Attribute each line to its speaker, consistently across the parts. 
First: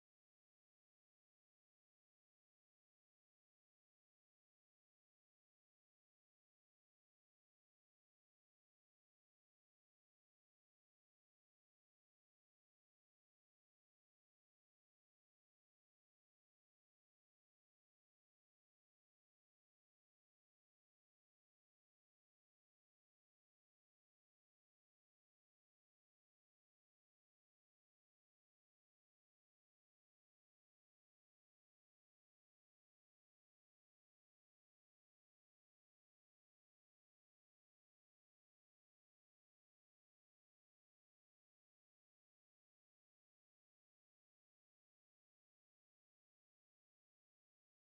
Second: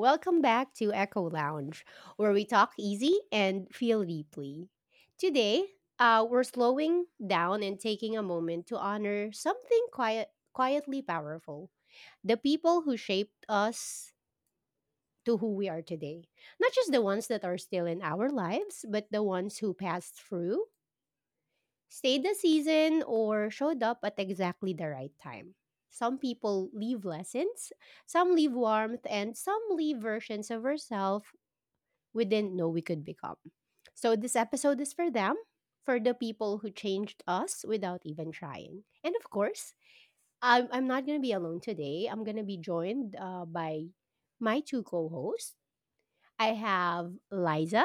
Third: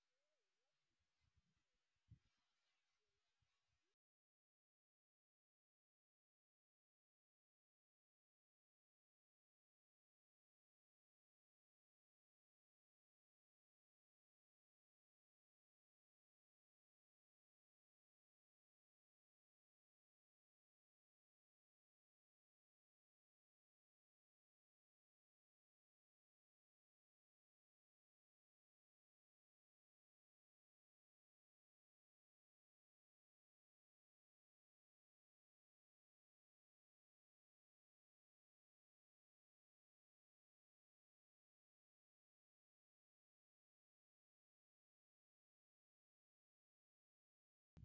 Speaker 1: Welcome back to Echo Lounge, where we talk easy and feel deeply. Today, we're slowing down and taking a moment to honor something quiet, quietly powerful, the people who shaped us to who we are today. Not just the ones that are still in our lives, but the ones who passed through, stayed the season, or showed up at exactly the right time. Some people leave lessons, some leave warmth, and some leave versions of ourselves we didn't know we could become. So this episode is for them, for the people who changed us without even trying. And of course, I'm not going to be alone today. I'm going to be joined by my two co hosts. I have Liza.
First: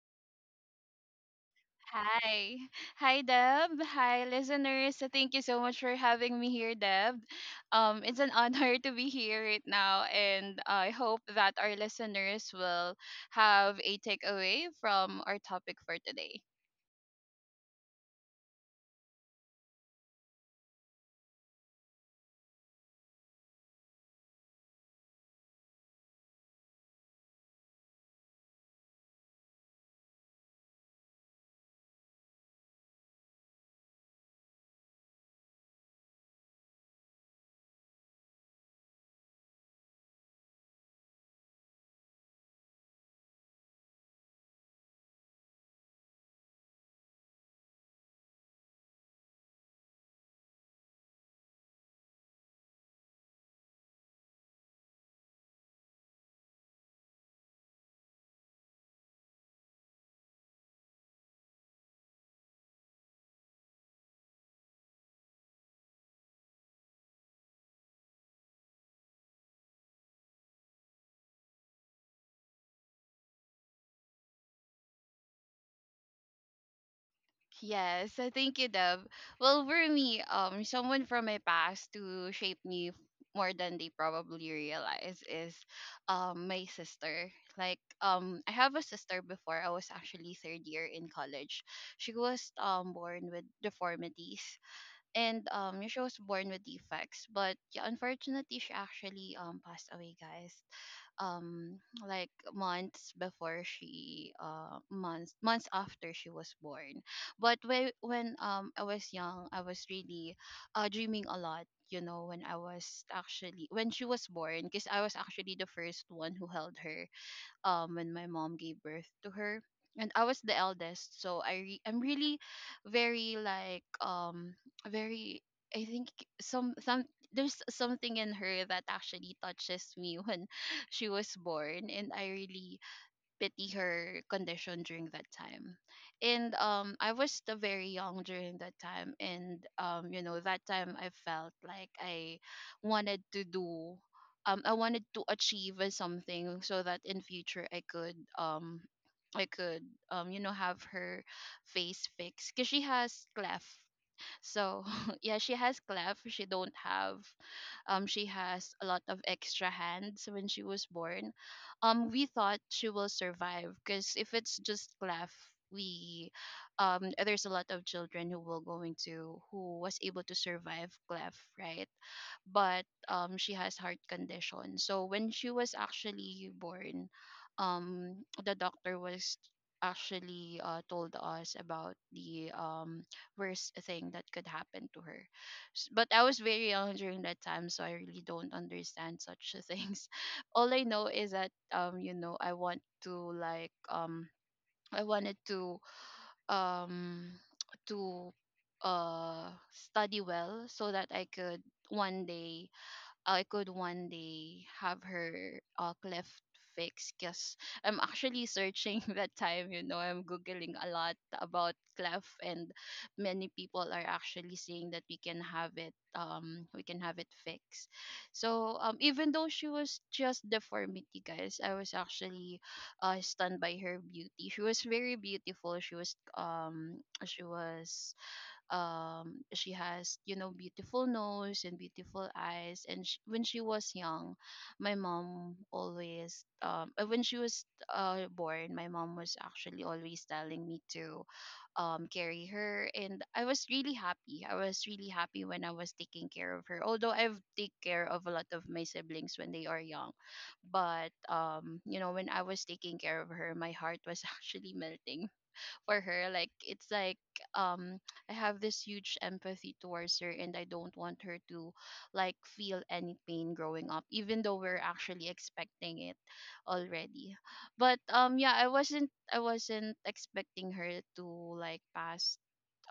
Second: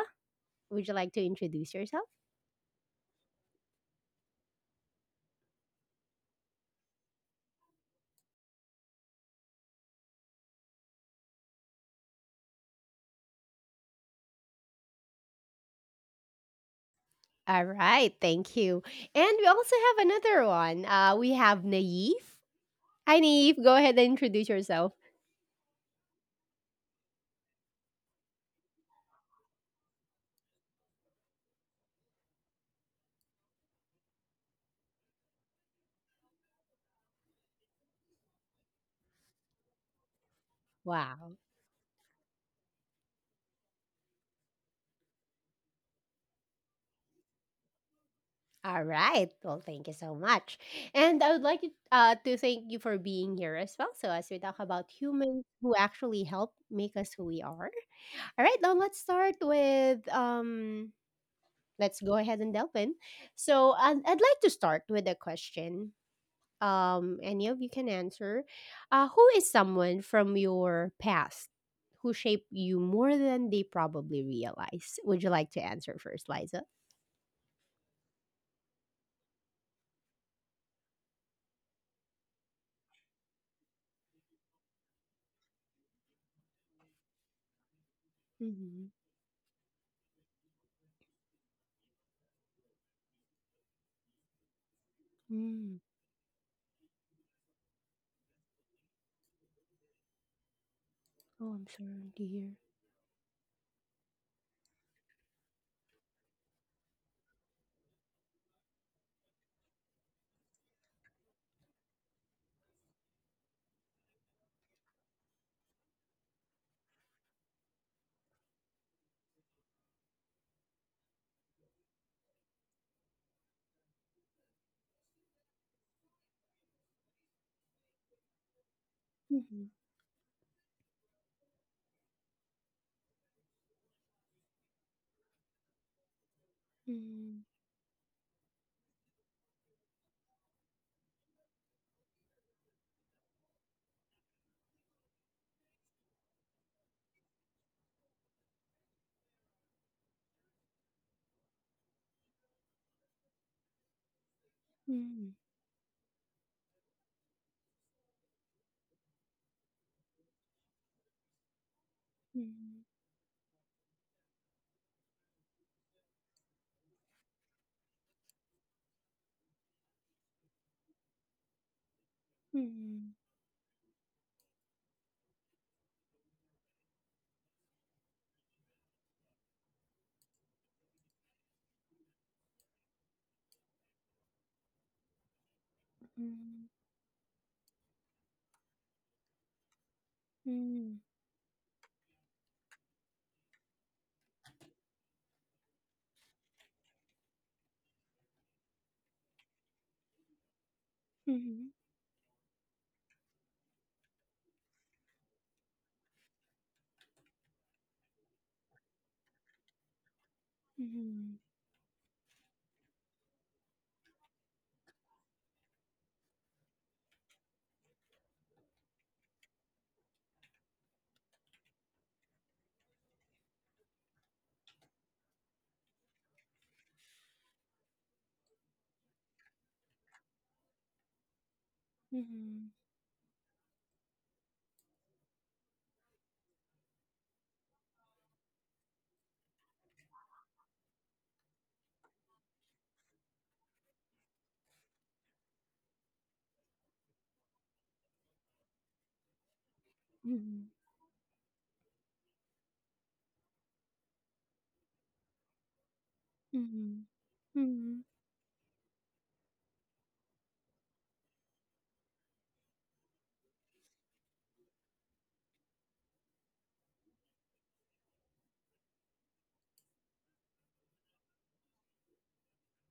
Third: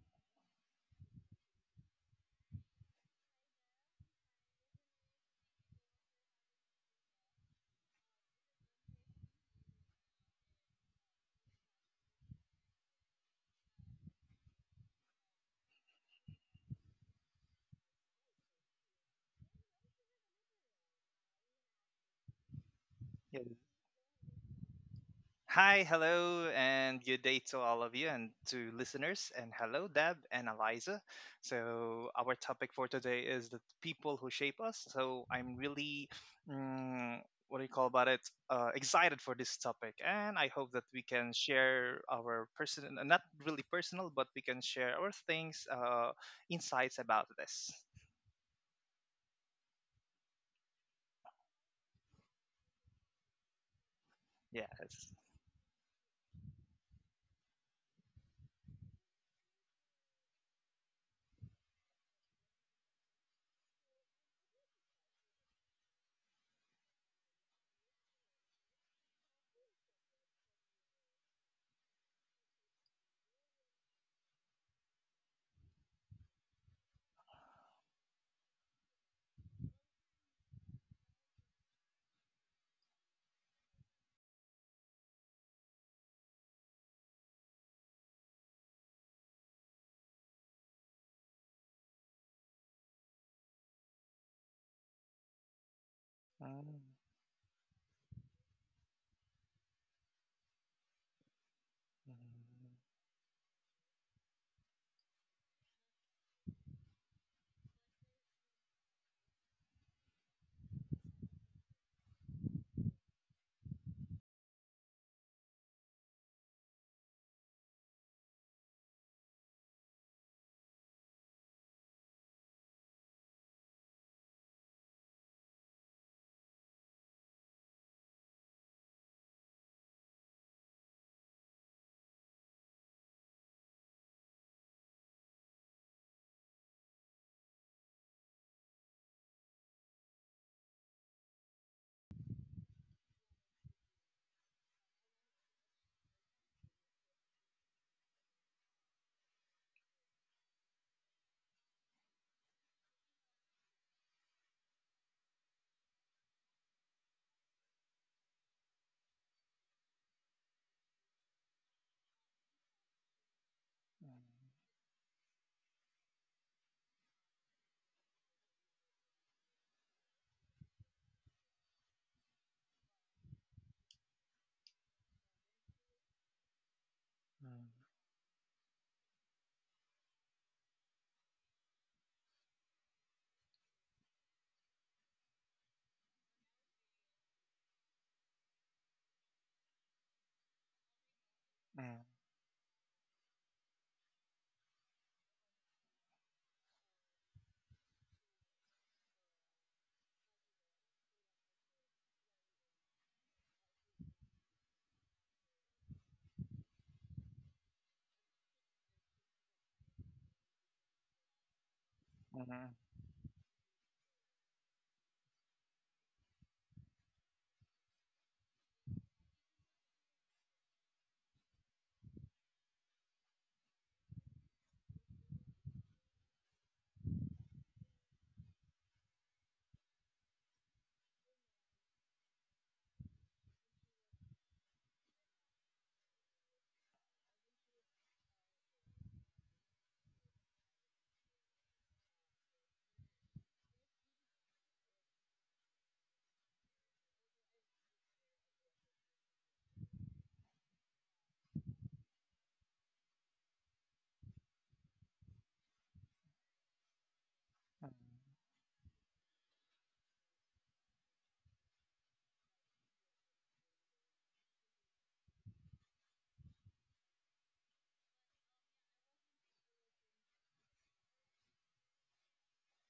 Speaker 1: Would you like to introduce yourself?
Speaker 2: Hi. Hi, Deb. Hi, listeners. Thank you so much for having me here, Deb. It's an honor to be here right now, and I hope that our listeners will have a takeaway from our topic for today.
Speaker 1: All right, thank you. And we also have another one. We have Naif. Hi,
Speaker 3: Yeah.
Speaker 1: Naif. Go ahead and introduce yourself.
Speaker 3: Hi, hello, and good day to all of you and to listeners. And hello, Deb and Eliza. Our topic for today is the people who shape us. So, I'm really, mm, what do you call about it, excited for this topic. And I hope that we can
Speaker 1: Wow.
Speaker 3: share our not really personal, but we can share our insights about this.
Speaker 1: All right. Well, thank you so much. And I would like you, to thank you for being here as well. So, as we talk about
Speaker 3: Yes.
Speaker 1: humans who actually help make us who we are. All right, now let's start with. Let's go ahead and delve in. So, I'd like to start with a question, any of you can answer. Who is someone from your past who shaped you more than they probably realize? Would you like to answer first, Liza?
Speaker 2: Yes, thank you, Deb. Well, for me, someone from my past to shape me more than they probably realize is, my sister. I have a
Speaker 1: Mm-hmm.
Speaker 2: sister before I was actually third year in college. She was born with deformities, and
Speaker 1: Mm.
Speaker 2: she was born with
Speaker 3: Mm,
Speaker 2: defects. But yeah, unfortunately, she actually passed away, guys,
Speaker 1: Oh, I'm
Speaker 2: um
Speaker 1: sorry to
Speaker 2: like
Speaker 1: hear.
Speaker 3: mm,
Speaker 2: months before she months months after she was born. But when I was young, I was really dreaming a lot, you know, when I was actually when she was born, because I was actually the first one who held her, when my mom gave birth to her. And I was the eldest, so I'm really very like very I think some there's something in her that actually
Speaker 1: Mm-hmm.
Speaker 2: touches me when she was born, and I really pity her condition during that time. And I was
Speaker 1: Mm-hmm.
Speaker 2: still very young during that time, and you know, that time I felt like I wanted to do I wanted to achieve something, so that in future I could I could you know, have her face fixed because she has cleft. So yeah, she has cleft. She don't have she has a lot of extra hands when she was born. We thought
Speaker 1: Mm-hmm.
Speaker 2: she will survive because if it's just cleft, we there's a lot of children who will going to who was able to survive cleft, right? But
Speaker 1: Mm-hmm.
Speaker 2: she has heart condition. So when she was actually born,
Speaker 3: mm,
Speaker 2: the doctor was actually told us about the worst thing that could happen to her. But I was
Speaker 1: Mm-hmm.
Speaker 2: very young during that time, so I really don't understand such things. All I know is that
Speaker 3: mm, mm,
Speaker 2: you know, I want to I wanted to um, to study well so that I could
Speaker 1: Mm-hmm.
Speaker 2: one day have her cleft fixed, because I'm actually searching that time, you know, I'm Googling a lot
Speaker 1: Mm-hmm.
Speaker 2: about cleft,
Speaker 3: mm, mm,
Speaker 2: and many people are actually saying that we can have it, we can have it fixed. So even though she was just deformity, guys, I was actually stunned by her beauty. She was very beautiful. She was she was she has, you know, beautiful nose and beautiful eyes. And sh when she was young, my mom always when she was born, my mom was actually always telling me to carry her. And I was really happy when I was taking care of her, although I've take care of a lot of my siblings when they are young.
Speaker 1: Mm-hmm.
Speaker 2: But you know, when I was taking care of her, my heart was actually melting for her. Like it's
Speaker 1: Mhm.
Speaker 2: like um
Speaker 1: Mhm.
Speaker 2: I have this huge empathy towards her, and I don't want her to like feel any pain growing up, even though we're actually expecting it already. But yeah, I wasn't expecting her to like pass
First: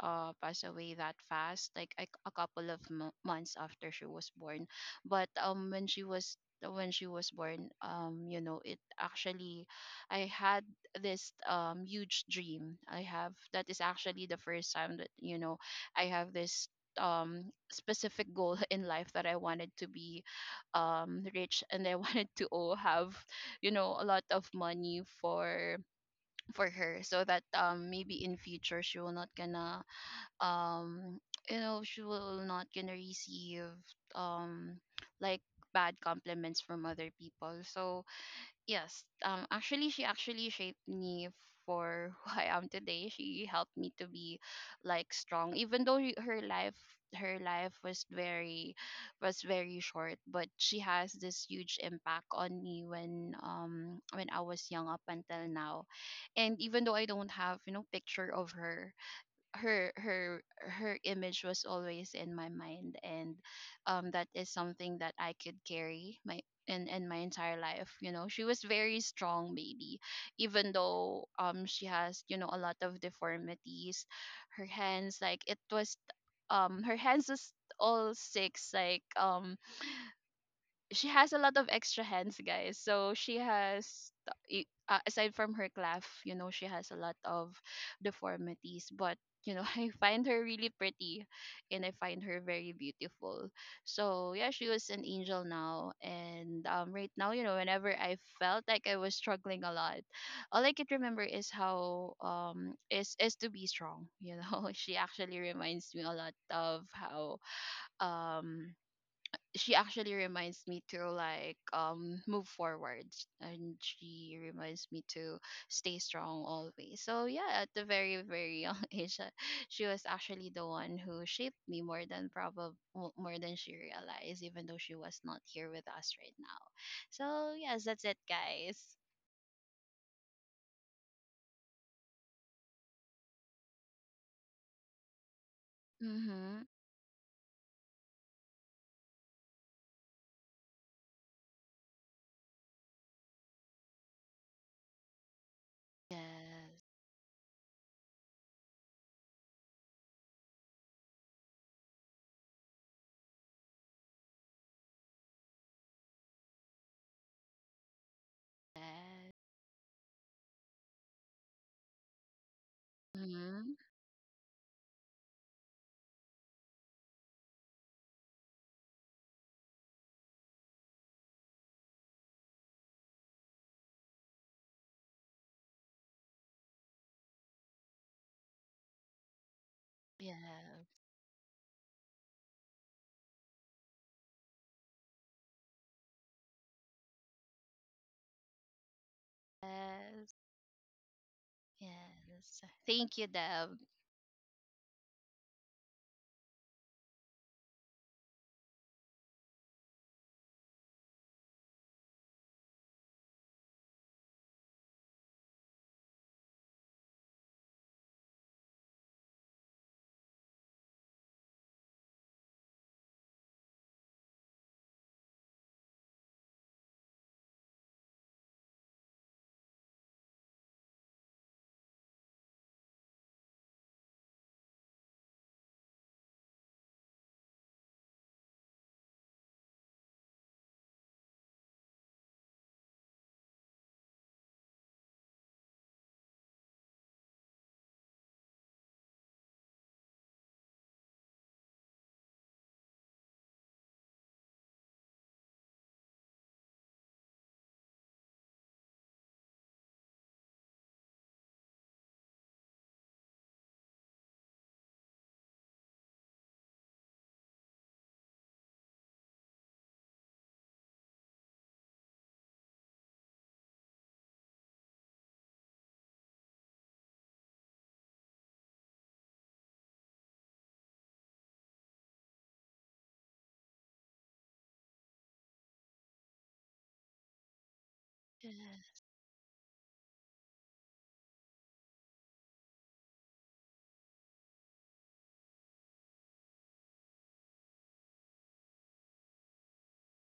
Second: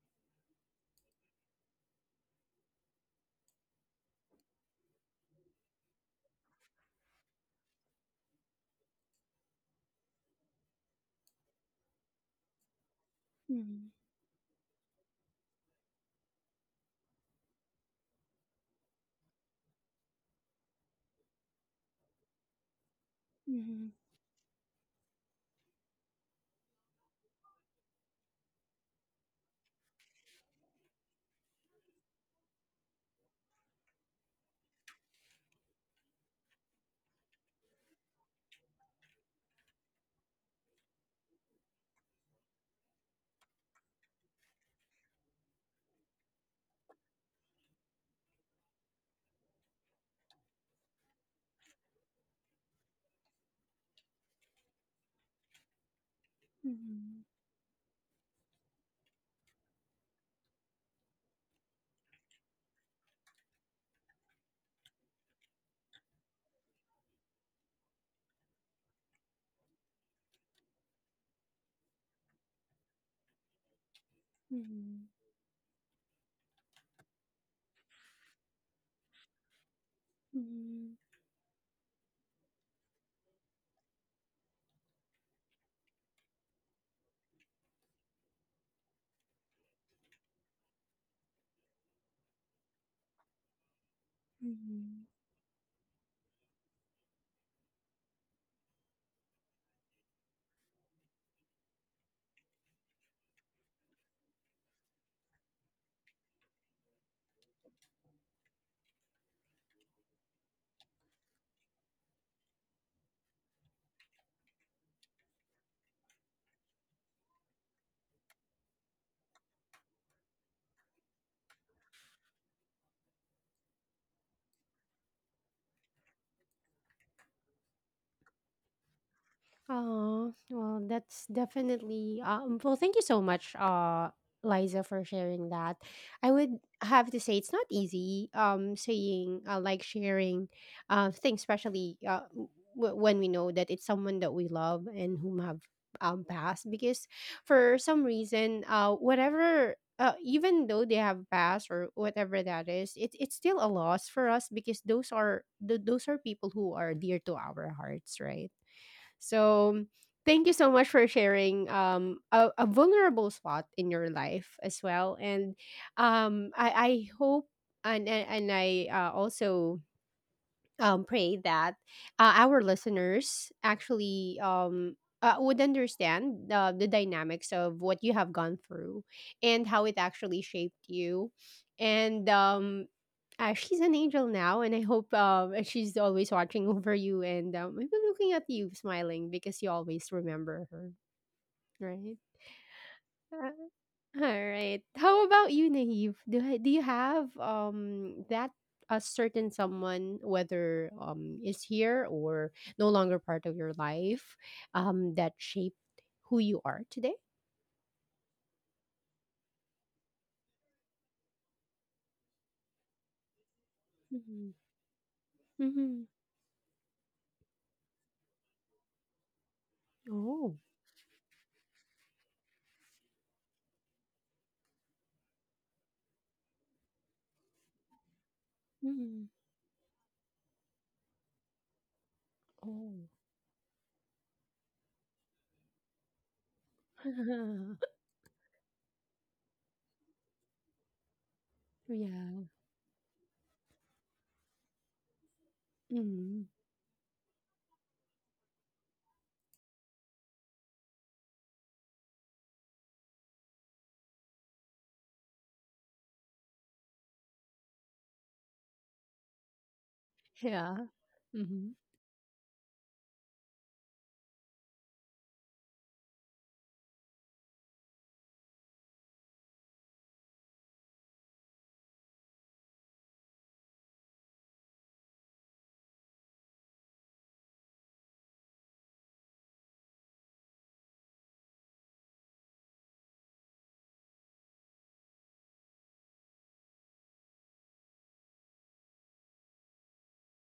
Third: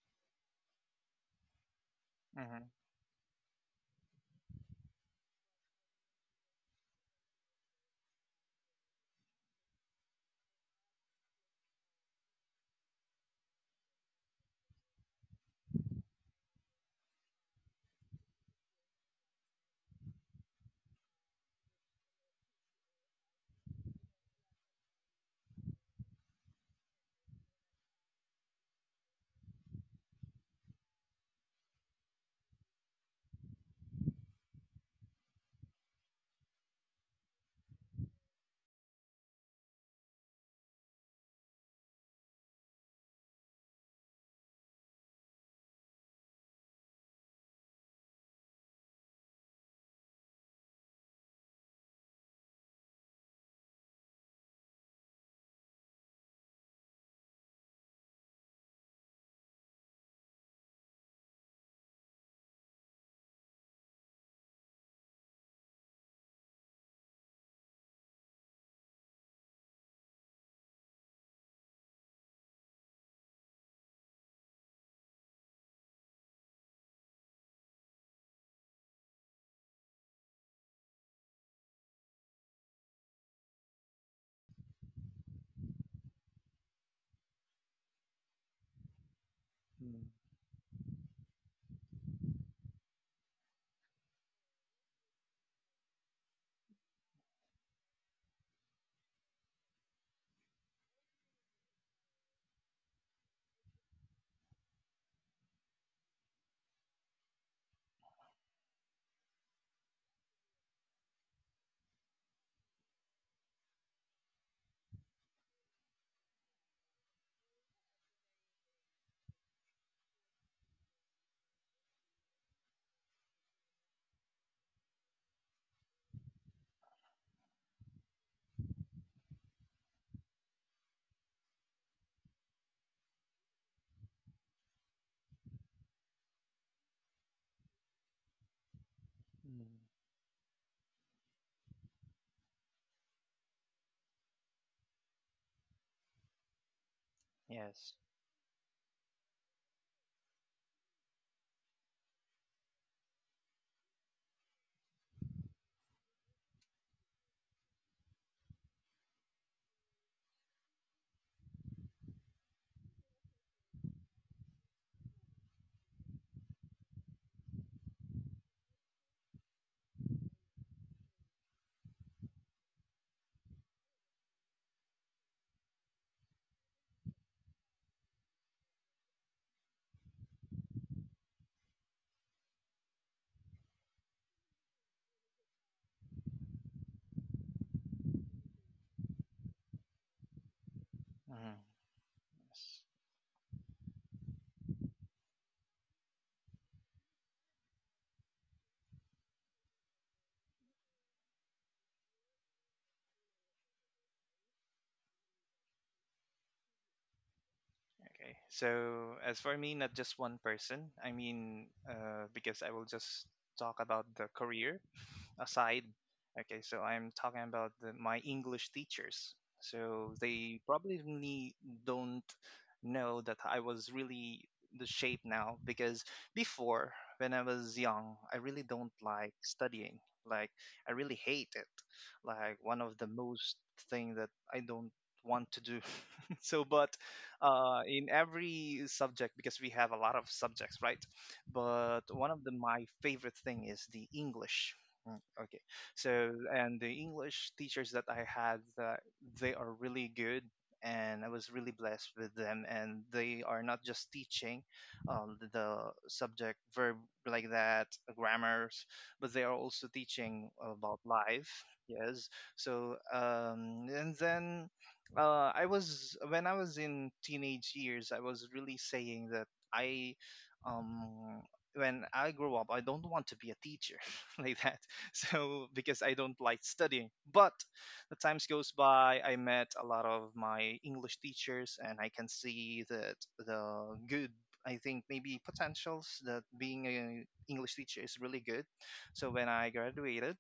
Speaker 2: uh passed away that fast, like a
Speaker 3: mm.
Speaker 2: couple of months after she was born. But when she was born, you know, it actually, I had this huge dream. I have that is
Speaker 1: Mhm.
Speaker 2: actually the first time that, you know, I have this specific goal in life, that I wanted to be rich, and I wanted to have, you
Speaker 1: Mhm.
Speaker 2: know, a lot of money for her, so that maybe in future she will not gonna um she will not gonna receive um like bad compliments from other people. So yes, actually she actually shaped me for who I am today. She helped me to be like strong, even though her life was very short. But she has this huge impact on me when I was young up until now. And even though I
Speaker 1: Mhm.
Speaker 2: don't have, you know, picture of her, her image was always in my mind. And that is something that I could carry my in my entire life. You know, she was very strong baby, even though she has, you know, a lot of deformities. Her
Speaker 1: Mhm.
Speaker 2: hands, like it was her hands was all six,
Speaker 1: Mhm.
Speaker 2: she has a lot of extra hands, guys. So she has, t- aside from her clef, you know, she has a lot of deformities. But you know, I
Speaker 3: mm,
Speaker 2: find her really pretty, and I find her very beautiful. So yeah, she was
Speaker 1: Mhm.
Speaker 2: an angel now, and right now, you know, whenever I felt like I was struggling a lot, all I could remember is how is to be strong. You know, she actually reminds me a lot of how um she actually reminds me to move forward, and she reminds me to stay strong always. So yeah, at the very young age, she was actually the one who shaped me more than probably more than she realized, even though she was not here with us right now. So yes, that's it, guys.
Speaker 1: Oh, well, that's definitely well, thank you so much, Liza, for sharing that. I would
Speaker 2: Mm-hmm.
Speaker 1: have to say it's not easy saying,
Speaker 3: Mm,
Speaker 1: like sharing things, especially when we know that it's someone that we love and whom have
Speaker 2: Yes.
Speaker 1: passed, because for
Speaker 3: Yes.
Speaker 1: some reason, whatever, even though they have passed or whatever that is, it's still a loss for us, because those are people who are dear to our hearts, right?
Speaker 2: Yes.
Speaker 1: So thank you so much for sharing a vulnerable spot
Speaker 2: Mm-hmm.
Speaker 1: in your life as well. And I hope, and I, also, pray that, our listeners actually, would understand, the dynamics of what you have gone through, and how it actually shaped
Speaker 2: Yes.
Speaker 1: you. And she's an angel now, and I hope, and she's always watching over you and, maybe looking at you smiling because you always
Speaker 2: Yes.
Speaker 1: remember her,
Speaker 3: hmm
Speaker 1: right?
Speaker 2: Yes,
Speaker 3: Yes.
Speaker 2: thank you,
Speaker 1: Uh,
Speaker 2: Deb.
Speaker 1: Alright. How about you, Naive? Do you have that a certain someone, whether is here or no longer part of your life, that shaped who you are today?
Speaker 3: Okay. So as for me, not just one person. Because I will just talk about the
Speaker 1: Mm-hmm.
Speaker 3: career aside.
Speaker 1: Mm-hmm.
Speaker 3: Okay, so I'm talking about my English teachers. So
Speaker 1: Oh.
Speaker 3: they probably don't know that I was really the shape now because before, when I was young, I really don't
Speaker 1: Mm-hmm.
Speaker 3: like studying. Like I really hate it. Like one of the
Speaker 1: Oh.
Speaker 3: most thing that I don't want to do. But in every subject, because we have a lot of subjects, right? But one
Speaker 1: Yeah.
Speaker 3: of the my favorite thing is the english. Okay.
Speaker 1: Mm-hmm.
Speaker 3: And the English teachers that I had they are really good, and I was really blessed with them. And they are not just teaching the subject, verb like that, grammars, but they are also teaching
Speaker 1: Yeah.
Speaker 3: about life.
Speaker 1: Mm-hmm.
Speaker 3: Yes. And then I was, when I was in teenage years, I was really saying that I, um, when I grow up, I don't want to be a teacher like that. Because I don't like studying. But the times
Speaker 2: Yeah.
Speaker 3: goes by, I met a lot of my English teachers, and I can see that the good. I think maybe potentials that being an English teacher is really good. So when I graduated,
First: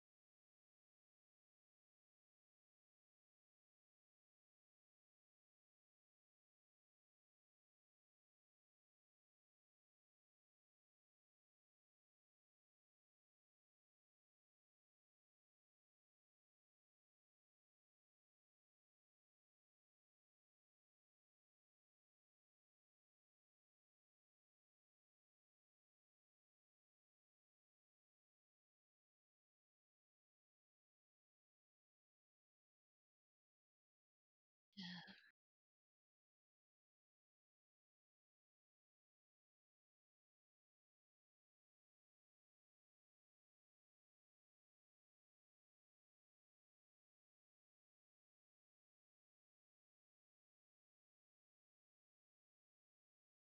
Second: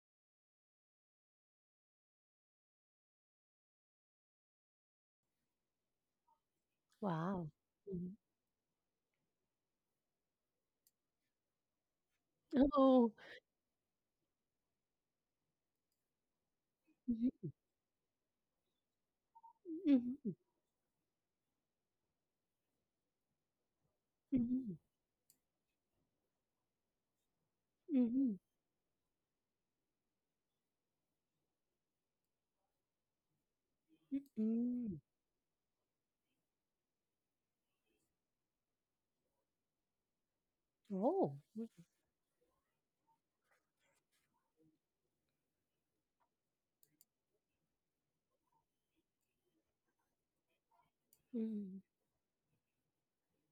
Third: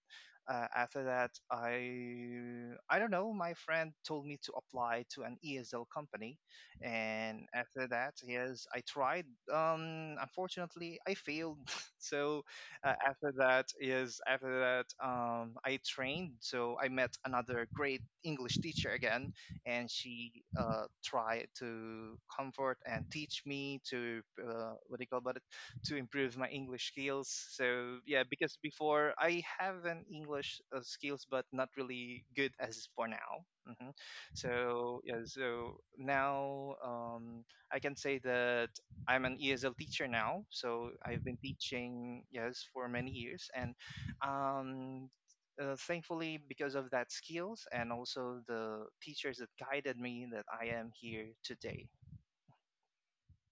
Speaker 3: after that, I don't know. My friend told me to apply to an ESL company, and
Speaker 1: Wow.
Speaker 3: after that,
Speaker 1: Mm-hmm.
Speaker 3: yes, I tried. Unfortunately, I failed. so
Speaker 1: Oh.
Speaker 3: After that I trained, so I met another great English teacher again, and
Speaker 1: Mm-hmm.
Speaker 3: she
Speaker 1: Mm-hmm.
Speaker 3: uh, tried to comfort and teach me to
Speaker 1: Mm-hmm.
Speaker 3: what do you call about it to improve my English skills. So
Speaker 1: Mm-hmm.
Speaker 3: yeah,
Speaker 1: Mm-hmm.
Speaker 3: because before I have an English skills, but not really good as for now. hmm
Speaker 1: Mm-hmm.
Speaker 3: So yeah, so now I can say that I'm an ESL teacher now, so I've
Speaker 1: Oh.
Speaker 3: been teaching yes for many years, and um, thankfully because of that skills and also the teachers that guided me, that I am here
Speaker 1: Mm.
Speaker 3: today.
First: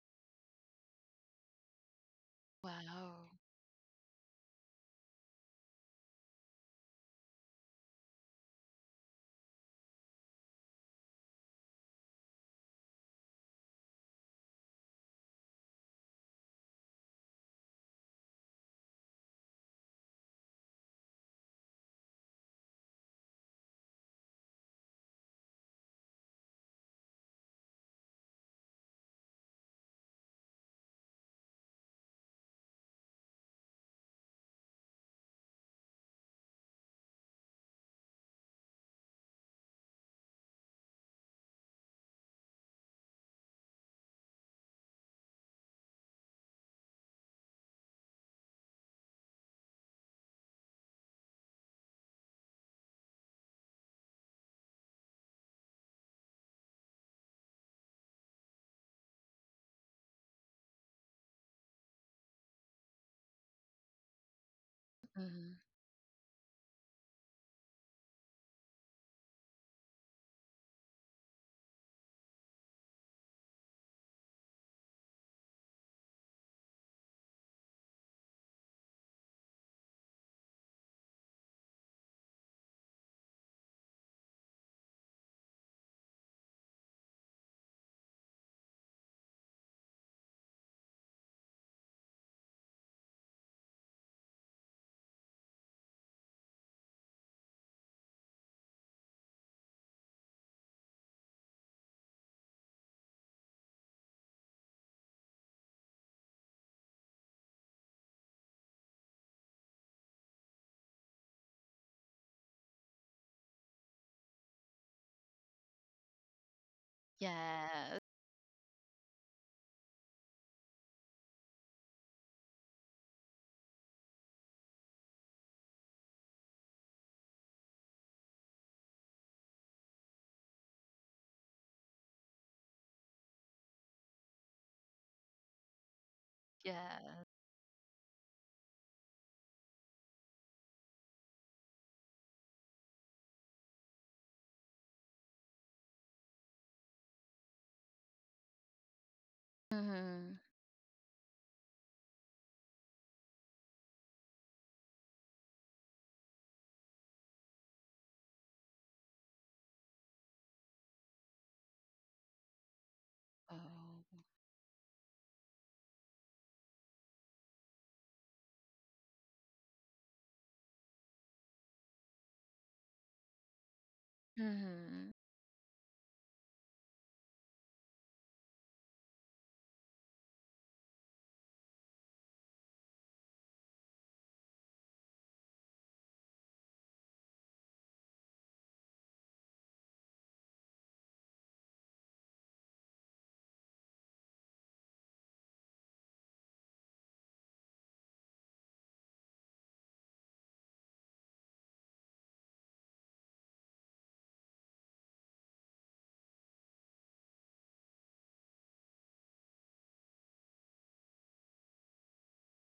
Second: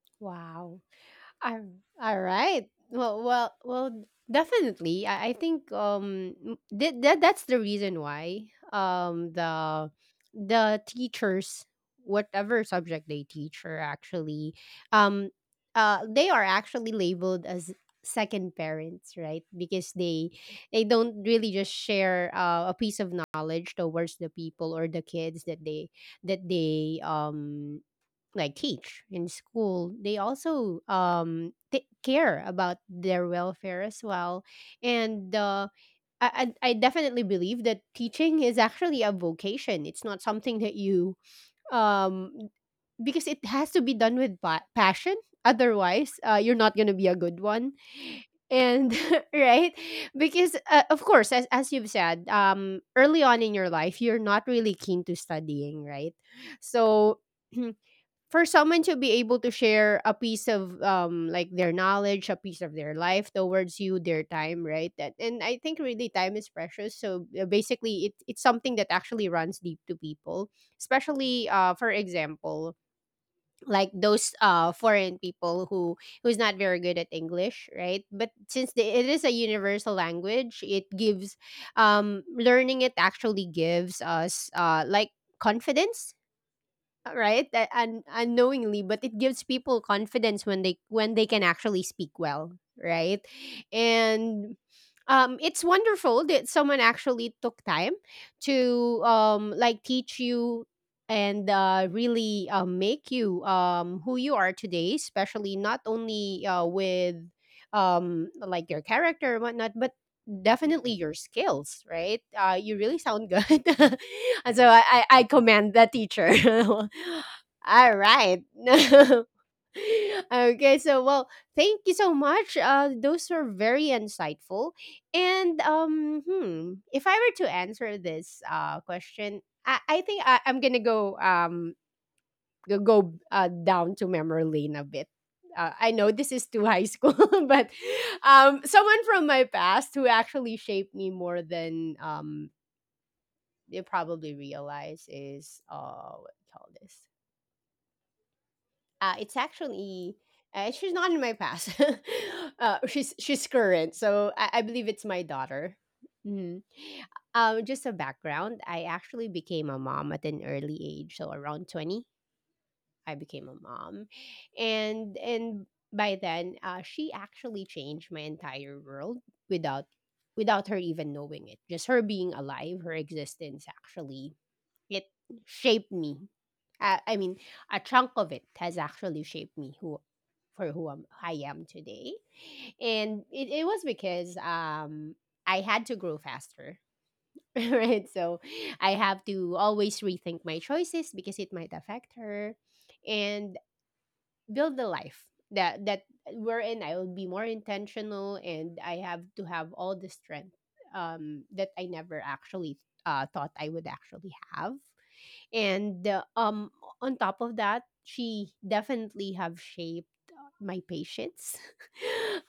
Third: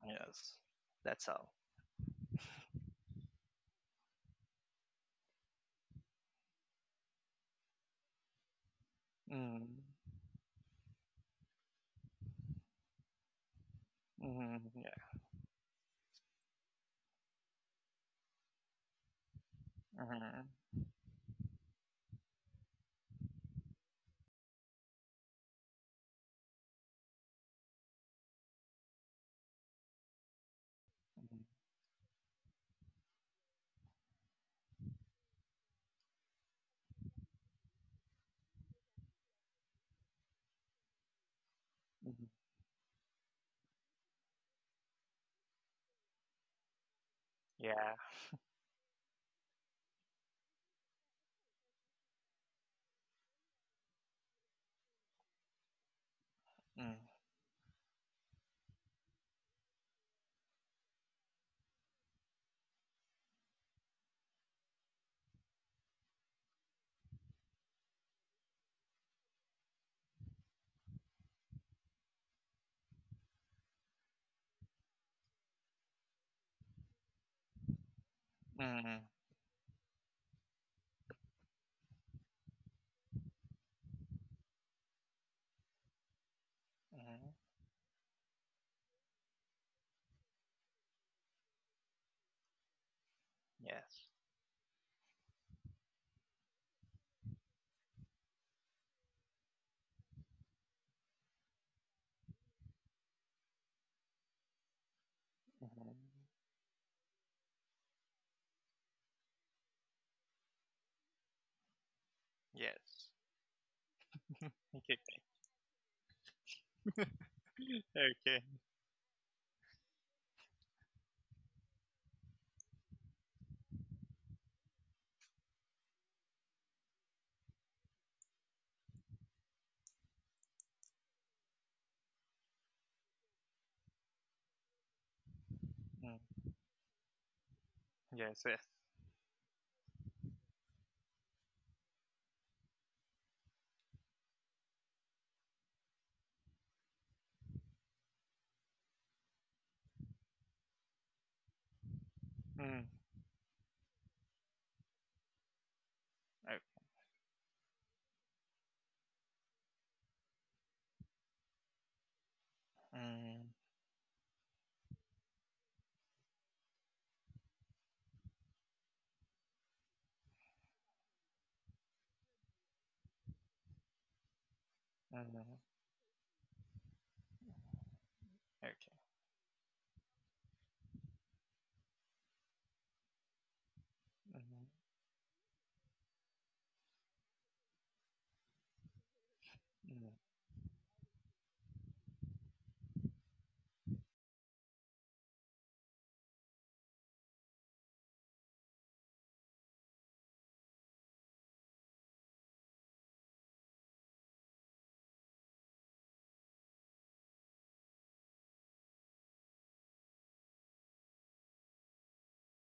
Speaker 3: Yes,
Speaker 1: Wow.
Speaker 3: that's all.
Speaker 1: All right. Well,
Speaker 2: Wow.
Speaker 1: well, well. Definitely, I think that's the reason why um
Speaker 3: Mm,
Speaker 1: the the teachers, whatever subject they teach, are actually,
Speaker 3: mm, yeah.
Speaker 1: um they are actually labeled as second parents, right? Because they
Speaker 3: mhm,
Speaker 1: they don't really just share a piece of knowledge towards the people or the kids that they like teach in school. They also
Speaker 3: mhm,
Speaker 1: take care about their welfare as well. And I definitely believe that teaching is actually a vocation. It's not something that you,
Speaker 3: mhm,
Speaker 1: um because it has to be done with passion. Otherwise, you're not gonna be a good one.
Speaker 3: Yeah.
Speaker 1: And right, because, of course, as you've said, early on in your life, you're not really keen to studying, right?
Speaker 3: Mm,
Speaker 1: So for someone to be able to share a piece of like their knowledge, a piece of their life towards you, their time, right? That, and
Speaker 2: Hmm.
Speaker 1: I think really time is precious. So basically, it's something that actually runs deep to people, especially, for example, like those foreign people who who's not very good at English, right? But since the,
Speaker 3: mm,
Speaker 1: it is a universal language, it gives, learning it actually gives us, like confidence,
Speaker 3: mm,
Speaker 1: right. And unknowingly, but it gives people confidence when they can actually speak well, right?
Speaker 3: yes.
Speaker 1: And it's wonderful that someone actually took time to like teach you, and really make you who you are today, especially
Speaker 3: mhm,
Speaker 1: not only, with like your character and whatnot, but definitely your skills, right? You
Speaker 3: Yes.
Speaker 1: really sound good. And so I,
Speaker 3: Okay.
Speaker 1: I, I commend the teacher.
Speaker 2: Yes,
Speaker 1: All
Speaker 3: Okay.
Speaker 1: right. Okay, so well, thank you so much. Those were very insightful. And hmm, if I were to answer this question, I think I'm gonna go down to memory lane a bit. I know
Speaker 3: Mm,
Speaker 1: this is too high
Speaker 2: yeah.
Speaker 1: school, but,
Speaker 3: yes. Yes.
Speaker 1: someone from my past who actually shaped me more than you probably realize is, what do you call this it's actually,
Speaker 2: Mhm.
Speaker 1: she's not in my past.
Speaker 3: Mm,
Speaker 1: She's current, so I believe it's my daughter.
Speaker 3: oh,
Speaker 1: Hmm. Just a background, I actually became a mom at an early age, so around 20 I
Speaker 3: mm,
Speaker 1: became a
Speaker 2: Oh.
Speaker 1: mom. And by then, she actually changed my entire world without, without her even knowing it. Just her being alive, her existence actually,
Speaker 2: Mhm.
Speaker 1: it
Speaker 3: mm,
Speaker 1: shaped me. I mean, a chunk of it has
Speaker 3: okay.
Speaker 1: actually shaped me who for who I am today. And it was because,
Speaker 3: Mm,
Speaker 1: I had to grow faster. Right, so I have to
Speaker 3: mm.
Speaker 1: always rethink my choices because it might affect her, and build the life that, wherein I will be more intentional, and I have to have all the strength that I never actually, thought I would actually have. And, on top of that, she definitely have shaped my patience.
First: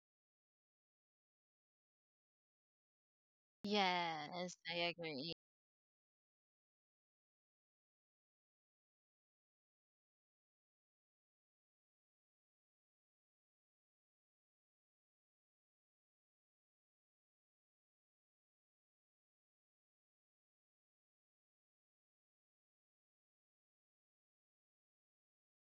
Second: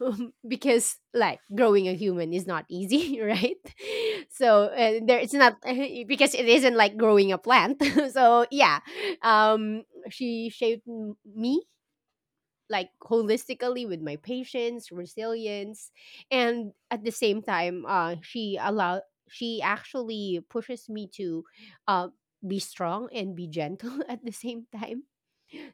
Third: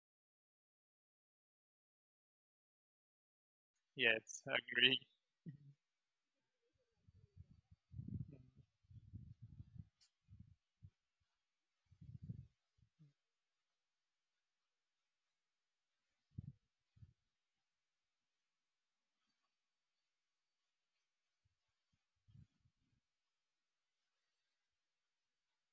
Speaker 1: Because like growing a human is not easy. Right,
Speaker 3: Yes,
Speaker 2: Yes,
Speaker 1: so,
Speaker 2: I
Speaker 3: agree.
Speaker 1: there
Speaker 2: agree.
Speaker 1: it's not, because it isn't like growing a plant. So yeah, she shaped me like holistically, with my patience, resilience, and at the same time, she actually pushes me to, uh, be strong and be gentle at the same time.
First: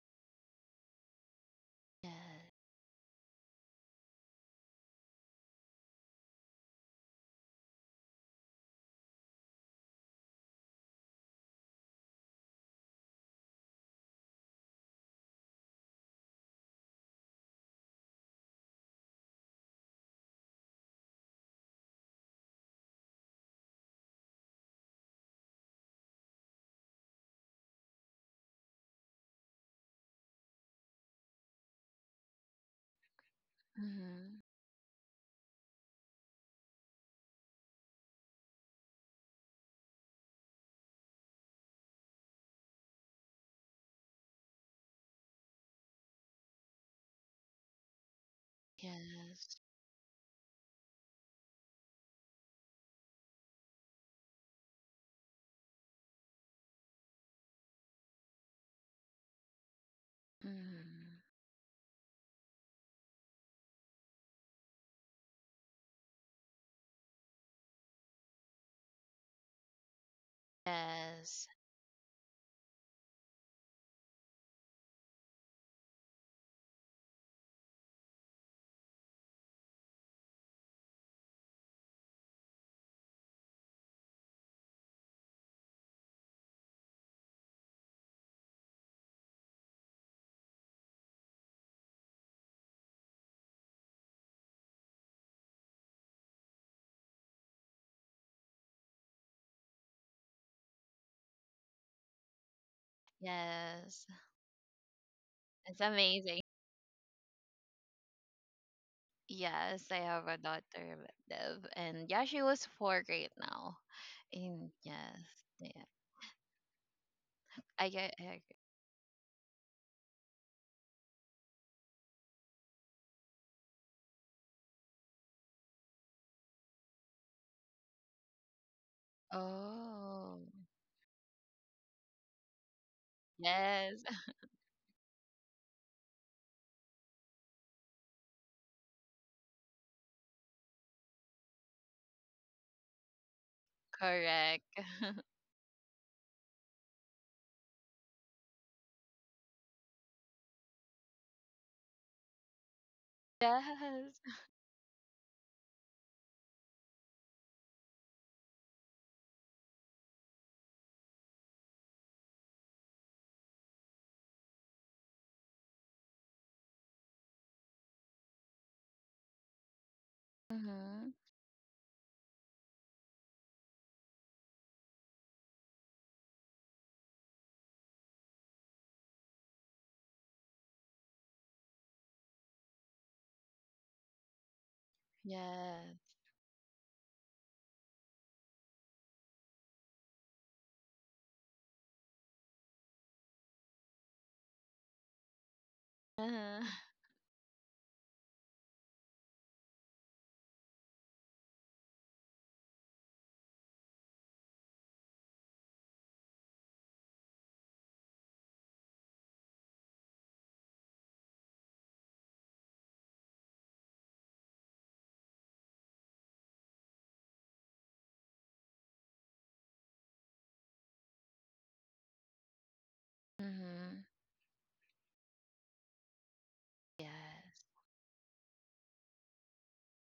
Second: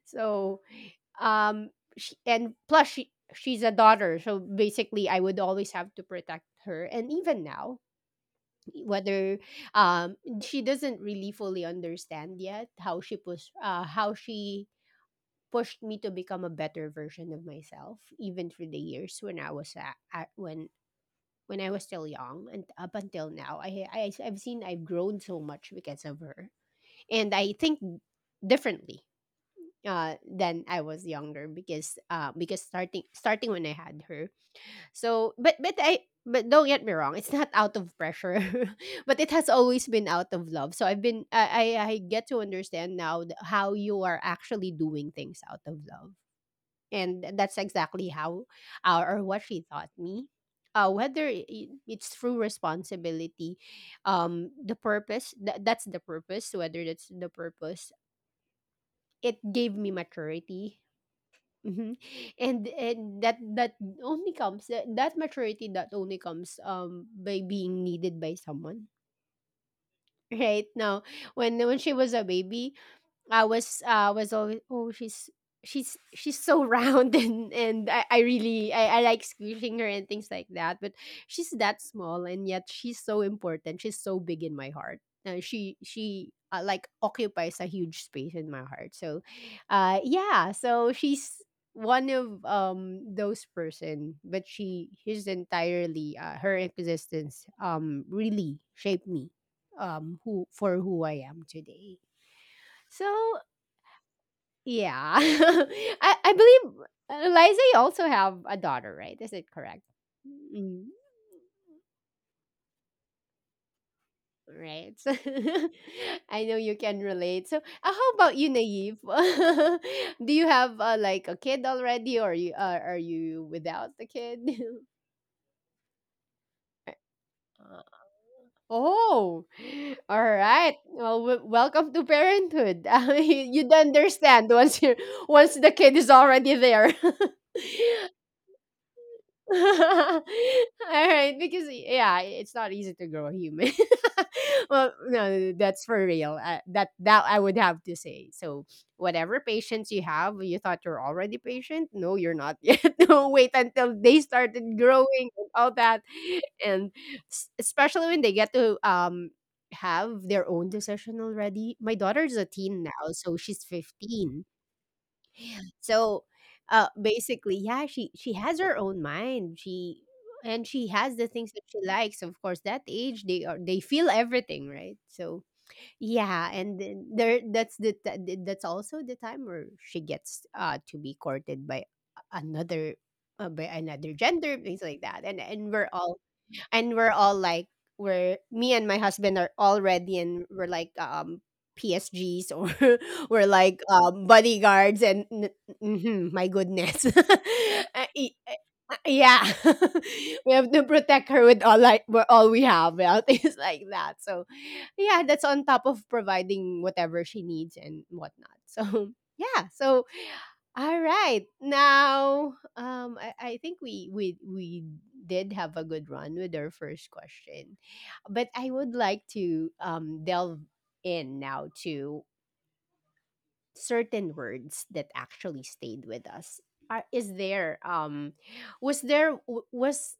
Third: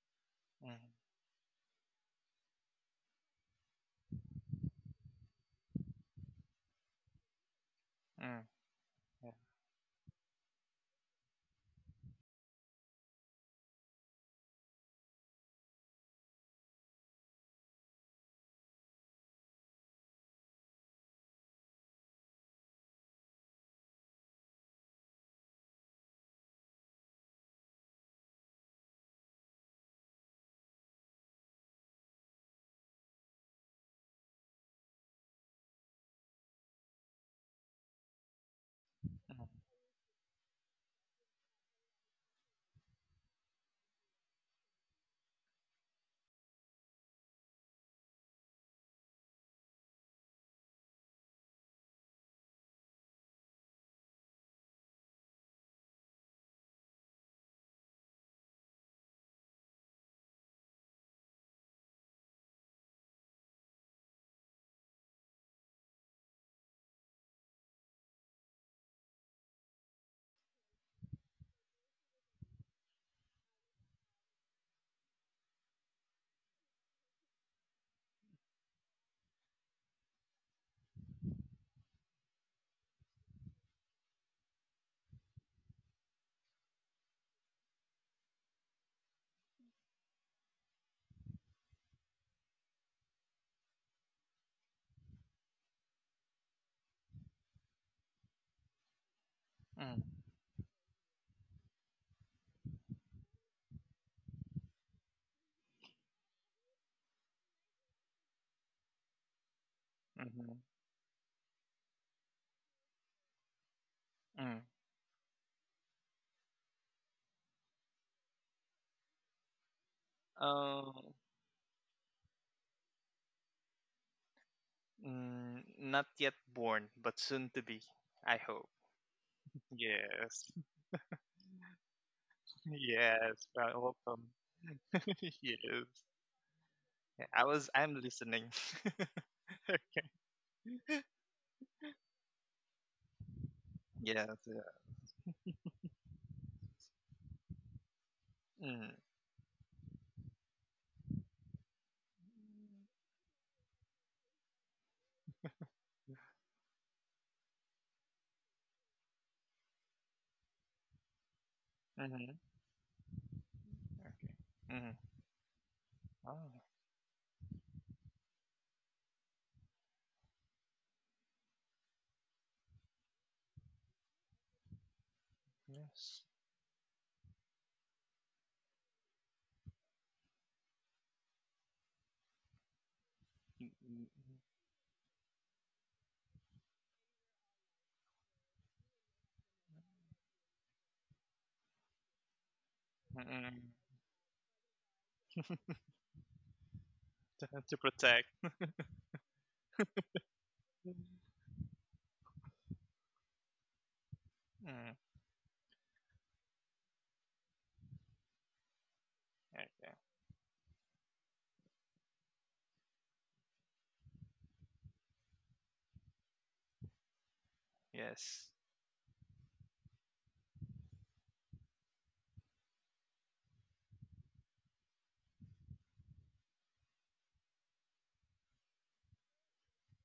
Speaker 1: So,
Speaker 3: Mm,
Speaker 1: um, she, and
Speaker 2: Yes.
Speaker 1: plus she she's a daughter, so basically I would always have to protect her, and even now,
Speaker 3: mm, yeah,
Speaker 1: whether um she doesn't really fully understand yet how she pushed me to become a better version of myself, even through the years when I was at, when I was still young, and up until now I I've seen I've grown so much because of her. And I think differently, than I was younger, because, starting when I had her.
Speaker 2: Mhm.
Speaker 1: So, but I but don't get me wrong, it's not out of pressure, but it has
Speaker 3: mm,
Speaker 1: always been out of love. So I've been I get to understand now how you are actually doing things out of love, and that's exactly how, or what she
Speaker 2: Yes.
Speaker 1: taught me. Whether it's through responsibility, the purpose, tha- that's the purpose, whether that's the purpose, it gave me maturity.
Speaker 2: Mhm.
Speaker 1: Mhm. And that maturity that only comes by being needed by someone. Right now,
Speaker 2: Yes.
Speaker 1: when she was a baby, I was, always, oh, she's so round, and I like squishing her and things like that, but she's that small, and yet she's so important, she's so big in my heart. Uh, she like, occupies a huge space in my heart. So yeah, so she's one of, those person, but she his entirely, her existence really shaped me,
Speaker 3: mm,
Speaker 1: who for who I am today. So
Speaker 2: Yes.
Speaker 1: yeah.
Speaker 2: It's
Speaker 1: I
Speaker 2: amazing.
Speaker 1: believe, Liza, you also have a daughter, right? Is it correct?
Speaker 2: Yes, I have a
Speaker 3: mhm,
Speaker 1: Mm,
Speaker 2: daughter, Bev, and yeah, she was four right now.
Speaker 3: mm.
Speaker 2: And
Speaker 1: right.
Speaker 2: yes, yeah,
Speaker 1: I know you can relate. So
Speaker 2: I
Speaker 1: how
Speaker 2: get. I
Speaker 1: about you,
Speaker 2: agree.
Speaker 1: Naive? Do you have,
Speaker 3: Um,
Speaker 1: like, a kid already, or you are you without the kid?
Speaker 3: mm, Not yet born, but soon to
Speaker 1: Uh,
Speaker 3: be, I hope.
Speaker 1: oh, all
Speaker 2: Oh,
Speaker 3: Yes,
Speaker 1: right. Well, welcome to parenthood.
Speaker 3: yes,
Speaker 1: You'd
Speaker 3: I hope.
Speaker 2: yes,
Speaker 1: understand once you once the kid
Speaker 3: Yes,
Speaker 1: is already there.
Speaker 3: yeah, I was. I'm listening.
Speaker 1: All right, because yeah, it's not easy to grow a human.
Speaker 3: Yes. Yeah.
Speaker 2: correct.
Speaker 1: Well, no, that's for real. That that I would have to say. So,
Speaker 3: Mm,
Speaker 1: whatever patience you have, you thought you're already patient. No, you're not yet. No, wait until they
Speaker 2: Yes.
Speaker 1: started growing and all that, and especially when they get to have their own decision already. My daughter's a
Speaker 3: mm-hmm.
Speaker 1: teen now, so she's 15.
Speaker 3: Okay. Mm.
Speaker 1: So,
Speaker 3: Oh,
Speaker 1: basically, yeah, she has her own mind. She has the
Speaker 2: Mhm.
Speaker 1: things that she likes. Of course, that age they feel everything, right? So
Speaker 3: yes.
Speaker 1: yeah, and then there that's the ti- that's also the time where she gets to be courted another by
Speaker 3: Mm,
Speaker 1: another
Speaker 3: mm,
Speaker 1: gender, things like that, and we're
Speaker 2: Yes.
Speaker 1: all and we're all like we're me and my husband are already and we're like PSGs, or
Speaker 3: mm,
Speaker 1: we're
Speaker 3: mm,
Speaker 1: like bodyguards and mhm, my
Speaker 2: Uh-huh.
Speaker 1: goodness.
Speaker 3: To, to protect.
Speaker 1: Yeah, we have to protect her with all, like with all we have, yeah, things like that, so
Speaker 3: Mm,
Speaker 1: yeah, that's on top of providing whatever she needs and whatnot, so yeah, so
Speaker 3: okay.
Speaker 1: all right. Now, I think we did have a good run with our first question, but
Speaker 3: Yes.
Speaker 1: I would like to delve in now to
Speaker 2: Mhm.
Speaker 1: certain words that actually stayed with us. Are, is there,
Speaker 2: Yes.
Speaker 1: was there, was,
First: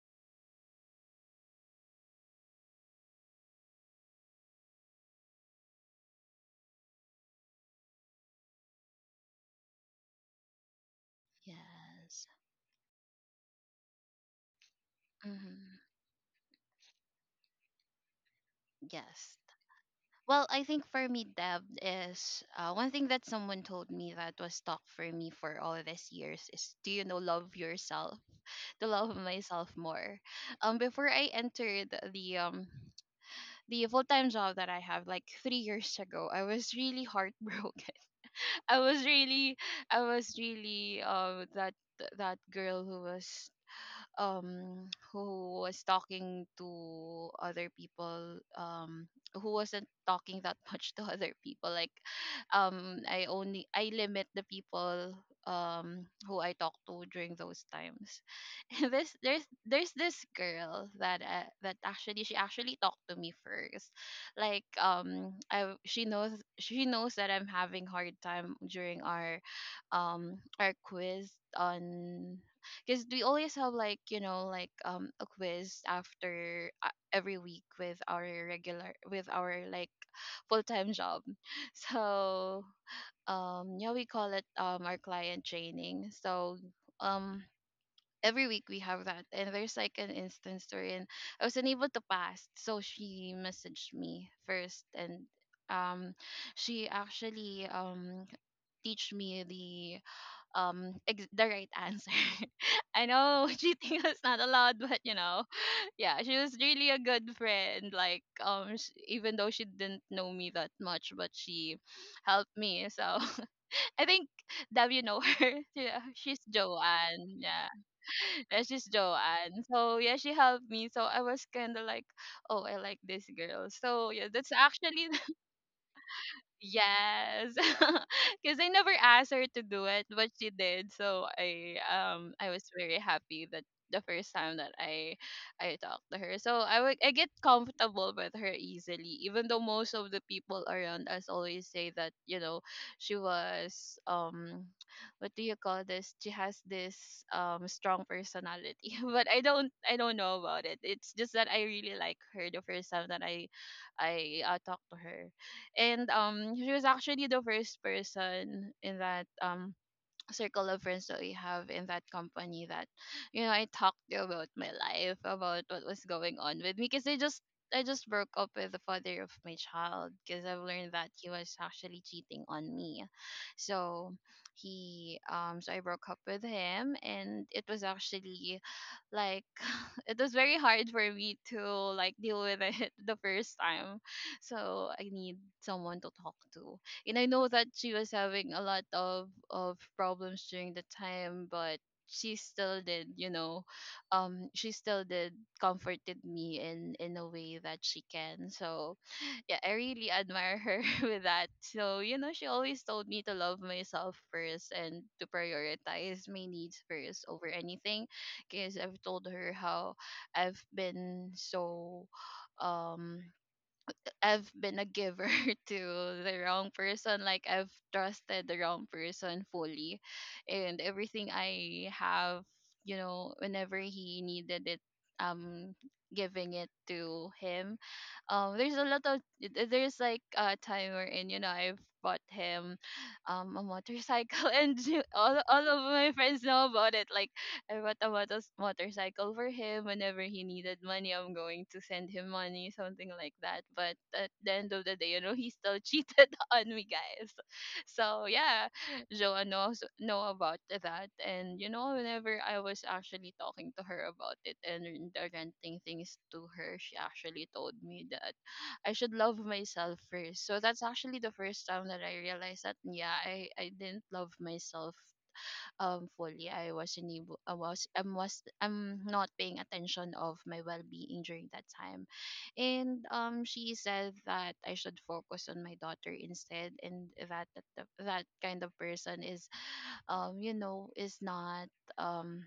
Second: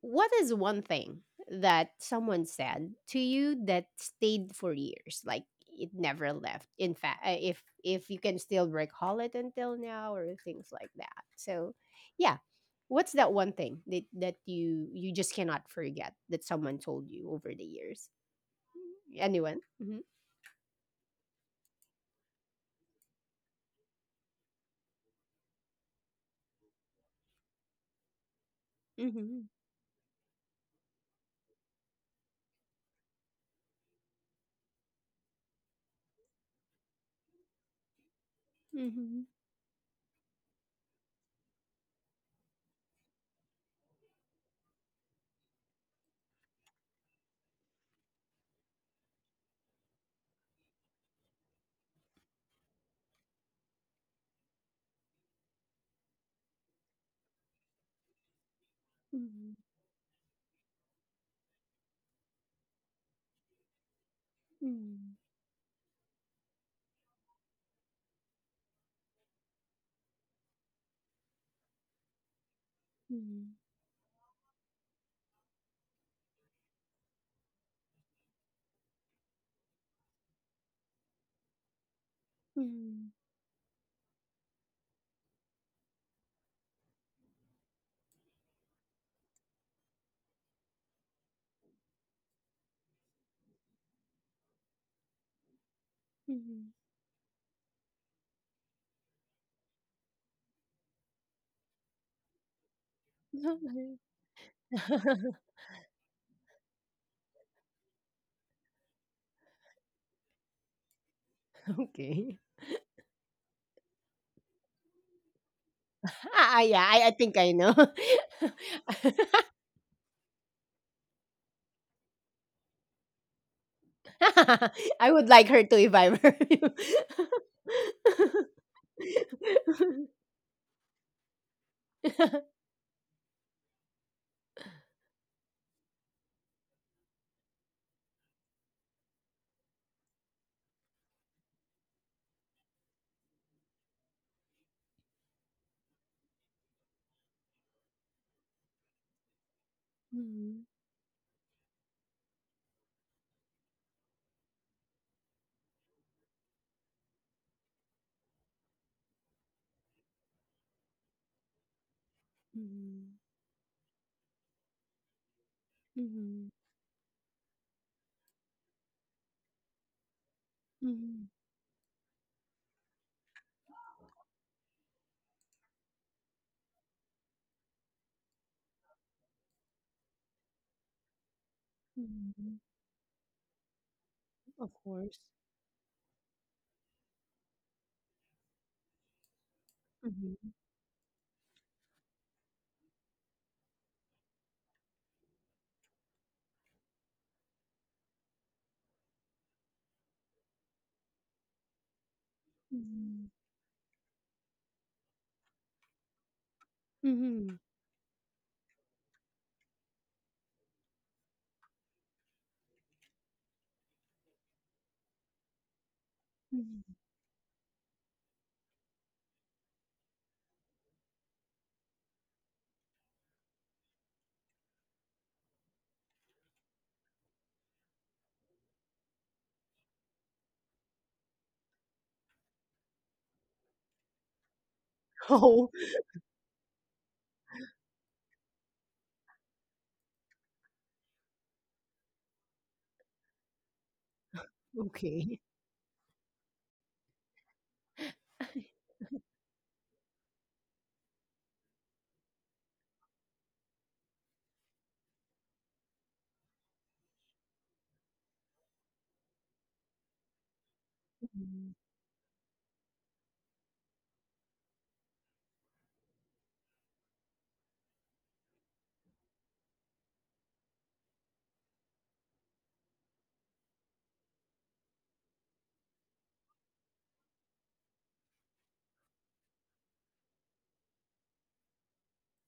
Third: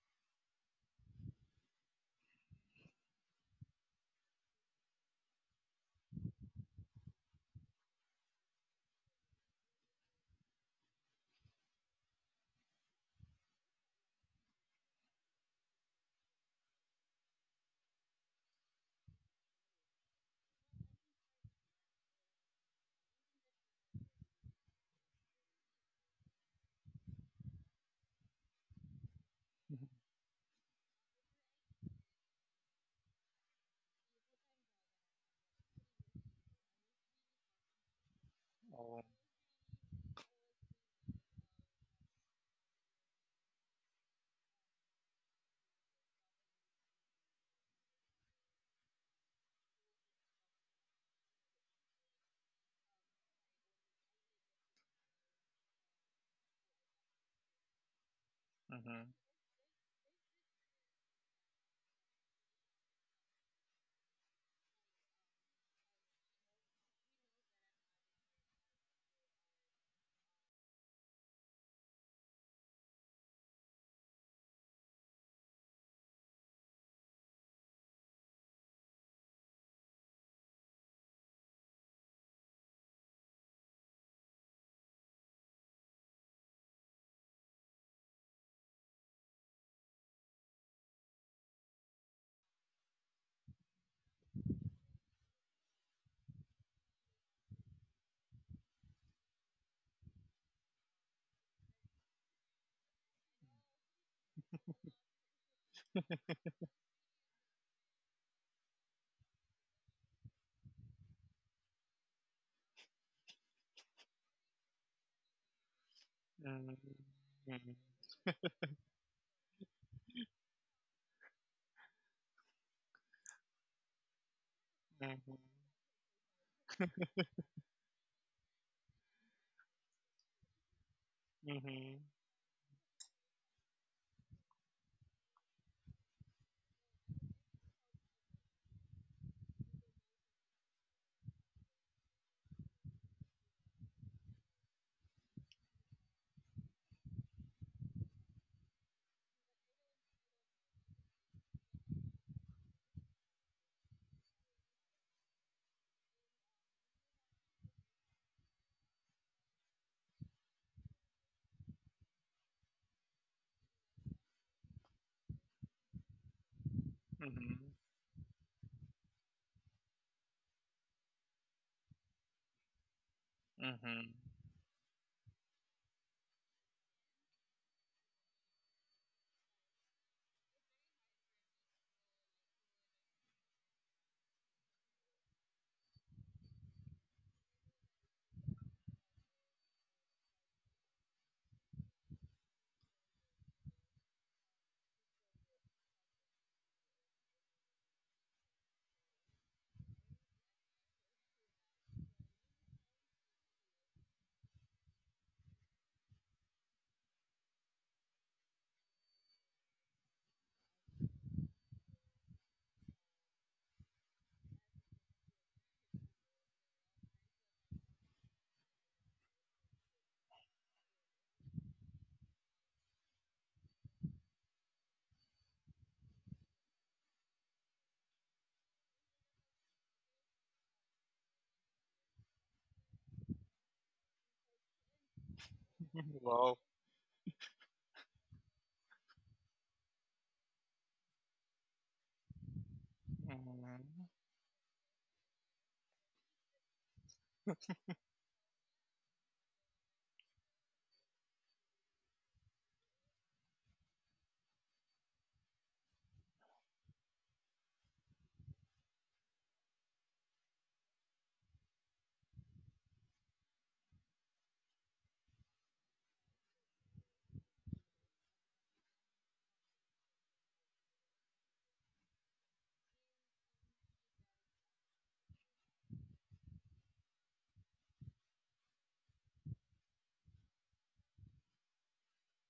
Speaker 1: what is one thing that someone said to you that stayed for years? Like it never left. In fact, if you can still recall it until now or things like that. So,
Speaker 2: Yes.
Speaker 1: yeah. What's that one thing that you just cannot
Speaker 2: Hmm.
Speaker 1: forget that someone told you over the years?
Speaker 2: Yes.
Speaker 1: Anyone? Mhm.
Speaker 2: Well, I think for me, Deb, is one thing that someone told me that was stuck for me for all these years is, do you know, love yourself, to love
Speaker 1: Mhm.
Speaker 2: myself
Speaker 3: Mhm.
Speaker 2: more. Before I entered the full time job that I have like 3 years ago, I was really heartbroken. I
Speaker 3: Oh.
Speaker 2: was
Speaker 1: Mhm.
Speaker 2: really, I was really that girl who was talking to other people who wasn't talking that much to other people. Like I only I limit the people who I talk to during those times. And
Speaker 3: Mhm.
Speaker 2: this there's this girl that that actually she actually talked to me first. Like
Speaker 1: Mhm.
Speaker 2: I she knows that I'm having hard time during our quiz on, because we always
Speaker 1: Mhm.
Speaker 2: have like, you know, like a quiz after every week with our regular with our like full-time job. So
Speaker 1: Mhm.
Speaker 2: yeah, we call it our client training. So um every week we have that, and there's like an instance wherein I was unable to pass. So she messaged me first, and um she actually teach me the the right answer. I know
Speaker 1: Mhm.
Speaker 2: cheating is not
Speaker 1: Mhm.
Speaker 2: allowed, but, you know, yeah, she was really a good friend. Like even though she didn't know me that much, but she
Speaker 1: Okay.
Speaker 2: helped me. So I think Dab, you know her. Yeah, she's
Speaker 1: Ah,
Speaker 3: Mhm.
Speaker 1: yeah, I think
Speaker 2: Joanne.
Speaker 1: I
Speaker 2: Yeah,
Speaker 3: Mhm.
Speaker 1: know.
Speaker 2: yeah, she's Joanne. So yeah, she helped me. So I was kind of like, oh, I like this girl. So yeah, that's actually—
Speaker 1: I would
Speaker 3: Mhm.
Speaker 1: like her to if I were you.
Speaker 2: Yes. Because I never asked her to do it, but she did. So
Speaker 3: Mhm.
Speaker 2: I was very happy that the first time that I talked to her. So I would I get comfortable with her easily, even though most of the people around us always say that, you know, she was what do you call this? She has this strong personality. But I don't know about
Speaker 1: Mhm,
Speaker 2: it. It's just that I really like her the first time that I talked to her. And she was actually the first person in that circle of friends that we have in that company, that, you know, I talked to about my life, about what was going
Speaker 1: mhm,
Speaker 2: on with me. Because I just
Speaker 3: Mhm.
Speaker 2: broke up with the father of my child because I've
Speaker 1: mhm,
Speaker 2: learned that
Speaker 1: mhm,
Speaker 2: he was actually cheating on me.
Speaker 3: Mhm.
Speaker 2: So he so I broke up with him, and it was actually like it was very hard for me to like deal
Speaker 1: mhm.
Speaker 2: with it. The first time,
Speaker 1: Of
Speaker 2: so I
Speaker 1: course.
Speaker 2: need someone to talk to, and I know that she was having a lot of problems
Speaker 1: Mhm,
Speaker 2: during the time. But she still did you know she still did comforted me in a way that she can. So yeah, I really admire her with that. So, you know, she always told me
Speaker 1: mhm,
Speaker 2: to love myself first and to prioritize my needs first over
Speaker 1: mhm,
Speaker 2: anything, because I've told her how I've been so um I've been a giver to the wrong
Speaker 1: mhm.
Speaker 2: person. Like, I've trusted the wrong person fully, and everything I have, you know, whenever he needed it, um giving it to him. There's a lot of th- There's like a time wherein, you know, I've bought him a motorcycle and all
Speaker 1: Oh,
Speaker 2: of my friends
Speaker 3: Wow.
Speaker 2: know about it. Like, I bought a motorcycle for him. Whenever he needed money, I'm going to send him money, something like that. But
Speaker 3: Mhm.
Speaker 2: at the end of the day, you know,
Speaker 1: okay.
Speaker 2: he still cheated on me, guys. So yeah, Joa knows know about that. And you know, whenever I was actually talking to her about it and renting things to her, she actually told me that I should love myself first. So that's actually the first
Speaker 1: Mm.
Speaker 2: time that I realized that yeah, I didn't love myself fully. I wasn't able i was i'm was i'm not paying attention of my well-being during that time. And she said that I should focus on my daughter instead, and that kind of person is, you know, is not, um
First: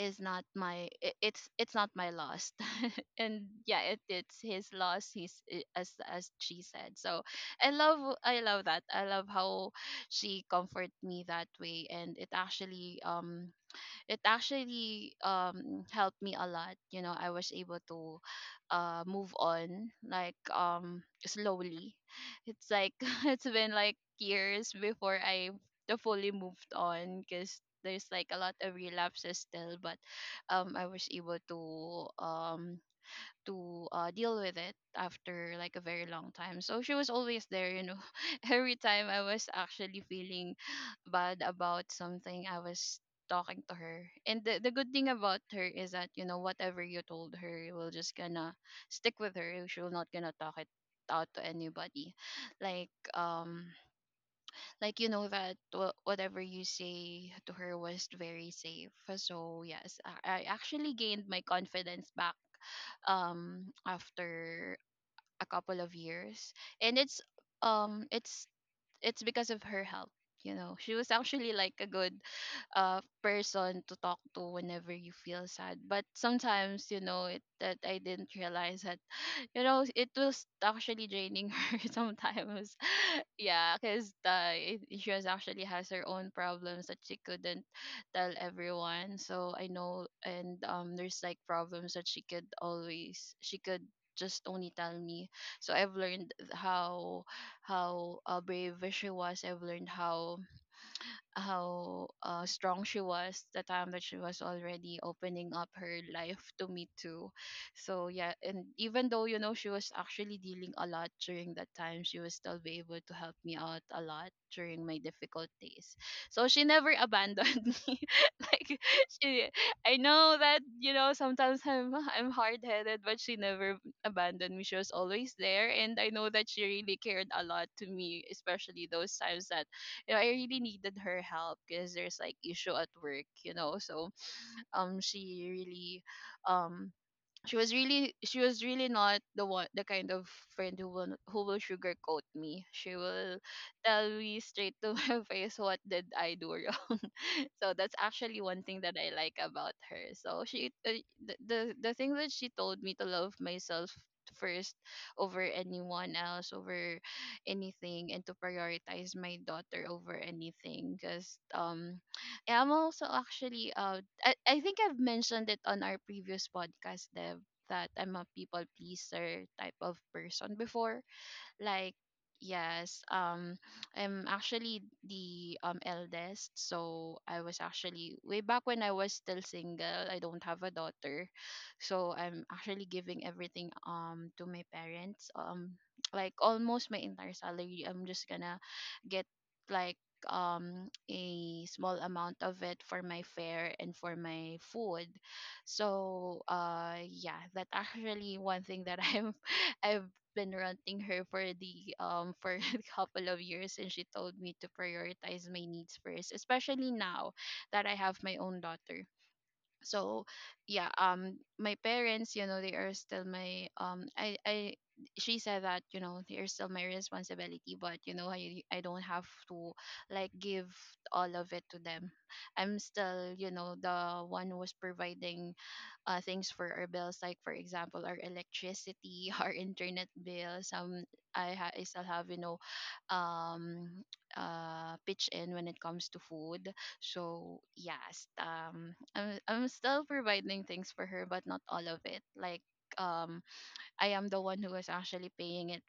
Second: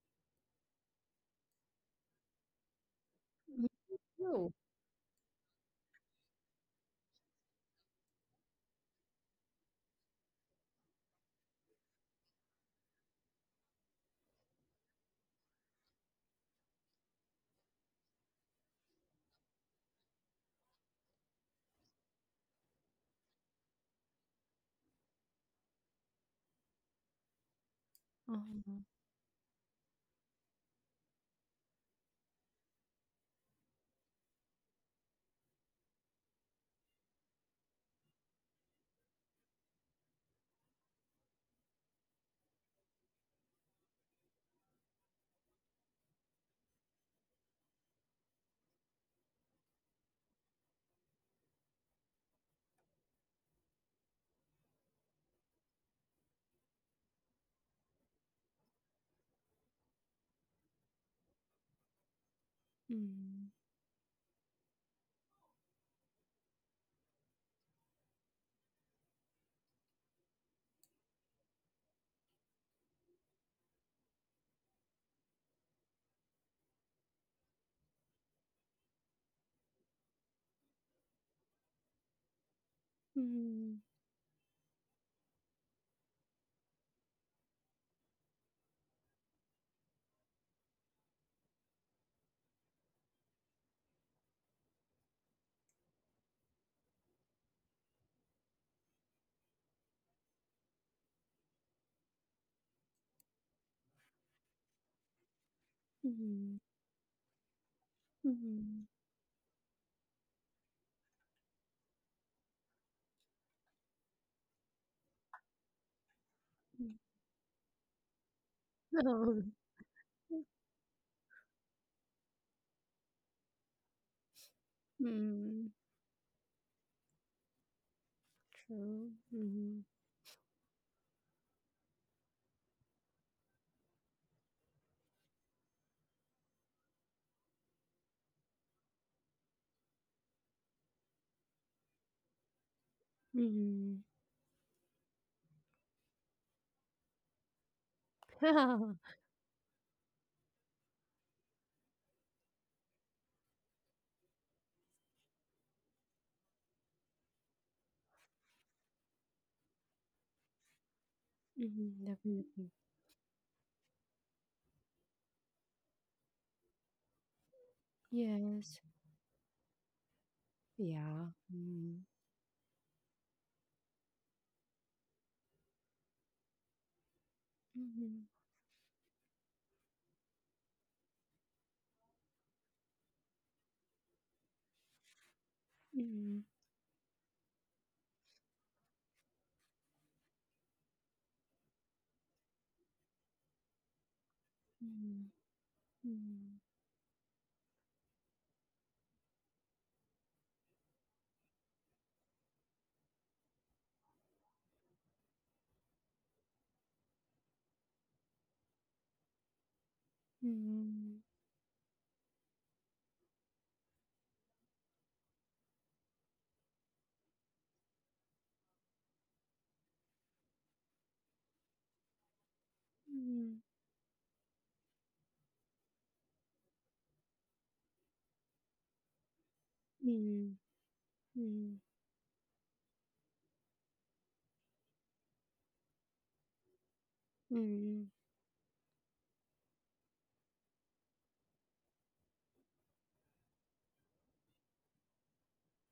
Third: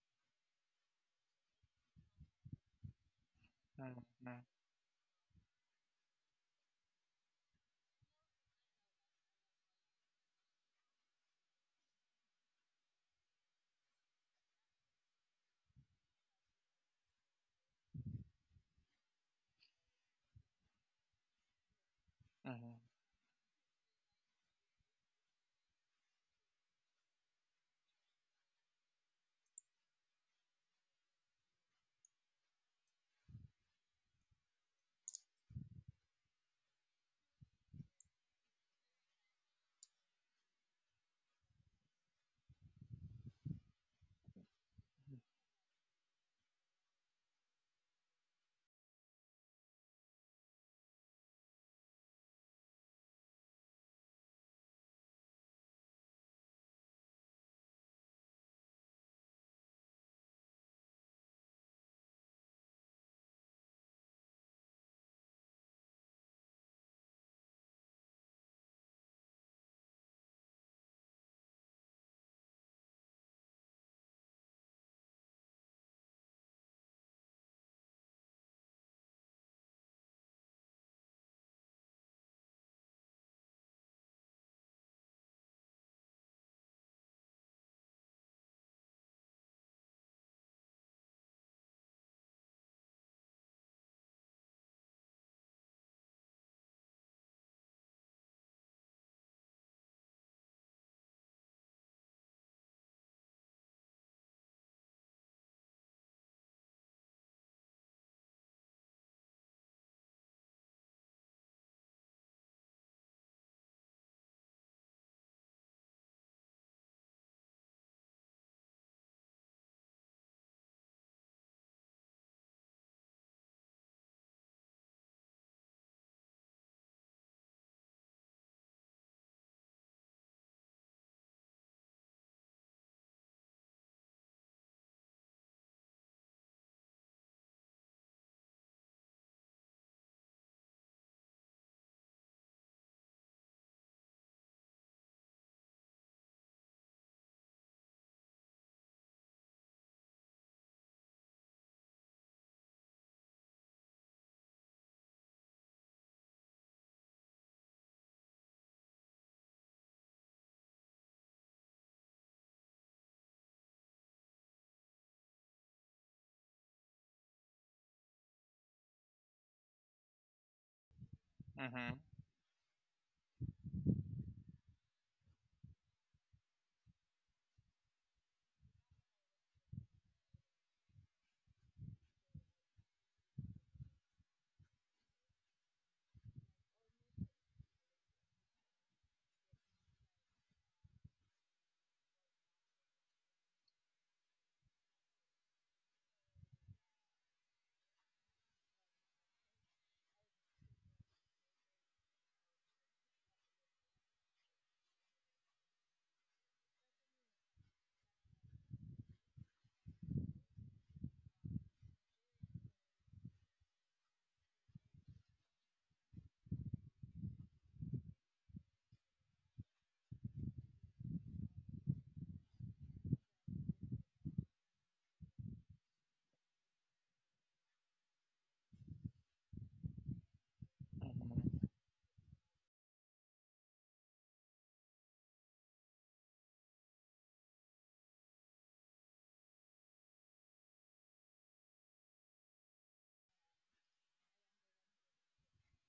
Speaker 2: it's not my loss. And
Speaker 1: Me
Speaker 2: yeah, it's
Speaker 3: Mhm.
Speaker 1: too.
Speaker 2: his loss. He's i- as as she said, so I love how she comforted me that way. And it actually helped me a lot. You know, I was able to move on like, slowly. It's
Speaker 3: Mhm.
Speaker 2: like it's been like years before I the fully moved on, because there's like a lot of
Speaker 1: Uh-huh.
Speaker 2: relapses still. But I was able to deal with it after like a very long time. So she was always there, you know. Every time I was actually feeling bad about something, I was talking to her. And the good thing about her is that, you know, whatever you told her, you will just gonna stick with her. She will not gonna talk it out to anybody. Like, um, like, you know that whatever you say to her was very safe. So yes, I actually gained my confidence back
Speaker 1: Mm,
Speaker 2: after a couple of years. And um it's it's because of her help. You know, she was actually like a good person to talk to whenever you feel sad. But sometimes, you know it, that I didn't realize that you know, it was actually draining her sometimes. Yeah,
Speaker 1: mhm,
Speaker 2: because she was actually has her own problems that she couldn't tell everyone. So I know, and there's like problems that she could just only tell me. So I've learned how brave she was. I've learned how strong she was the time that she was already opening up her life
Speaker 1: mhm,
Speaker 2: to me too. So yeah, and
Speaker 1: mhm,
Speaker 2: even though, you know, she was actually dealing a lot during that time, she was still be able to help me out a lot during my difficult days. So she
Speaker 1: hmm.
Speaker 2: never abandoned me. Like,
Speaker 1: Oh,
Speaker 2: she I know that, you know, sometimes I'm hard-headed, but she never abandoned me. She was always
Speaker 1: mm,
Speaker 2: there, and I know that she really cared a lot to me, especially
Speaker 1: true.
Speaker 2: those times that,
Speaker 1: Mhm,
Speaker 2: you know, I really needed her help, because there's like issue at work. So she really, um she was really not the kind of friend who will sugarcoat me. She will
Speaker 1: mhm,
Speaker 2: tell me straight to my face what did I do wrong. So that's actually one thing that I like about her. So she, the thing that she told me to love myself first over anyone else, over anything, and to prioritize my daughter over anything, because
Speaker 1: mhm, definitely.
Speaker 2: I'm also actually, I think I've mentioned it on our previous podcast, Dev, that I'm a people
Speaker 1: Yes.
Speaker 2: pleaser type of person before.
Speaker 1: Yeah.
Speaker 2: Like,
Speaker 3: Mhm.
Speaker 1: Mm.
Speaker 2: yes, I'm actually the eldest. So I was actually
Speaker 1: Mhm,
Speaker 2: way back when I was still single, I don't have a daughter. So I'm actually giving everything to my parents like
Speaker 1: mhm,
Speaker 2: almost my entire salary. I'm just gonna get like a small amount of it for my fare and for my food. So
Speaker 1: mhm,
Speaker 2: yeah, that actually one thing that I'm I've been renting her for the for a couple of years. And she told me to prioritize my needs first, especially now that I have my own daughter. So
Speaker 1: mhm,
Speaker 2: yeah,
Speaker 1: mhm,
Speaker 2: my parents, you know, they are still my I, she said that, you know, they are still my responsibility. But, you know, I don't have to like give all of it to them. I'm still, you
Speaker 1: mhm,
Speaker 2: know, the one who's providing things for our bills, like for example, our electricity, our internet
Speaker 1: mhm,
Speaker 2: bills. Um, I,
Speaker 3: Mhm.
Speaker 2: ha- I still have, you know, um, pitch in when it comes to food. So yes, I'm still providing things for her, but not all of it. Like, um, I am the one who was actually paying it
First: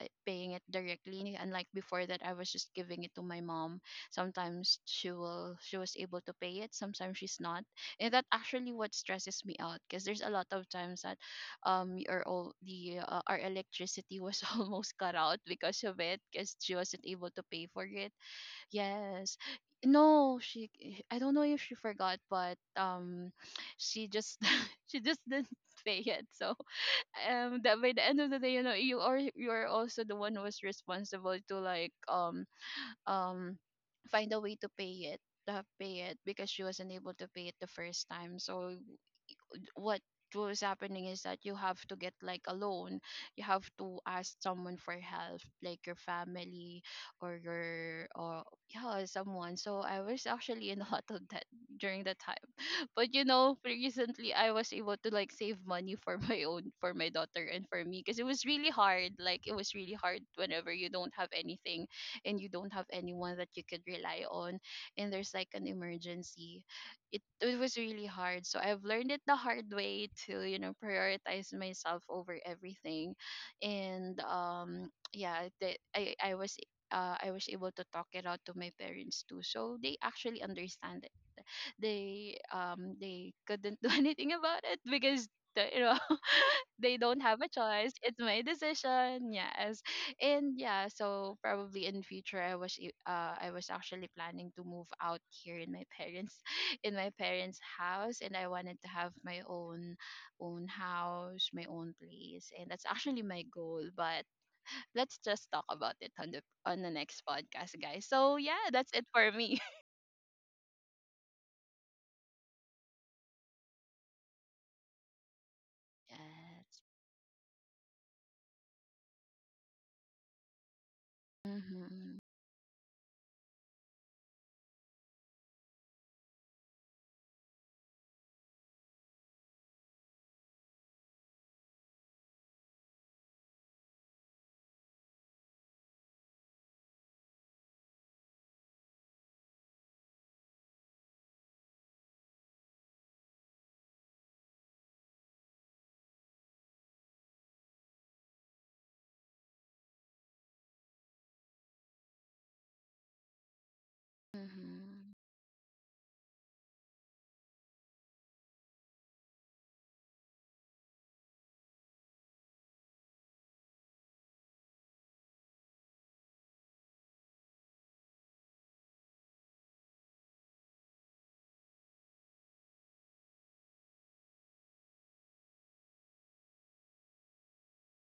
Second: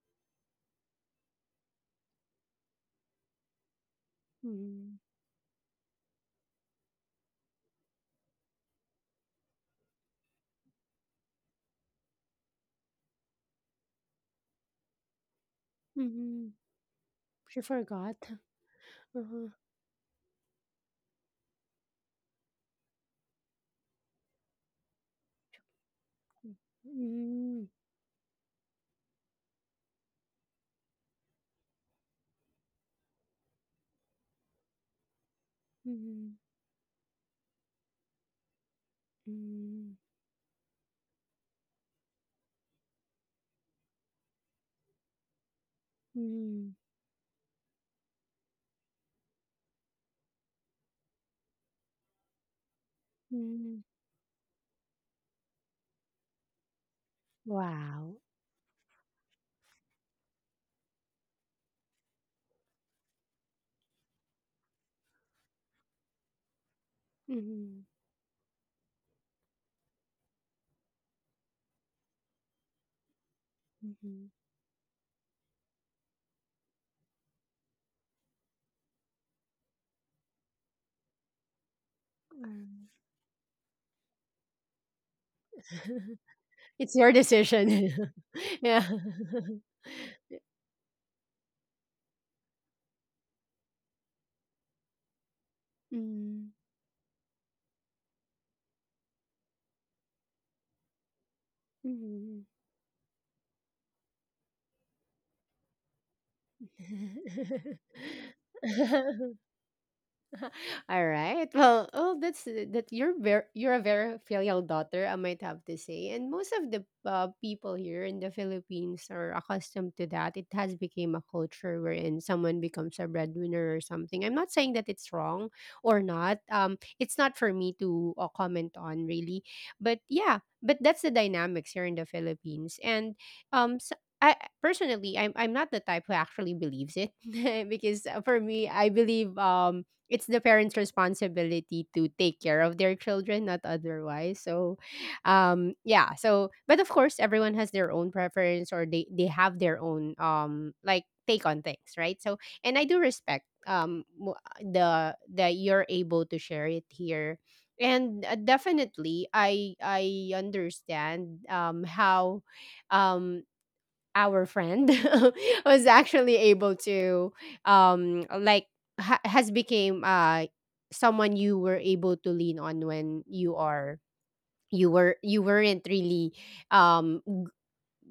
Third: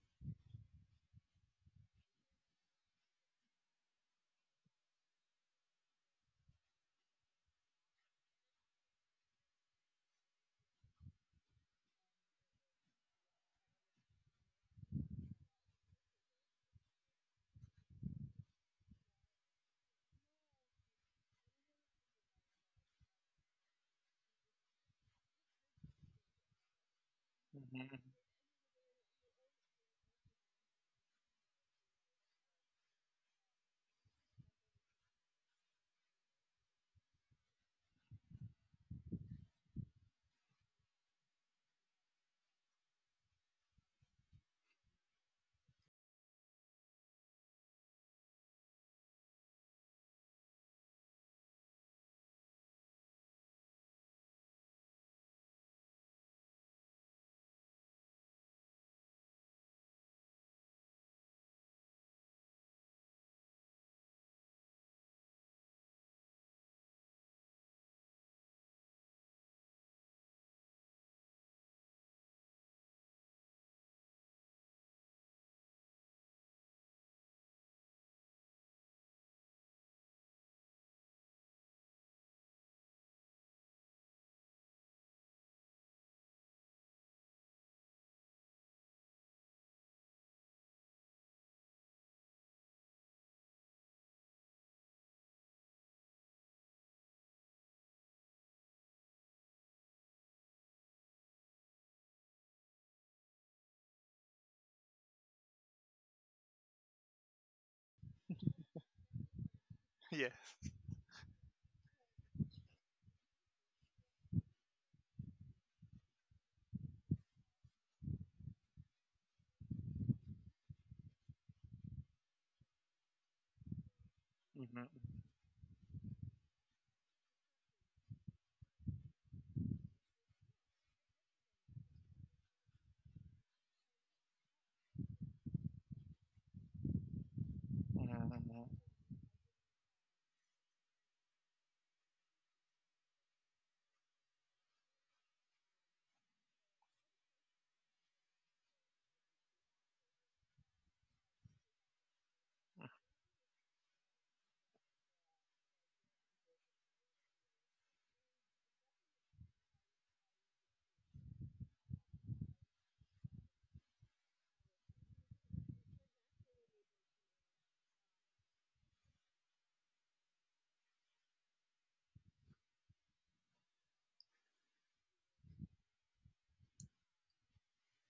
Speaker 2: uh, paying it directly, unlike before that I was just giving it to my mom.
Speaker 1: mhm, mhm,
Speaker 2: Sometimes
Speaker 1: mhm,
Speaker 2: she was able to pay it, sometimes she's not. And that actually what stresses me out, because there's a lot of times that our all the our electricity was almost cut out because of it,
Speaker 1: mhm.
Speaker 2: because she wasn't able to
Speaker 1: She
Speaker 2: pay for it.
Speaker 1: forgot.
Speaker 2: Yes,
Speaker 1: Uh-huh.
Speaker 2: no, I don't know if she forgot, but she just she just didn't pay it. So
Speaker 1: Mhm,
Speaker 2: that by
Speaker 3: Mhm.
Speaker 2: the end of the day, you know, you are also the one who is responsible to like um find a way to pay it, pay it
Speaker 1: mhm,
Speaker 2: because she wasn't able to pay it the first time. So
Speaker 1: mhm,
Speaker 2: what was happening is that you have to get like a loan. You have to ask someone for help, like your
Speaker 1: mhm,
Speaker 2: family or your or yeah, someone. So I was actually in a lot of debt during that time. But, you know,
Speaker 1: mhm.
Speaker 2: recently I was able to like save money for my own, for my daughter and for me,
Speaker 1: Wow.
Speaker 2: because it was really hard. Like, it was really hard whenever you don't have anything, and you don't have anyone that you could rely on, and there's like an emergency. It was
Speaker 1: Mhm,
Speaker 2: really hard. So I've learned it the hard way to, you know, prioritize myself over everything. And
Speaker 1: mhm.
Speaker 2: yeah, the, I was able to talk it out to my parents too. So they actually understand. they
Speaker 1: Um,
Speaker 2: um they couldn't do anything about it because you know
Speaker 1: It's
Speaker 2: they
Speaker 1: your
Speaker 2: don't have a
Speaker 1: decision.
Speaker 2: choice. It's my
Speaker 1: Yeah.
Speaker 2: decision, yes. And yeah, so probably in future, I was actually planning to move out here in my parents
Speaker 1: Mhm,
Speaker 2: in my parents house, and I wanted to have my own house, my own
Speaker 1: mhm.
Speaker 2: place. And that's actually my goal, but let's just talk about it on the next podcast, guys. So yeah, that's it for me.
Speaker 3: Yes.
Speaker 1: All right. Well, oh, that's that. You're a very filial daughter, I might have to say, and most of the people here in the Philippines are accustomed to that. It has become a culture
Speaker 2: Yes.
Speaker 1: wherein someone becomes a breadwinner or something. I'm not saying that it's
Speaker 3: Mhm.
Speaker 1: wrong or not. It's not for me to comment on, really, but yeah, but that's the dynamics here in the Philippines, and so, I personally, I'm not the type who actually believes it, because,
Speaker 3: Mhm. Mhm.
Speaker 1: for me,
Speaker 3: Mhm.
Speaker 1: I believe it's the parents' responsibility to take care of their children, not otherwise. So, yeah. So, but of course, everyone has their own preference, or they have their own, like, take on things, right? So, and I do respect, mo-
Speaker 2: Mhm.
Speaker 1: the that you're able to share it here, and definitely I understand how um our friend was actually able to, um like has became someone you were able to lean on, when you weren't really um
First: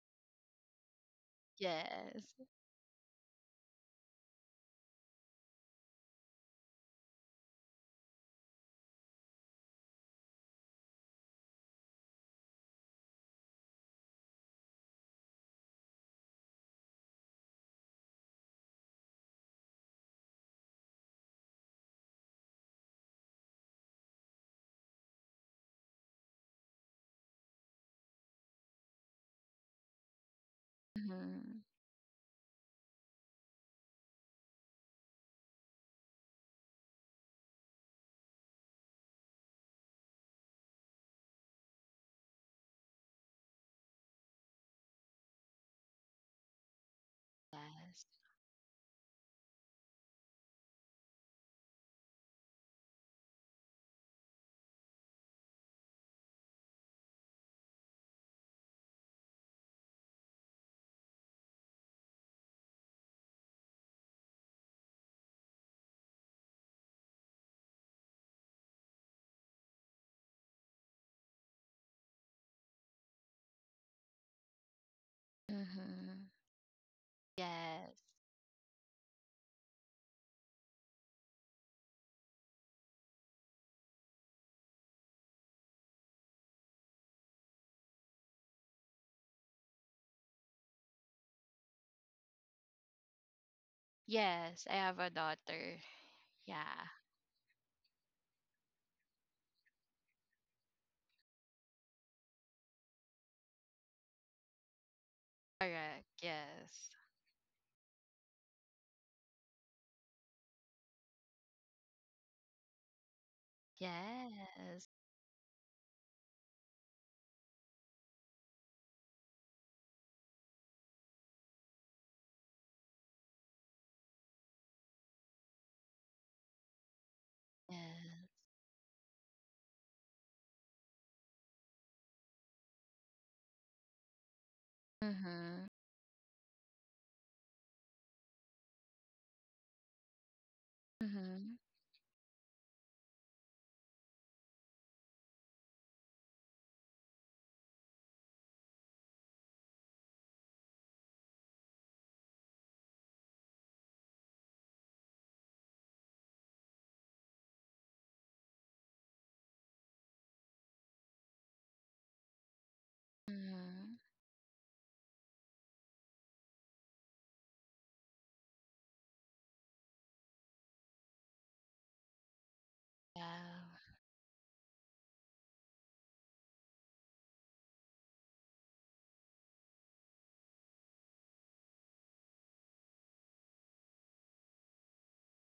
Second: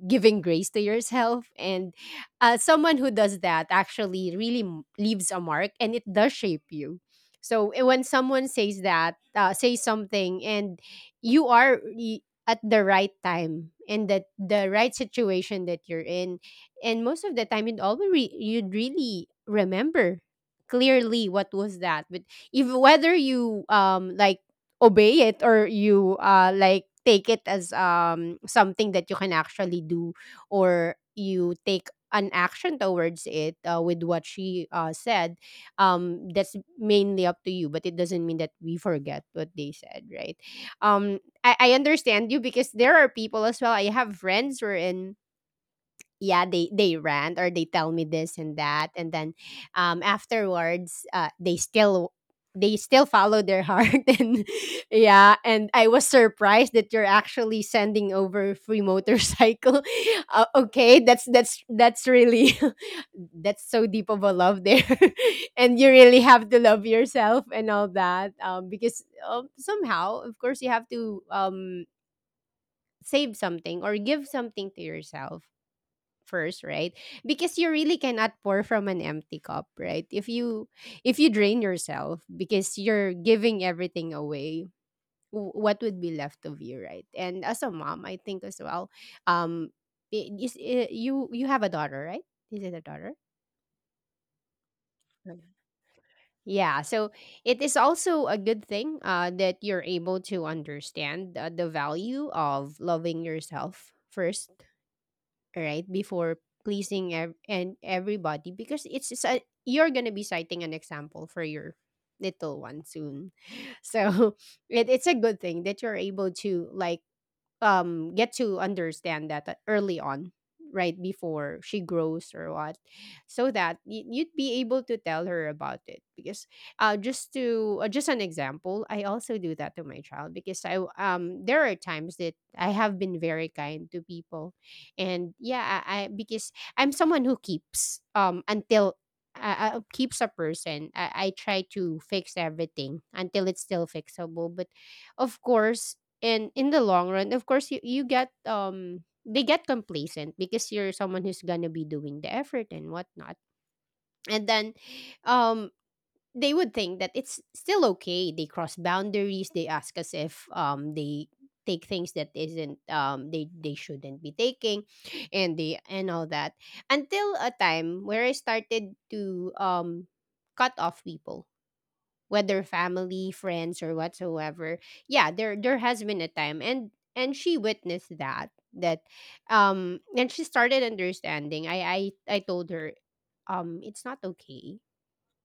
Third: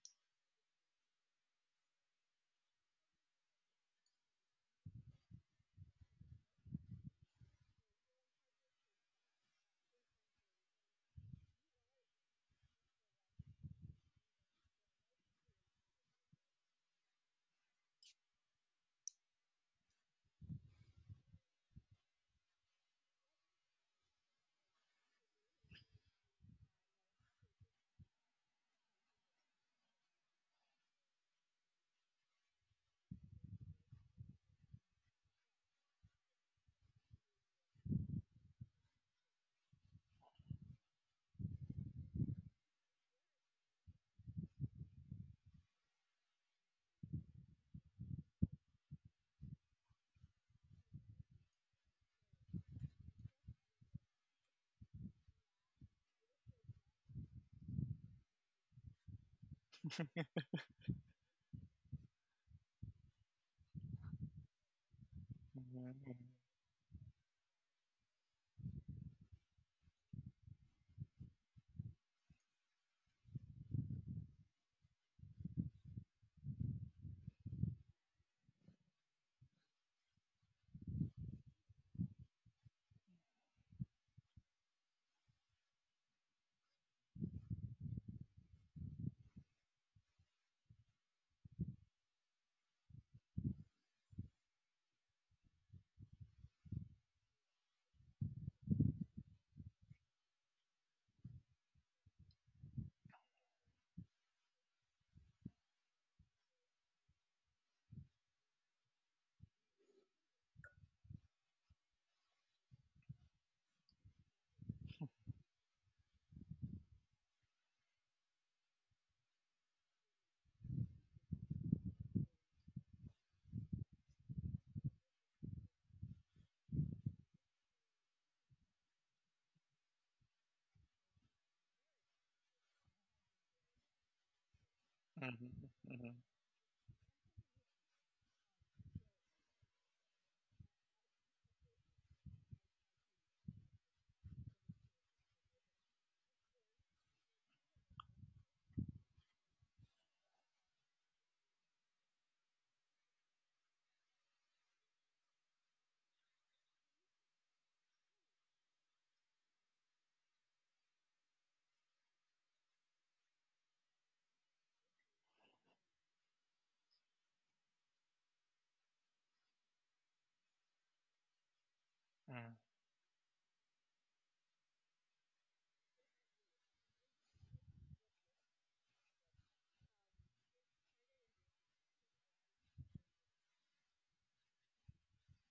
Speaker 1: giving grace to yourself, and
Speaker 2: Yes.
Speaker 1: someone who does that actually really leaves a mark, and it does shape you. So, when someone says that, says something, and you are, at the right time and that the right situation that you're in, and most of the time, you'd really remember clearly what was that, but if whether you, like, obey it, or you, like, take it as, something that you can actually do, or you
Speaker 2: Mhm.
Speaker 1: take an action towards it, with what she, said, that's mainly up to you, but it doesn't mean that we forget what they said, right? I understand you, because there are people as well. I have friends who are in, yeah, they rant, or they tell
Speaker 2: Yes.
Speaker 1: me this and that, and then, afterwards, they still follow their heart. And yeah, and I was surprised that you're actually sending over free motorcycle.
Speaker 3: Mhm.
Speaker 1: Okay, that's really, that's so deep of a love there. And you really have to love yourself and all that, because, somehow, of course, you have to, save something or give something to yourself
Speaker 2: Mhm.
Speaker 1: first, right? Because you really
Speaker 2: Yes.
Speaker 1: cannot pour from an empty cup, right? If you drain yourself because you're giving everything away, what would be left of you, right? And as a mom, I think as well, um, you have a daughter, right? Is it a daughter?
Speaker 2: Yes, I have a
Speaker 1: Okay.
Speaker 2: daughter.
Speaker 1: Yeah,
Speaker 2: Yeah.
Speaker 1: so it is also a good thing, that you're able to understand, the value of loving yourself first, right
Speaker 2: Correct.
Speaker 1: before
Speaker 2: Yes.
Speaker 1: pleasing, and everybody, because it's, you're gonna be citing an example for your little one soon, so
Speaker 2: Yes. Yes.
Speaker 1: it's a good thing that you're able to, like, get to understand that, early on, right before she grows, or what, so that, you'd be able to tell her about it. Because, just to, just an example, I also do that to my child, because there are times that I have been very kind to people, and
Speaker 2: Mhm.
Speaker 3: Mhm.
Speaker 1: yeah,
Speaker 3: Mhm.
Speaker 1: I
Speaker 3: Mhm.
Speaker 1: because I'm someone who keeps, until, keeps a person. I
Speaker 2: Mhm.
Speaker 1: try to fix everything until it's still fixable, but of course, and in the long run, of course, you get they get complacent, because you're someone who's gonna be doing the effort and whatnot, and then, um they would think that it's still okay, they cross boundaries, they ask us if, they take things that isn't, they
Speaker 2: Mhm.
Speaker 1: shouldn't be taking, and they and all that, until a time where I started to, cut off people, whether family,
Speaker 2: Yeah.
Speaker 1: friends, or whatsoever. Yeah, there has been a time, and she witnessed that, and she started understanding. I told her, it's not okay.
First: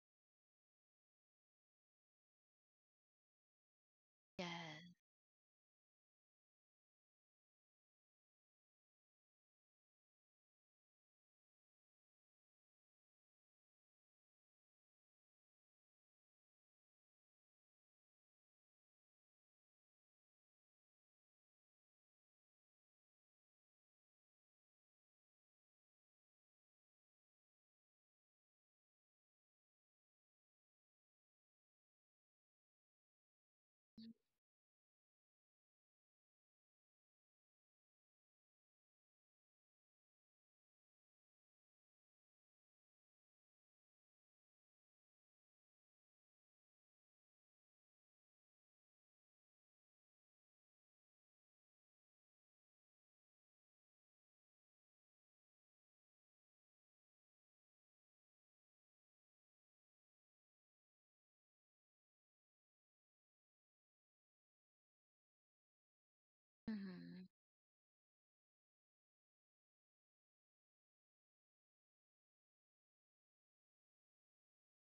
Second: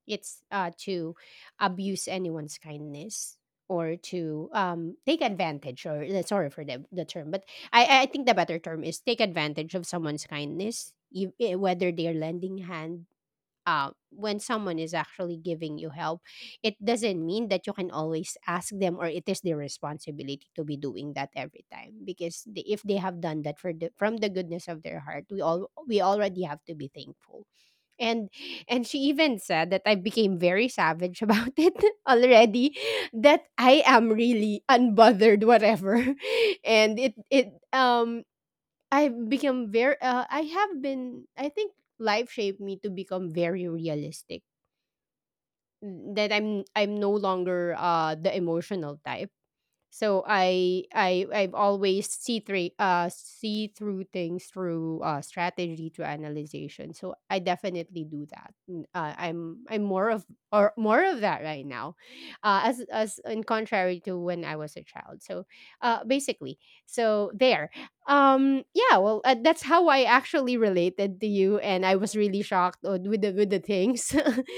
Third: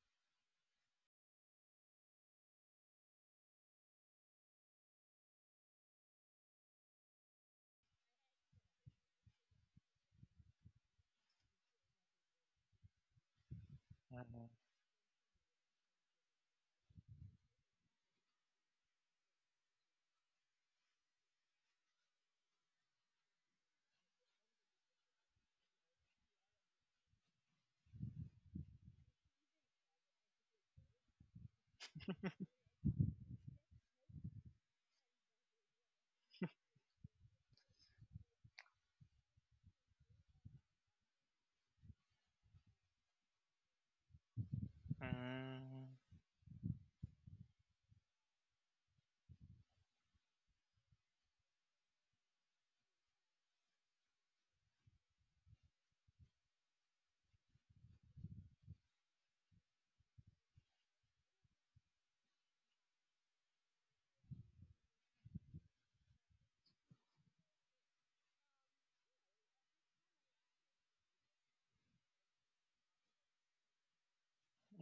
Speaker 1: It's to abuse anyone's kindness, or to,
Speaker 2: Yes.
Speaker 1: take advantage, or, sorry for the term, but I think the better term is take advantage of someone's kindness. You, whether they're lending hand, when someone is actually giving you help, it doesn't mean that you can always ask them, or it is their responsibility to be doing that every time, because they, if they have done that for from the goodness of their heart, we already have to be thankful. And and she even said that I became very savage about it already, that I am really unbothered whatever. And it I've become very, I have been, I think, life shaped me to become very realistic. That I'm no longer the emotional type. So I've always see through, see through things through, strategy to analyzation. So I definitely do that. I'm more of, or more of that right now, as in contrary to when I was a child. So, basically,
Speaker 2: Mhm.
Speaker 1: so there, yeah. Well, that's how I actually related to you, and I was really shocked, with the things.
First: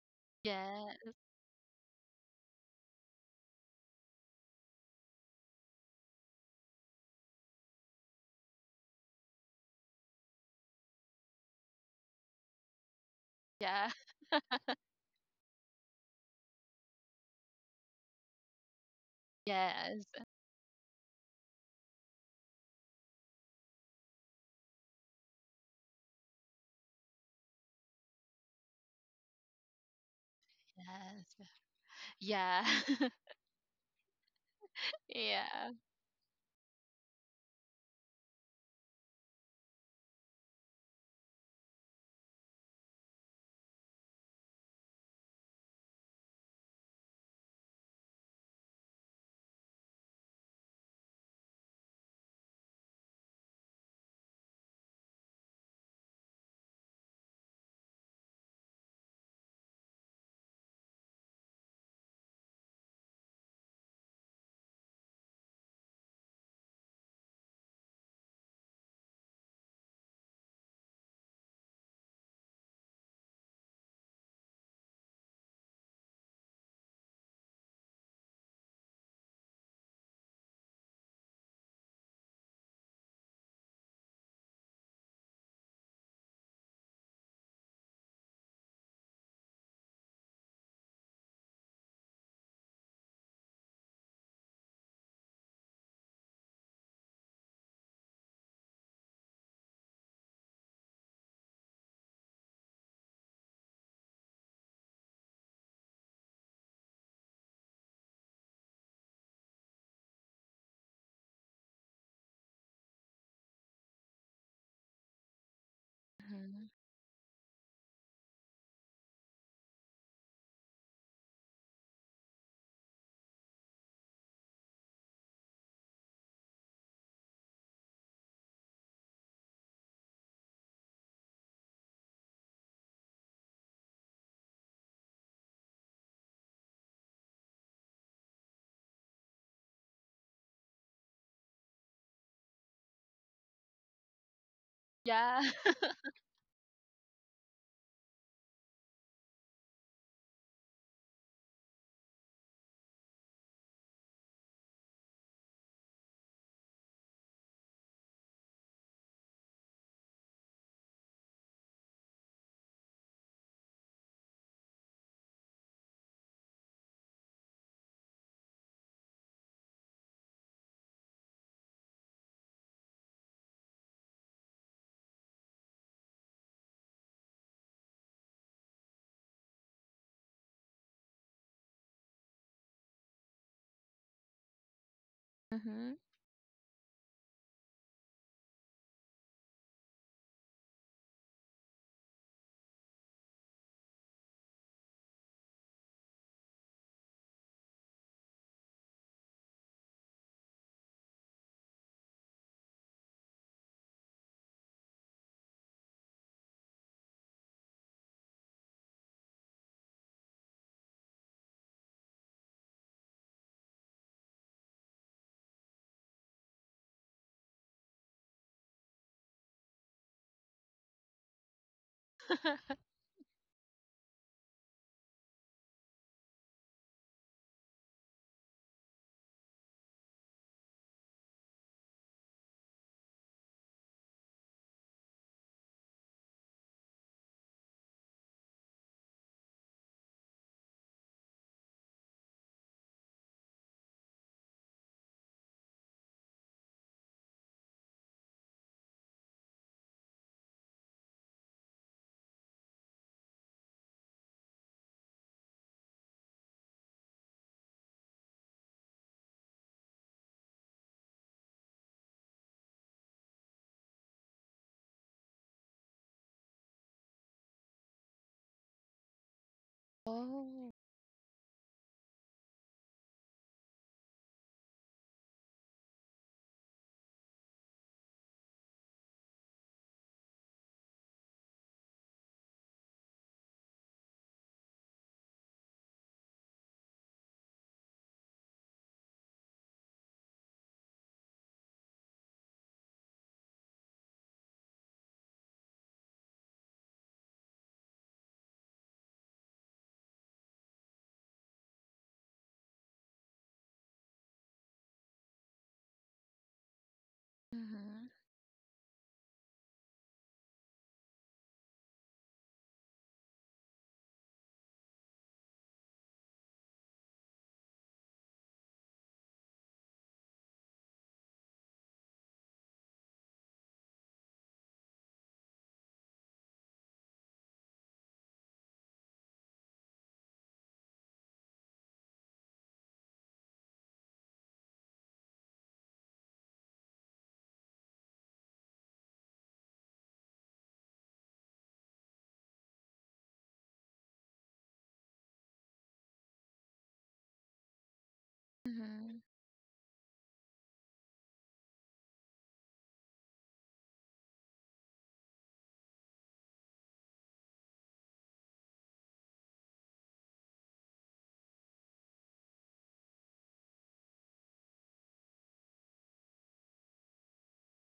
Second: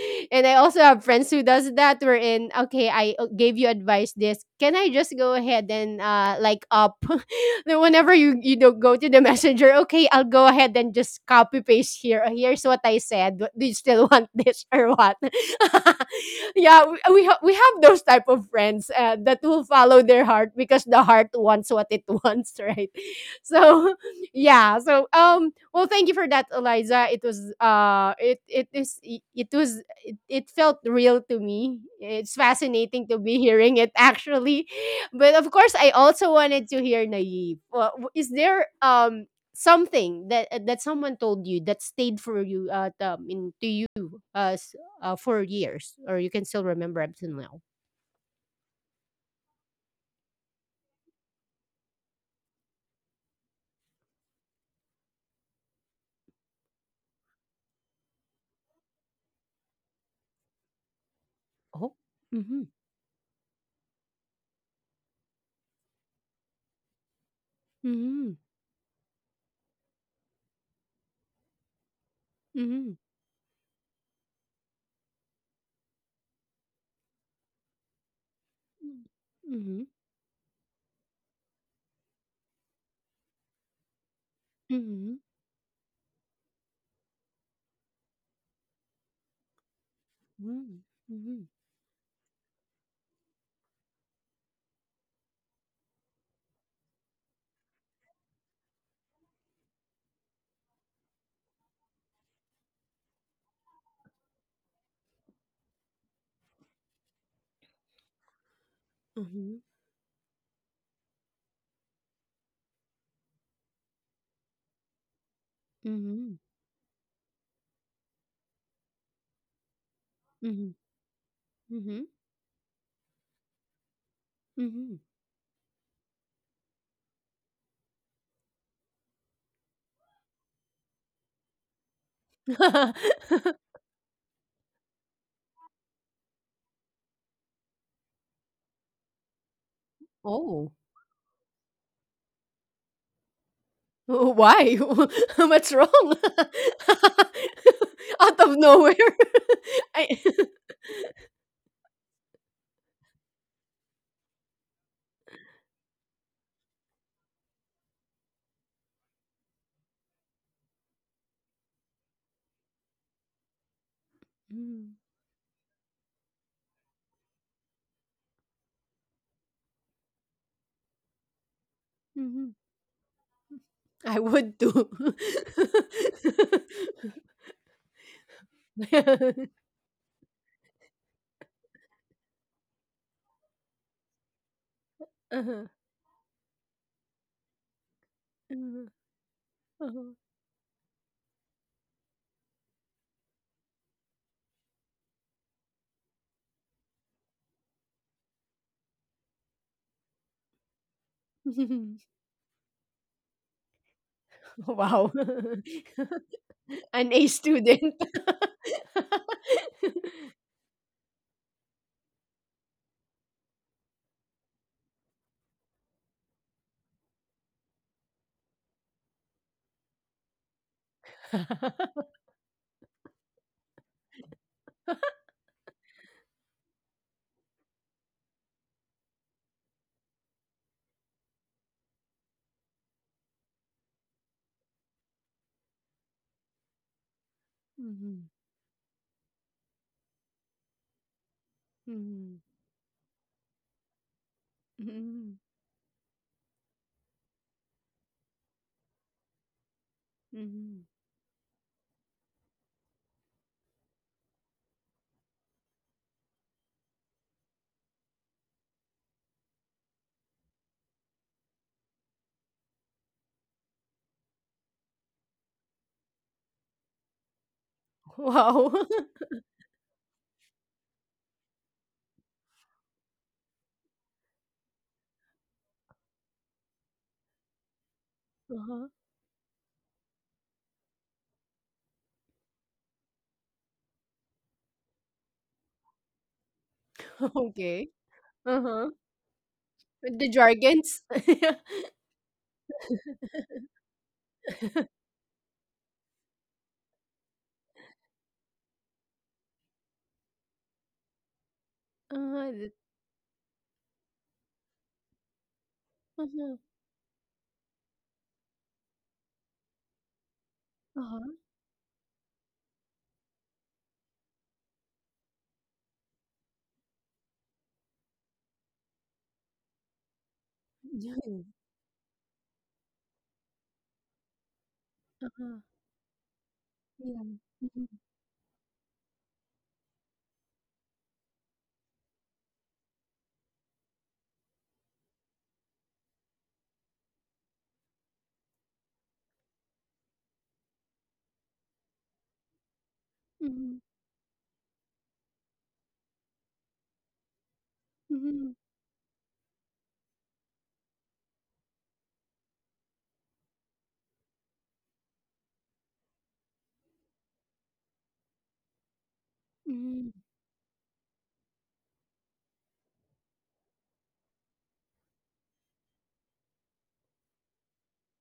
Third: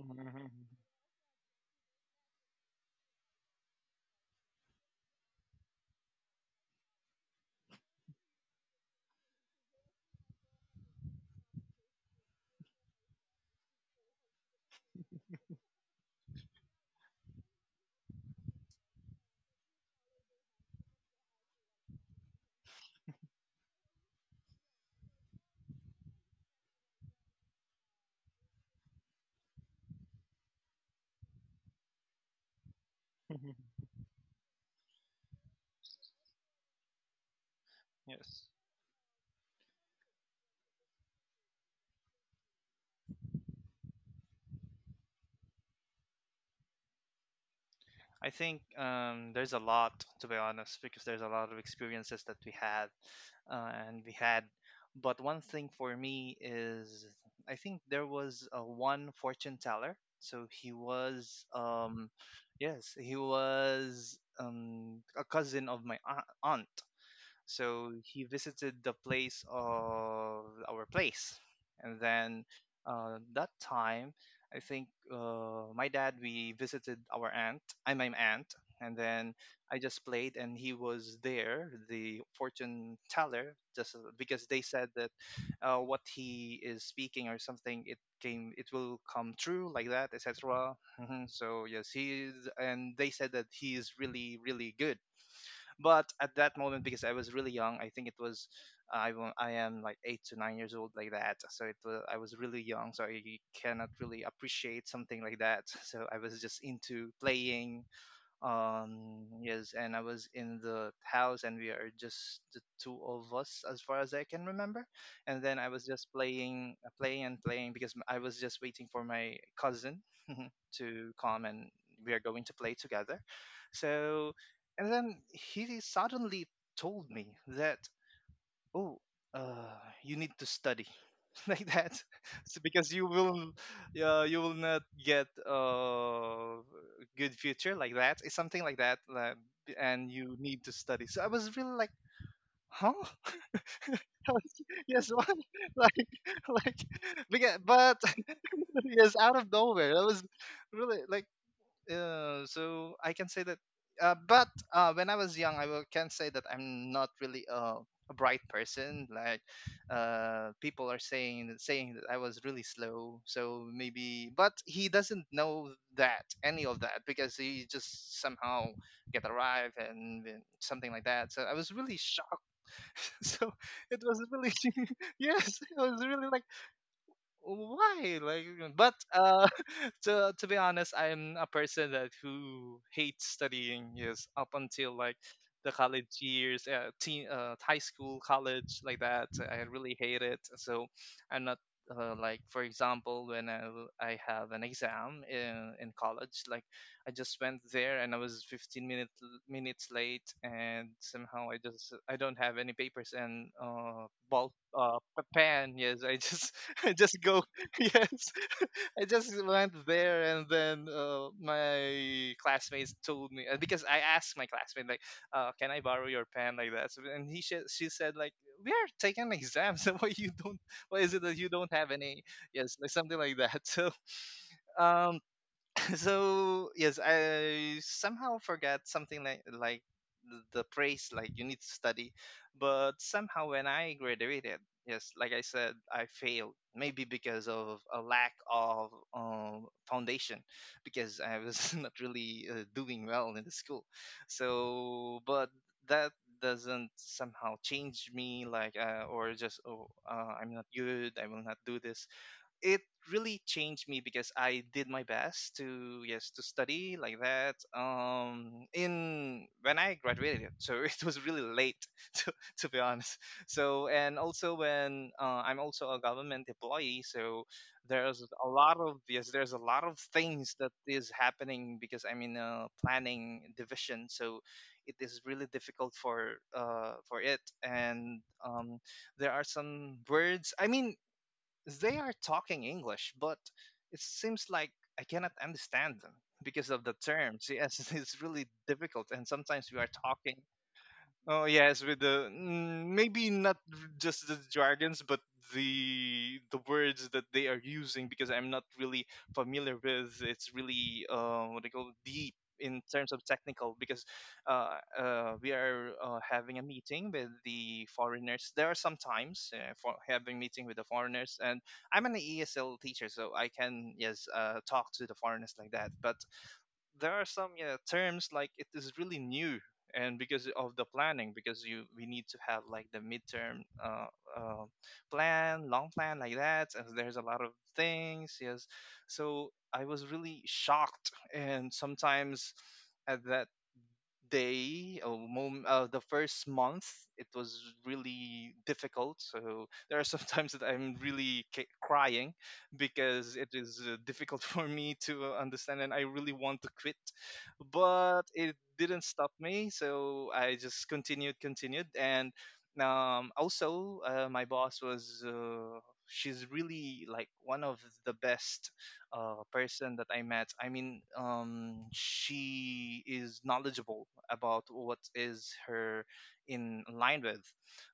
Speaker 1: And I also
Speaker 2: Yeah.
Speaker 1: have friends who does that, where in, okay, I, gave you advice this. Can I just go ahead and, like, up? Then whenever you don't go to the messenger, okay, I'll go ahead and just copy paste here. Here's what I said. Do you
Speaker 2: Yeah.
Speaker 1: still want this or what? Yeah, we have those type of friends, that will follow
Speaker 2: Yes.
Speaker 1: their heart because the heart wants what it wants, right? So, yeah, so, well, thank you for that, Eliza. It was, it it is it it was it, it felt real to
Speaker 2: Yes.
Speaker 1: me. It's
Speaker 2: Yeah.
Speaker 1: fascinating to be hearing it, actually. But of course,
Speaker 2: Yeah.
Speaker 1: I also wanted to hear Naive. Well, is
Speaker 3: Yes.
Speaker 1: there something that, that someone told you, that stayed for you, in to you, uh, s- for years, or you can still remember up till now.
Speaker 3: I think there's a lot, to be honest, because there's a lot of experiences that we had uh, and we had. But one thing for me is I think there was a one fortune teller.
Speaker 1: Oh. Mm-hmm.
Speaker 3: Yes, he was a cousin of my aunt. So
Speaker 1: Mm-hmm.
Speaker 3: he visited the place of our place, and then
Speaker 1: Mm-hmm.
Speaker 3: that time, I think my dad we visited our aunt. I my aunt, and then I just played, and he was there, the fortune teller, just because they said
Speaker 1: Mm-hmm.
Speaker 3: that what he is speaking or something, it came, it will come true like that,
Speaker 1: Mhm,
Speaker 3: etc.
Speaker 1: mhm,
Speaker 3: Mhm. So yes, he is, and they said that he is really, really good, but at that moment, because I was really young, I think it was I am like 8 to 9 years old, like that. So it was I was really young, so I cannot really appreciate something like that. So I was just into playing, um,
Speaker 1: mhm,
Speaker 3: yes, and I was in the house and we are just the two of us as far as I can remember, and then I was just
Speaker 1: mhm,
Speaker 2: Mhm.
Speaker 3: playing because I was just waiting for my cousin
Speaker 1: mhm,
Speaker 3: to come and
Speaker 1: mhm,
Speaker 3: we are going to play together. So,
Speaker 1: mhm.
Speaker 3: and then he suddenly told me that, oh, uh, you need to study like that. Because you will not get a good future like that, it's something like that, like, and
Speaker 1: Oh,
Speaker 3: you need to study. So I was really like, huh?
Speaker 1: w
Speaker 3: I
Speaker 1: why?
Speaker 3: was- yes What?
Speaker 1: What's
Speaker 2: Yeah.
Speaker 1: wrong?
Speaker 3: like like beca- but
Speaker 1: Out of nowhere.
Speaker 3: yes, out of
Speaker 1: I.
Speaker 3: nowhere I was really like, so I can say that. But when I was young, I will, can say that I'm not really a bright person. Like people are saying that I was really slow. So maybe, but
Speaker 1: Mm,
Speaker 3: he doesn't know that any of that because he just somehow get arrived and then something like that. So I was really
Speaker 1: mhm.
Speaker 3: shocked. So
Speaker 1: I
Speaker 3: it
Speaker 1: would
Speaker 3: was really
Speaker 1: too.
Speaker 3: yes, I was really like, why, like, but to be honest, I'm a person that who hates studying, yes, up until like
Speaker 1: Uh-huh,
Speaker 3: the
Speaker 2: Mhm.
Speaker 3: college years, high school,
Speaker 1: uh-huh,
Speaker 3: college, like that, I
Speaker 1: uh-huh.
Speaker 3: really hate it. So I'm not like for example when I have an exam in college, like, I just went there and I was 15 minutes late, and somehow I just I don't have any papers and ball
Speaker 1: Wow.
Speaker 3: pen. Yes, I just
Speaker 1: An A
Speaker 3: I just go
Speaker 1: student.
Speaker 3: yes I just went there. And then my classmates told me because I asked my classmate, like, can I borrow your pen like that. So, and she said like, we are taking exams. So why you don't, why is it that you don't have any? Yes, like something like that. So um so yes, I somehow forgot something like the praise like you need to study, but somehow when I graduated, yes, like I said, I failed. Maybe because of
Speaker 1: Mhm,
Speaker 3: a lack of foundation, because I was not
Speaker 1: mhm,
Speaker 3: really doing well in the school.
Speaker 1: mhm,
Speaker 3: So, but that doesn't somehow change me like, or just, oh, I'm
Speaker 1: mhm.
Speaker 3: not good, I will not do this. It really changed me because I did my best to yes to study like that. In when I graduated, so it was really late to to be honest. So, and also when I'm also a government employee, so there's
Speaker 1: Wow.
Speaker 3: a lot of yes there's a lot of things that
Speaker 2: Oh.
Speaker 3: is happening because I'm in a planning division, so it is really difficult for it. And
Speaker 1: Uh-huh.
Speaker 3: um, there are some words, I mean, they are talking English, but it seems like I cannot understand them because of the terms.
Speaker 1: Okay.
Speaker 3: Yes, it's really
Speaker 1: Uh-huh.
Speaker 3: difficult. And sometimes we are
Speaker 1: The
Speaker 3: talking.
Speaker 1: jargons?
Speaker 3: Oh yes, with the mm, maybe not just the jargons, but the words that they are using because I'm not really familiar with. It's really what they call
Speaker 1: Uh-huh,
Speaker 3: deep
Speaker 1: the,
Speaker 3: in terms of technical because we are
Speaker 1: uh-huh,
Speaker 3: having a meeting with the
Speaker 2: Mhm.
Speaker 3: foreigners. There are sometimes for having meeting with the
Speaker 1: uh-huh.
Speaker 3: foreigners, and I'm an ESL teacher, so I can yes talk to the foreigners like that. But there are some, yeah, terms like it is really new and because of the
Speaker 1: Yeah.
Speaker 3: planning because you we need to have like the midterm uh,
Speaker 1: Uh-huh,
Speaker 3: plan, long plan like that, and
Speaker 1: yeah.
Speaker 3: there's a lot of things, yes. So I was really shocked, and sometimes at that the first month it was really difficult. So there are some times that I'm really crying
Speaker 1: Mhm,
Speaker 3: because it
Speaker 1: mhm,
Speaker 3: is difficult for me to understand, and I really want to quit, but
Speaker 1: mhm,
Speaker 3: it didn't
Speaker 2: Mhm.
Speaker 3: stop me. So I just continued, and also my boss was she's really like one of the best
Speaker 1: mhm.
Speaker 3: person that I met. She is knowledgeable about what is her in line with,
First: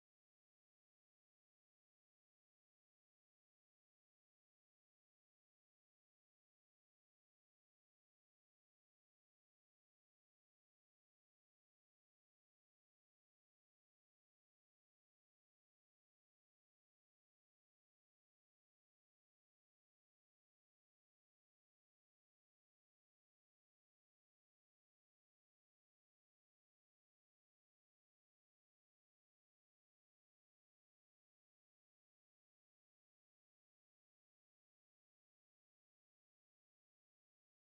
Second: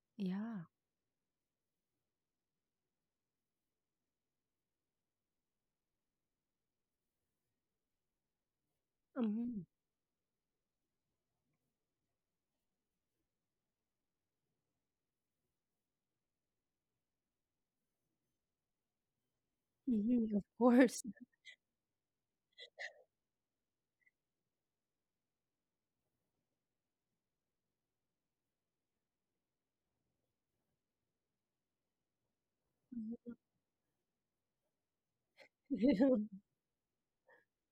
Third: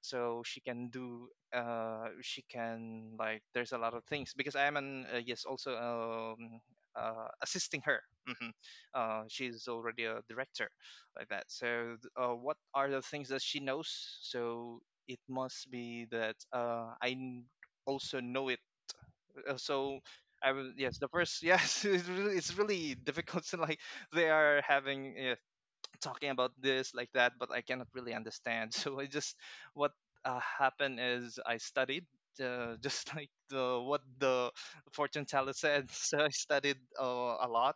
Speaker 3: so she
Speaker 1: Yeah.
Speaker 3: can do she can, like, there's a lot of things because I am an yes, also, um assisting her. hmm
Speaker 1: Mhm,
Speaker 3: she's already a director like that. So what are the things that she knows, so it must be that also know it. So
Speaker 1: mhm. Of
Speaker 3: I will, yes,
Speaker 1: course.
Speaker 3: the first, yes, it's really difficult to like, they are having, yes, talking about this like that, but I cannot really understand. So I just, what happened is I studied, just like
Speaker 1: Mhm.
Speaker 3: the, what the fortune teller said. So I studied a lot,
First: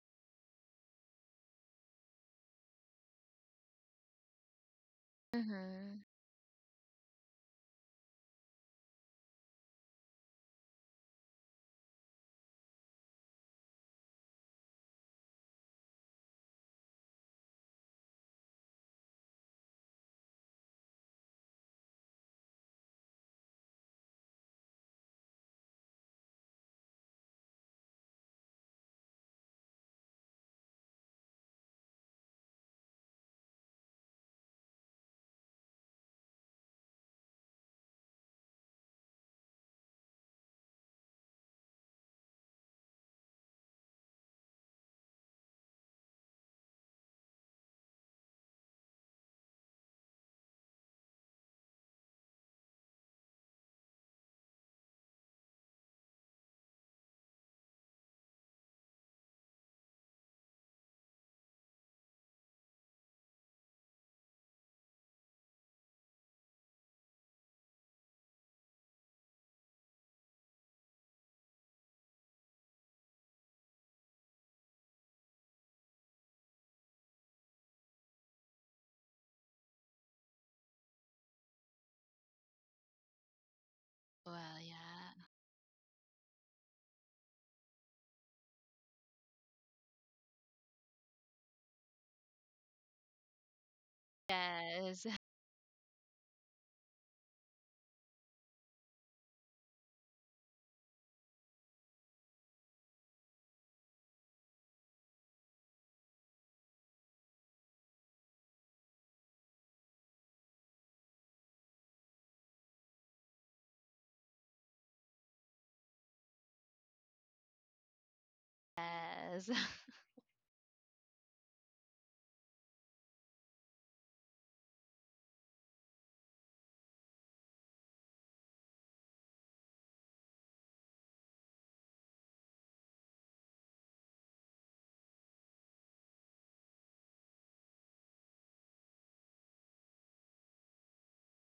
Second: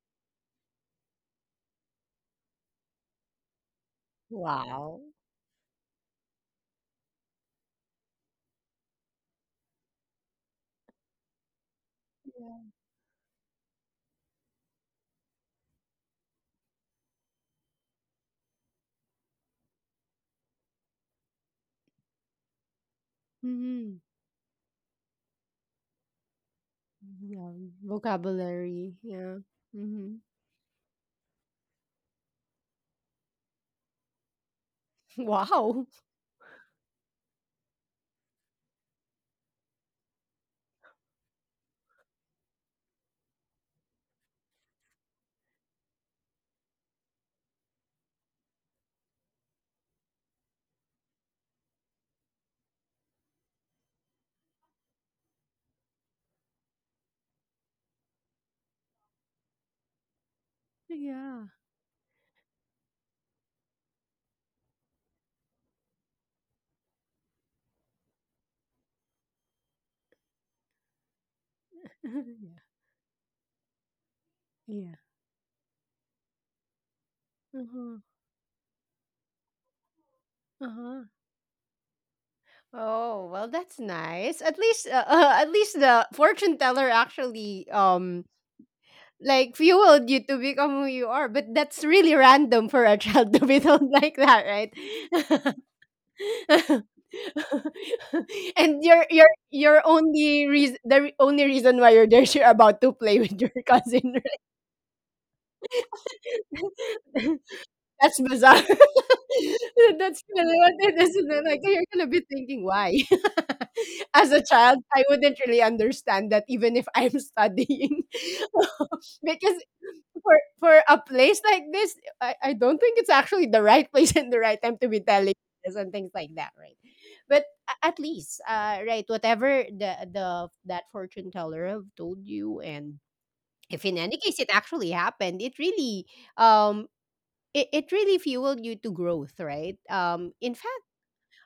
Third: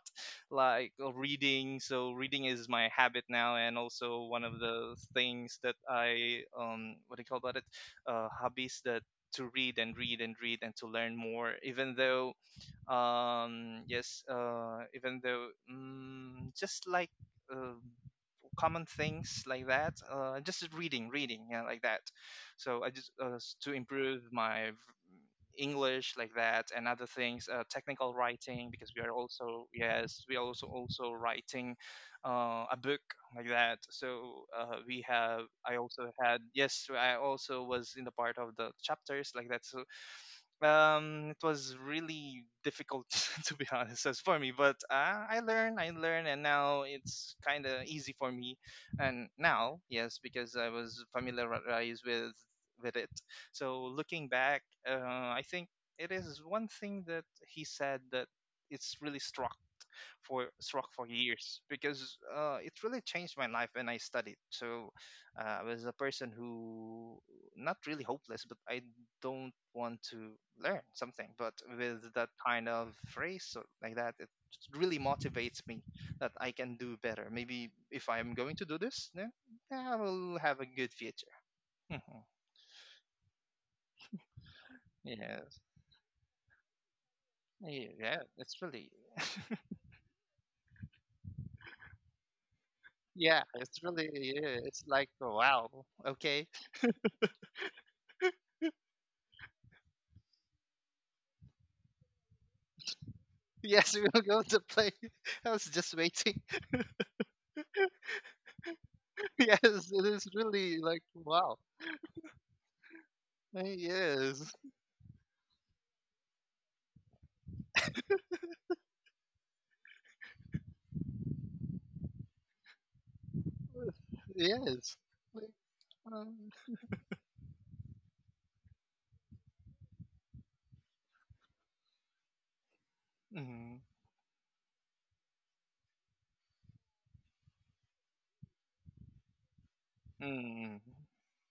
Speaker 3: like reading. So reading is my habit now, and also one of the
Speaker 1: Wow.
Speaker 3: things that
Speaker 2: Mhm.
Speaker 3: I what do you call about it hobbies, that to read and read and read and to learn more, even though
Speaker 1: Yeah.
Speaker 3: yes, even though just like uh, common things like that. Just reading, reading, yeah, like that. So I just, to
Speaker 1: Mhm.
Speaker 3: improve my English like that, and other things,
Speaker 1: Yeah.
Speaker 3: technical writing, because
Speaker 1: Vocabulary.
Speaker 3: we are
Speaker 1: Yeah.
Speaker 3: also,
Speaker 1: Mhm.
Speaker 3: yes, we are also writing a book like that. So we have, I
Speaker 1: Wow.
Speaker 3: also had, yes, I also was in the part of the chapters like that. So it was really difficult to be honest, as for me, but I learn, I learn, and now it's kind of easy for me. And now, yes, because I was familiarized with it. So looking back, I think it is one thing that he said, that it's really struck for
Speaker 1: Yeah.
Speaker 3: years, because it really changed my life when I studied. So I was a person who, not really hopeless, but I don't want to learn something. But with that kind
Speaker 1: Yeah.
Speaker 3: of phrase or like that, it really
Speaker 1: Yeah.
Speaker 3: motivates me that I can do better. Maybe
Speaker 1: Uh-huh.
Speaker 3: if I am going to do this, then I will have a good
Speaker 1: Uh-huh.
Speaker 3: future. Mhm.
Speaker 1: Oh, well, that's nice.
Speaker 2: Well,
Speaker 1: At least,
Speaker 2: yeah.
Speaker 1: at
Speaker 3: Yes.
Speaker 1: least the fortune teller actually,
Speaker 3: Yeah, yeah, it's really,
Speaker 1: like, fueled you to become who you are. But that's really random for a child
Speaker 3: yeah,
Speaker 1: to be
Speaker 3: it's
Speaker 1: told
Speaker 3: really,
Speaker 1: like that,
Speaker 3: yeah,
Speaker 1: right?
Speaker 3: it's
Speaker 2: Yes.
Speaker 3: like, wow, okay,
Speaker 1: And your only reason, the only reason why you're there, is you're about to play with your
Speaker 3: yes, we will
Speaker 1: cousin.
Speaker 3: go
Speaker 1: right?
Speaker 3: to play. I was just waiting.
Speaker 1: That's bizarre.
Speaker 3: Yes, it
Speaker 1: That's
Speaker 3: is
Speaker 1: really
Speaker 3: really
Speaker 1: what it
Speaker 3: like,
Speaker 1: is, and then,
Speaker 3: wow.
Speaker 1: like, you're gonna be thinking, "Why?" As a
Speaker 3: Yes,
Speaker 1: child, I wouldn't really understand that even if I'm studying.
Speaker 2: Yes.
Speaker 1: Because for a place like this, I don't think it's actually the right place and the right time to
Speaker 3: yes.
Speaker 1: be telling
Speaker 3: Like,
Speaker 1: this and things like
Speaker 3: um,
Speaker 1: that, right? But a at least, right, whatever the that fortune teller have told you, and
Speaker 3: mm,
Speaker 1: if in any case it actually happened, it really, um it really fueled you to growth, right? In
Speaker 3: mm,
Speaker 1: fact,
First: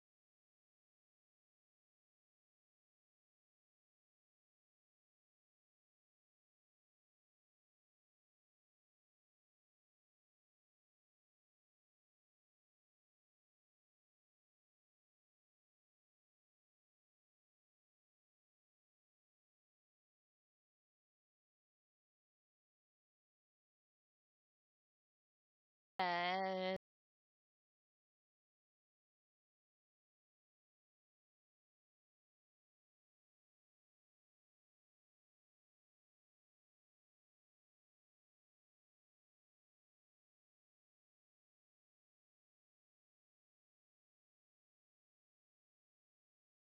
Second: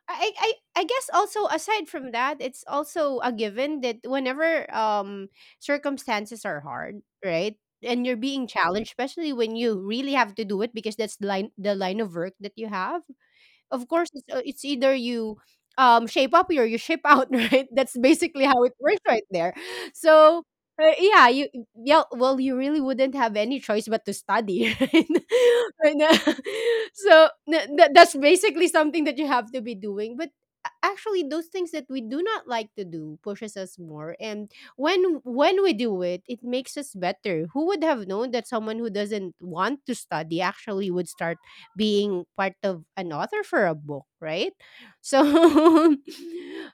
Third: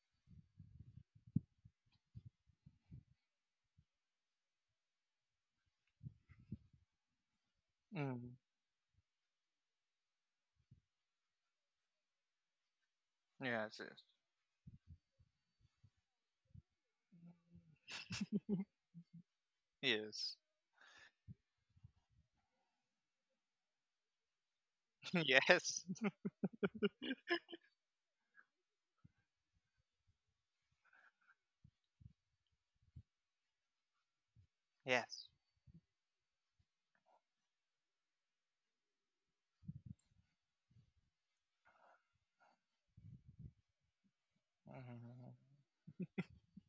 Speaker 1: I guess also, aside from that, it's also a given that whenever circumstances are hard, right? And you're
Speaker 3: mm.
Speaker 1: being challenged, especially when you really have to do it, because that's the line of work that you have.
Speaker 3: Yes,
Speaker 1: Of course, it's either you shape up or you shape out, right? That's basically how it works right there.
Speaker 3: yes, yes,
Speaker 1: So, yeah, you yeah, well, you really wouldn't have any choice but to study, right?
Speaker 3: yes,
Speaker 1: And,
Speaker 2: Yes.
Speaker 1: so that's basically something that you have to be doing. But actually, those things that we do not like to do pushes us more, and when
Speaker 3: yes,
Speaker 1: when we do it, it makes us better. Who would have known that someone who doesn't want to study actually would start being part of an author for a book, right? So
Speaker 3: mm,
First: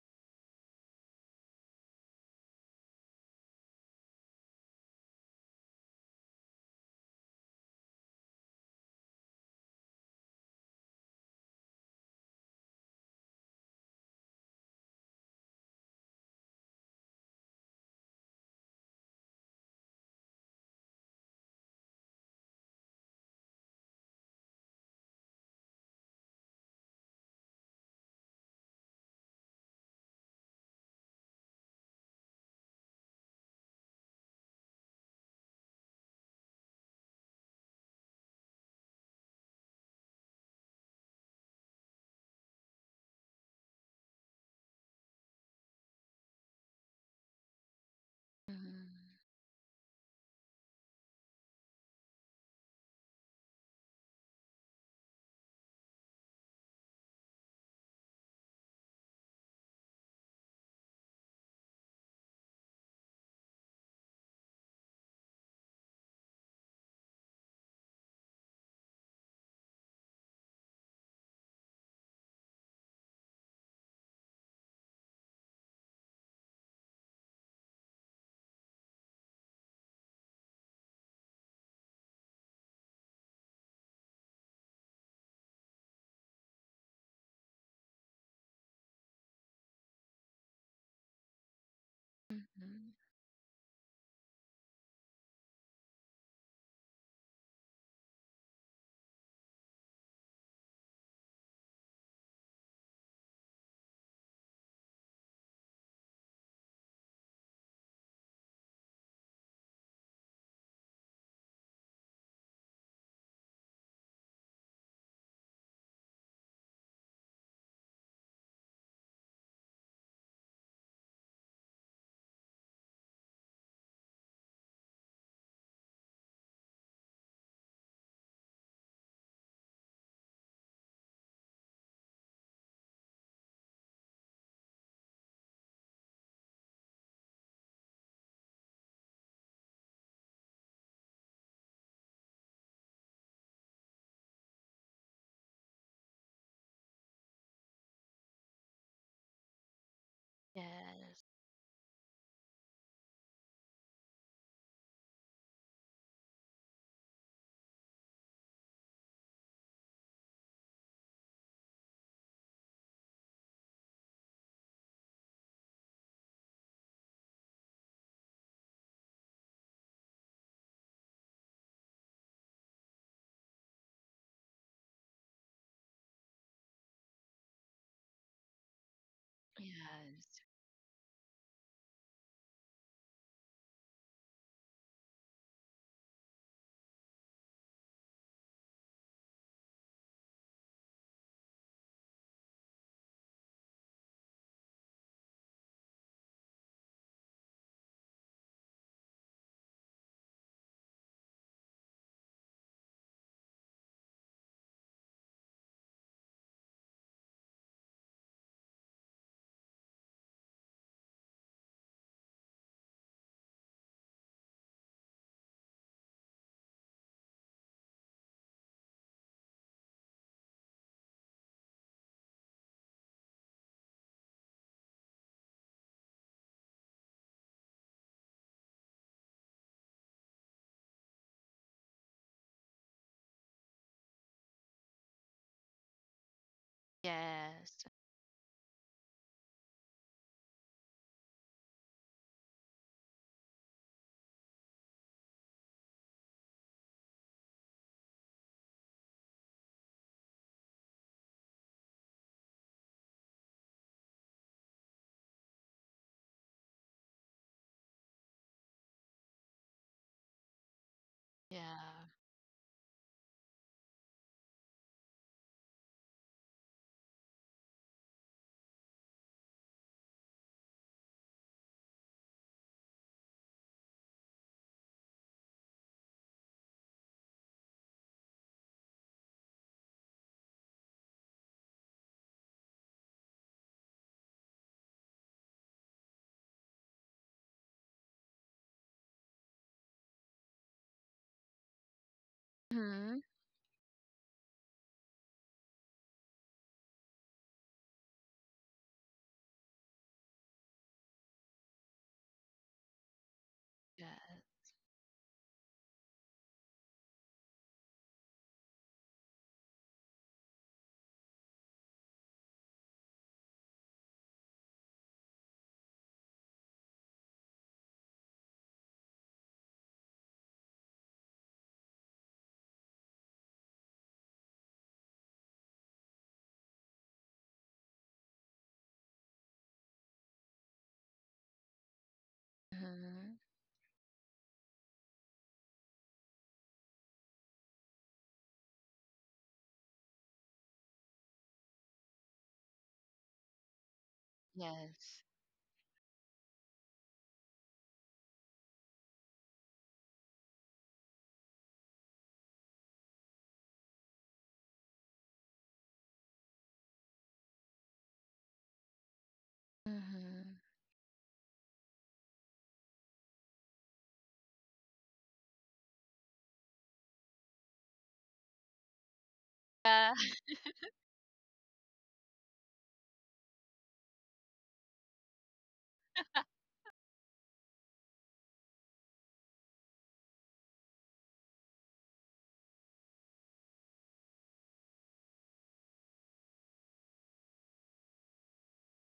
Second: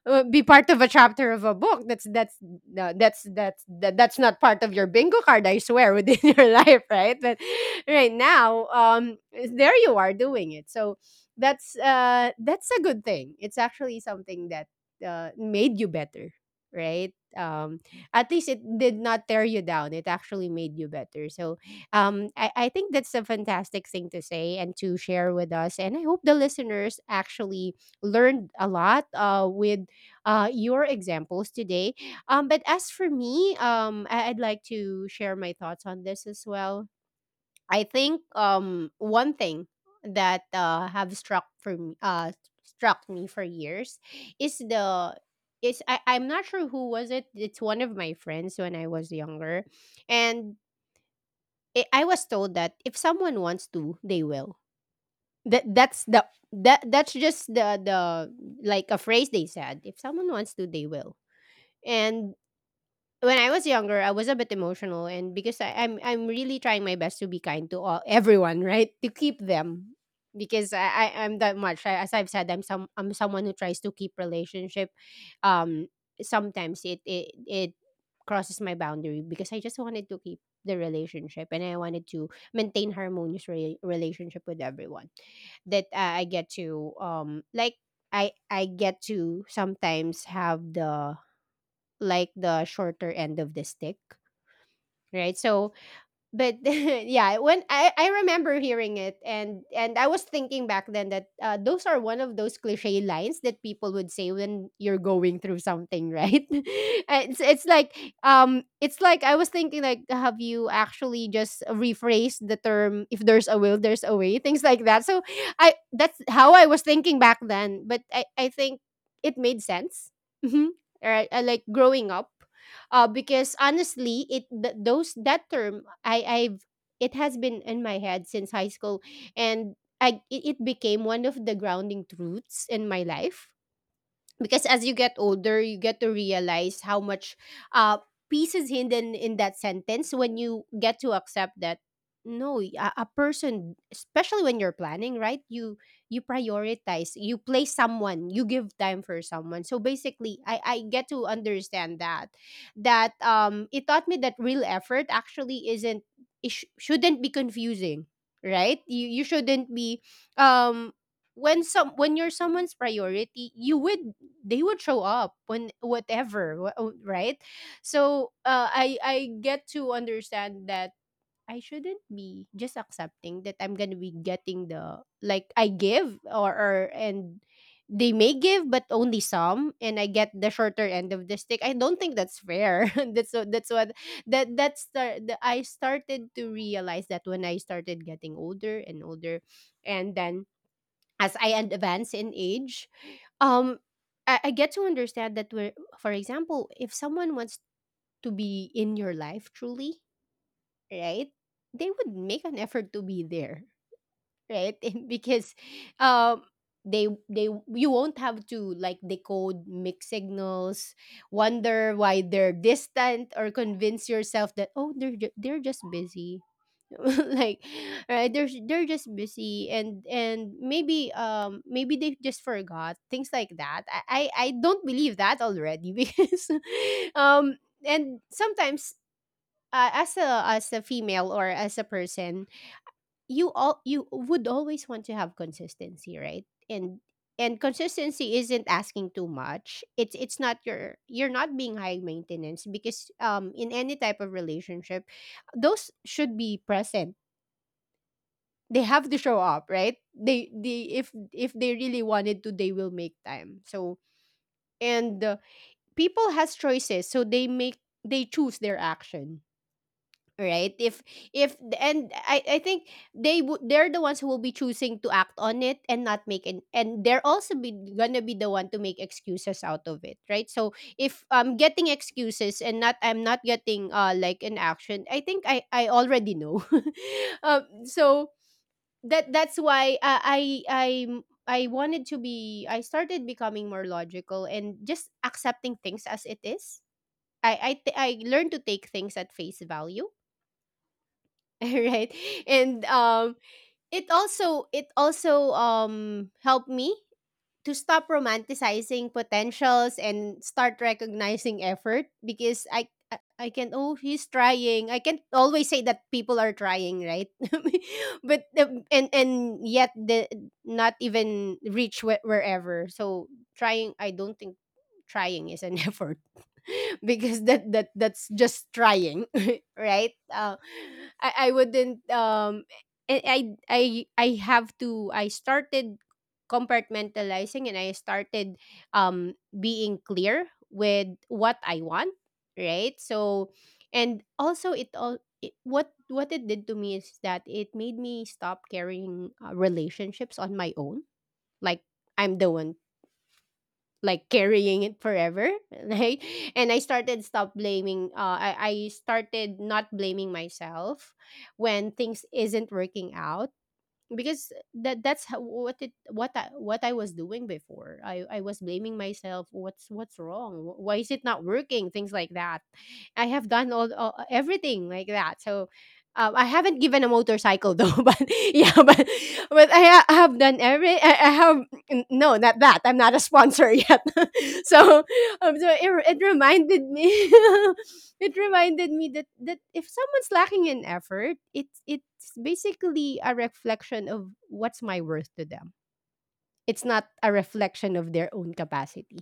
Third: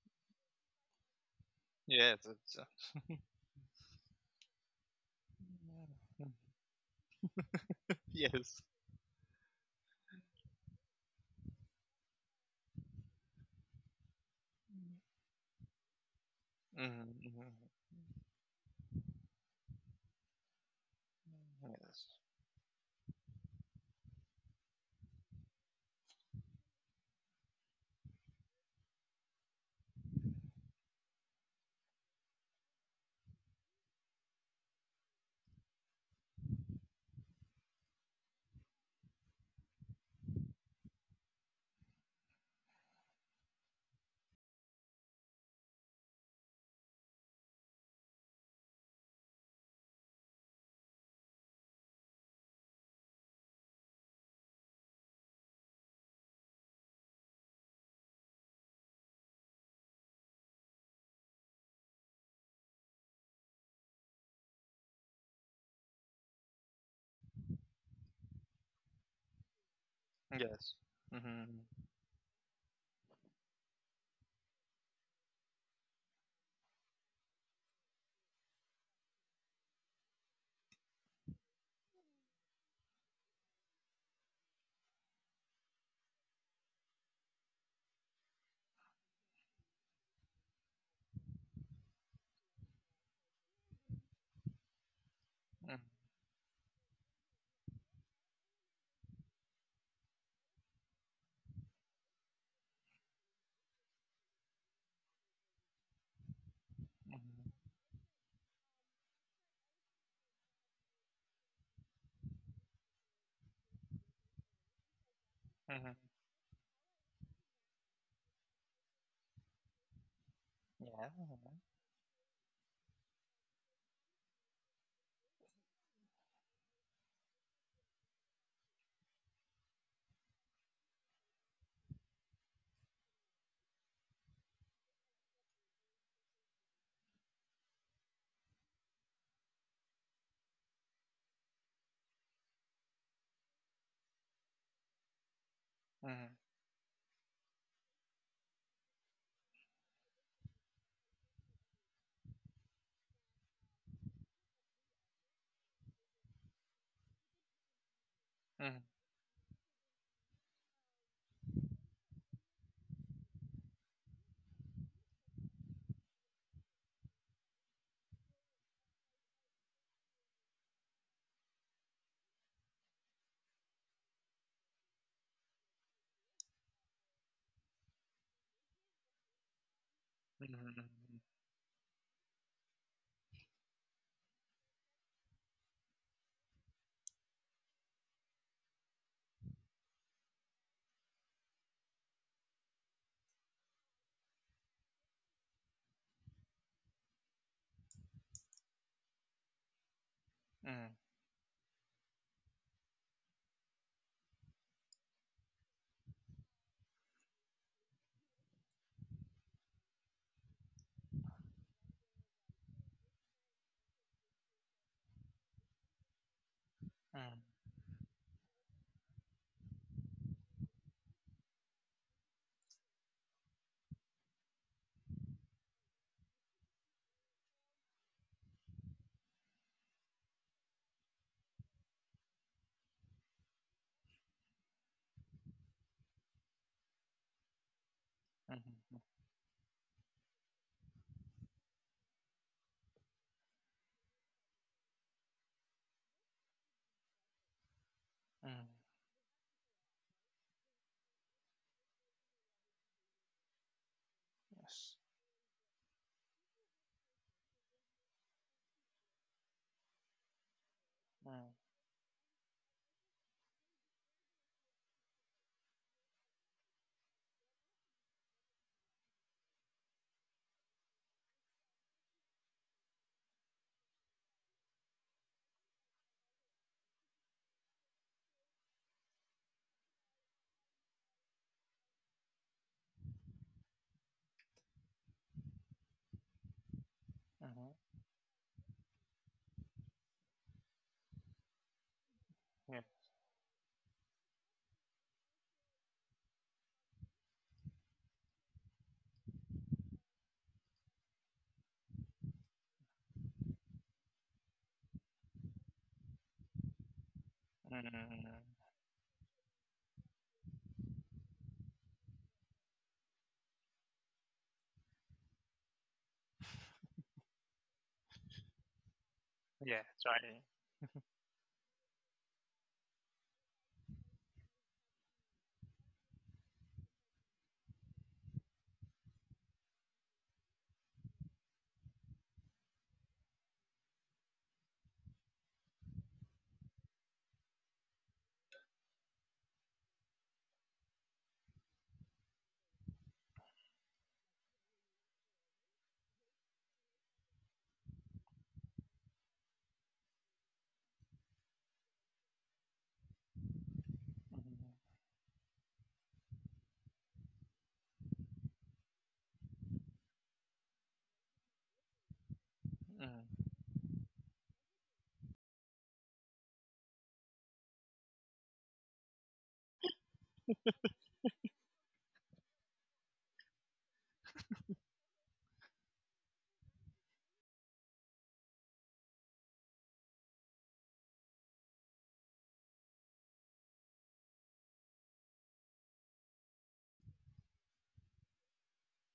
Speaker 1: be part of a chapter of a book. That's
Speaker 3: yes.
Speaker 1: that's
Speaker 3: It's,
Speaker 1: no, that's not part of your bingo card, I swear, within
Speaker 3: mm,
Speaker 1: your life, right? But right
Speaker 3: yes.
Speaker 1: now, there you are doing it. So that's a good thing. It's actually something that made you better, right?
Speaker 3: Mm, mm,
Speaker 1: At least it did not tear you down. It actually made you better. So
Speaker 3: yes.
Speaker 1: I think that's a fantastic thing to say and to share with us, and I hope the listeners actually learned a lot with your examples today. But as for me, I'd like to share my thoughts on this as well. I think one thing that have struck for me, struck me for years, is the is I'm not sure who was it. It's one of my friends when I was
Speaker 2: Mm-hmm.
Speaker 1: younger. And I was told that if someone wants to, they will. That that's the that's just the like a phrase they said. If someone wants to, they will. And when I was younger, I was a bit emotional, and because I'm really trying my best to be kind to all everyone, right? To keep them, because
Speaker 3: Yes.
Speaker 1: I'm that
Speaker 3: Mm-hmm.
Speaker 1: much. As I've said, I'm someone who tries to keep relationship. Um, sometimes it crosses my boundary, because I just wanted to keep the relationship, and I wanted to maintain harmonious relationship with everyone, that I get to, like, I get to sometimes have the like the
Speaker 2: Hmm.
Speaker 1: shorter end of the stick, right? So
Speaker 3: Mm-hmm.
Speaker 1: but yeah, when I remember hearing it, and I was thinking back then that, those are one of those cliche lines that people would say when you're going through something, right? And it's like, it's like I was thinking, like, have you actually just rephrased the term, if there's a will there's a way, things like that? So I
Speaker 3: Mm-hmm. Mm-hmm.
Speaker 1: that's how I was thinking back then, but I think it made sense. Mm-hmm.
Speaker 3: Yeah.
Speaker 1: All right, I, like, growing up, because honestly, those that term I I've it has been in my head since high school. And it became one of the grounding truths in my life, because as you get older you get to realize how much uh peace is hidden in that sentence when you get to accept that. No, a person, especially when you're planning, right, you
Speaker 3: Mm-hmm. Mm-hmm.
Speaker 1: prioritize, you place someone, you give time for someone. So basically I get
Speaker 2: Yes.
Speaker 1: to understand that, that it taught me that real effort actually isn't it sh- shouldn't be confusing, right? You shouldn't be, um when some when you're someone's priority, you would, they would show up when whatever, right? So I get to understand that I shouldn't be just accepting that I'm gonna be getting the, like, I give, or and they may give but only some, and I get
Speaker 2: Yes.
Speaker 1: the
Speaker 3: Mm-hmm. Mm-hmm.
Speaker 1: shorter end of the stick. I don't think that's fair. That that's the I started to realize that when I started getting older and older. And then, as I advance in age, um, I get to understand that we're, for example, if someone wants to be in your life truly,
Speaker 3: Mm-hmm.
Speaker 1: right, they would make an effort to be there, right. And because, um, they you won't have to, like, decode mixed signals, wonder why they're distant, or convince yourself that, oh, they're just busy. Like,
Speaker 3: Mm-hmm.
Speaker 1: right, they're just busy, and maybe, maybe they just forgot, things like that. I don't believe that already, because, um and sometimes, as a female, or as a person, you would always want to have consistency, right? And
Speaker 2: Yes.
Speaker 1: consistency isn't
Speaker 3: Mm-hmm.
Speaker 1: asking too much. It's not your you're not being high maintenance, because, in any type of relationship those should be present.
Speaker 3: Mm,
Speaker 1: They have to show up, right? They If they really wanted to, they will make time. So,
Speaker 3: yes.
Speaker 1: and people has choices, so they choose their action, right?
Speaker 3: Mm,
Speaker 1: If
Speaker 2: Yeah.
Speaker 1: and I think they would, the ones who will be choosing to act on it, and not make an— and they're also be gonna be the one to make excuses out of it, right? So if I'm getting excuses, and not I'm not getting like an action, I think I already know. So that's why, I wanted to be— I started becoming more logical and just accepting things as it is. I
Speaker 3: mhm,
Speaker 1: I t- I learned to take things at face value, right?
Speaker 3: yeah.
Speaker 1: And,
Speaker 2: Mm-hmm.
Speaker 1: it also, it also, helped me to stop romanticizing potentials and start recognizing effort, because I can— oh, he's
Speaker 2: Yes.
Speaker 1: trying. I can always say that people are trying, right?
Speaker 3: Mm,
Speaker 1: But and yet the, not even reach wherever. So trying— I don't think trying is an effort, because that's just trying,
Speaker 3: yeah,
Speaker 1: right?
Speaker 3: sorry.
Speaker 1: I wouldn't, I I I I have to— I started compartmentalizing, and I started, being clear with what I want, right?
Speaker 2: Mm-hmm.
Speaker 1: So, and also, what it did to me is that it made me stop carrying, relationships on my own. Like, I'm the one, like, carrying it
Speaker 2: Yes.
Speaker 1: forever, right? And I started not blaming myself when things isn't working out, because
Speaker 3: Mm,
Speaker 1: what I was doing before. I was blaming myself. What's wrong?
Speaker 2: Mm-hmm.
Speaker 1: Why is it not working? Things like that. I
Speaker 3: mm,
Speaker 1: have done all everything like that. So, I haven't given a motorcycle though, but yeah, but I
Speaker 2: Yeah.
Speaker 1: have done every. I have— no, not that. I'm not a sponsor yet. So, so it reminded me. It reminded me that if someone's lacking in effort, it's basically a reflection of what's my worth to them. It's not a reflection of their own capacity.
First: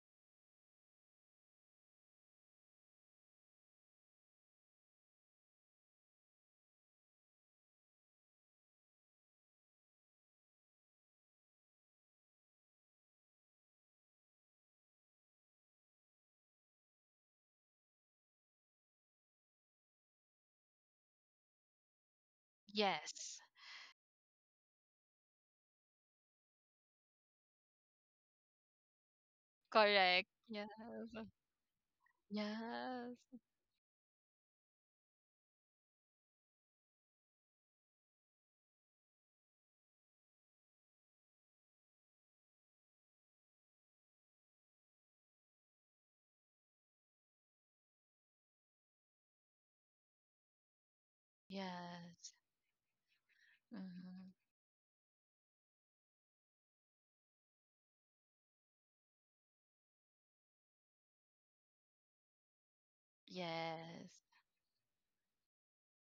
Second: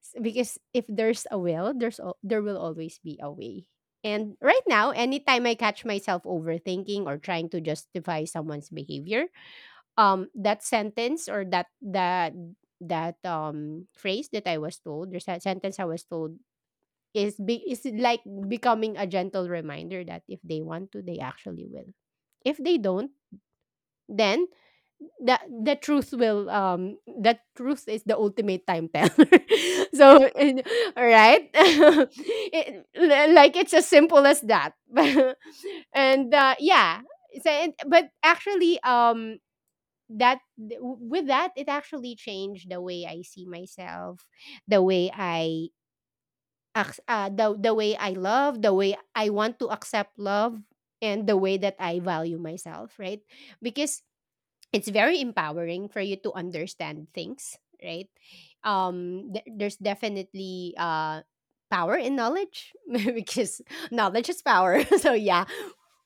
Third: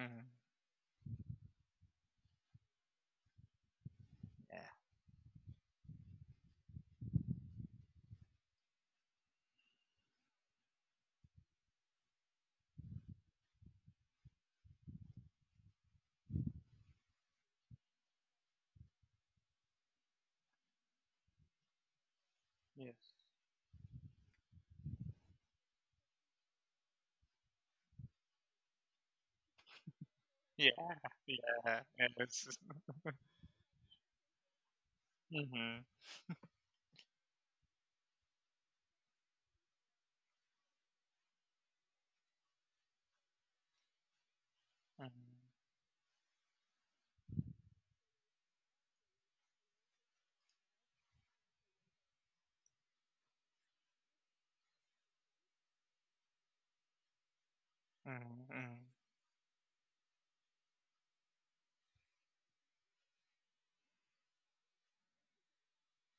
Speaker 1: Because if there's a will, there will always be a way. And
Speaker 3: yeah,
Speaker 1: right now, anytime I catch myself overthinking or trying to justify someone's behavior, that sentence, or that that that phrase that I was told, the sentence I was told, is like becoming a gentle reminder that if they want to, they actually will. If they don't,
Speaker 3: yes.
Speaker 2: Yes.
Speaker 1: then the truth is the ultimate time teller. So
Speaker 2: Correct. Yes.
Speaker 3: Yeah,
Speaker 1: all right,
Speaker 3: yeah, yes.
Speaker 2: Yes.
Speaker 1: Like, it's as simple as that.
Speaker 3: Mm-hmm,
Speaker 1: And, yeah, so, but actually, that with that, it actually changed the way I see myself, the
Speaker 3: mm-hmm,
Speaker 1: way I— acc the way I love, the way I want to accept love, and the way that I
Speaker 2: Yes.
Speaker 1: value myself, right? Because
Speaker 2: Mm-hmm.
Speaker 1: it's very empowering for you to understand things, right?
Speaker 3: mm-hmm,
Speaker 1: There's definitely power in knowledge because
Speaker 2: Yes.
Speaker 1: knowledge is power. so yeah,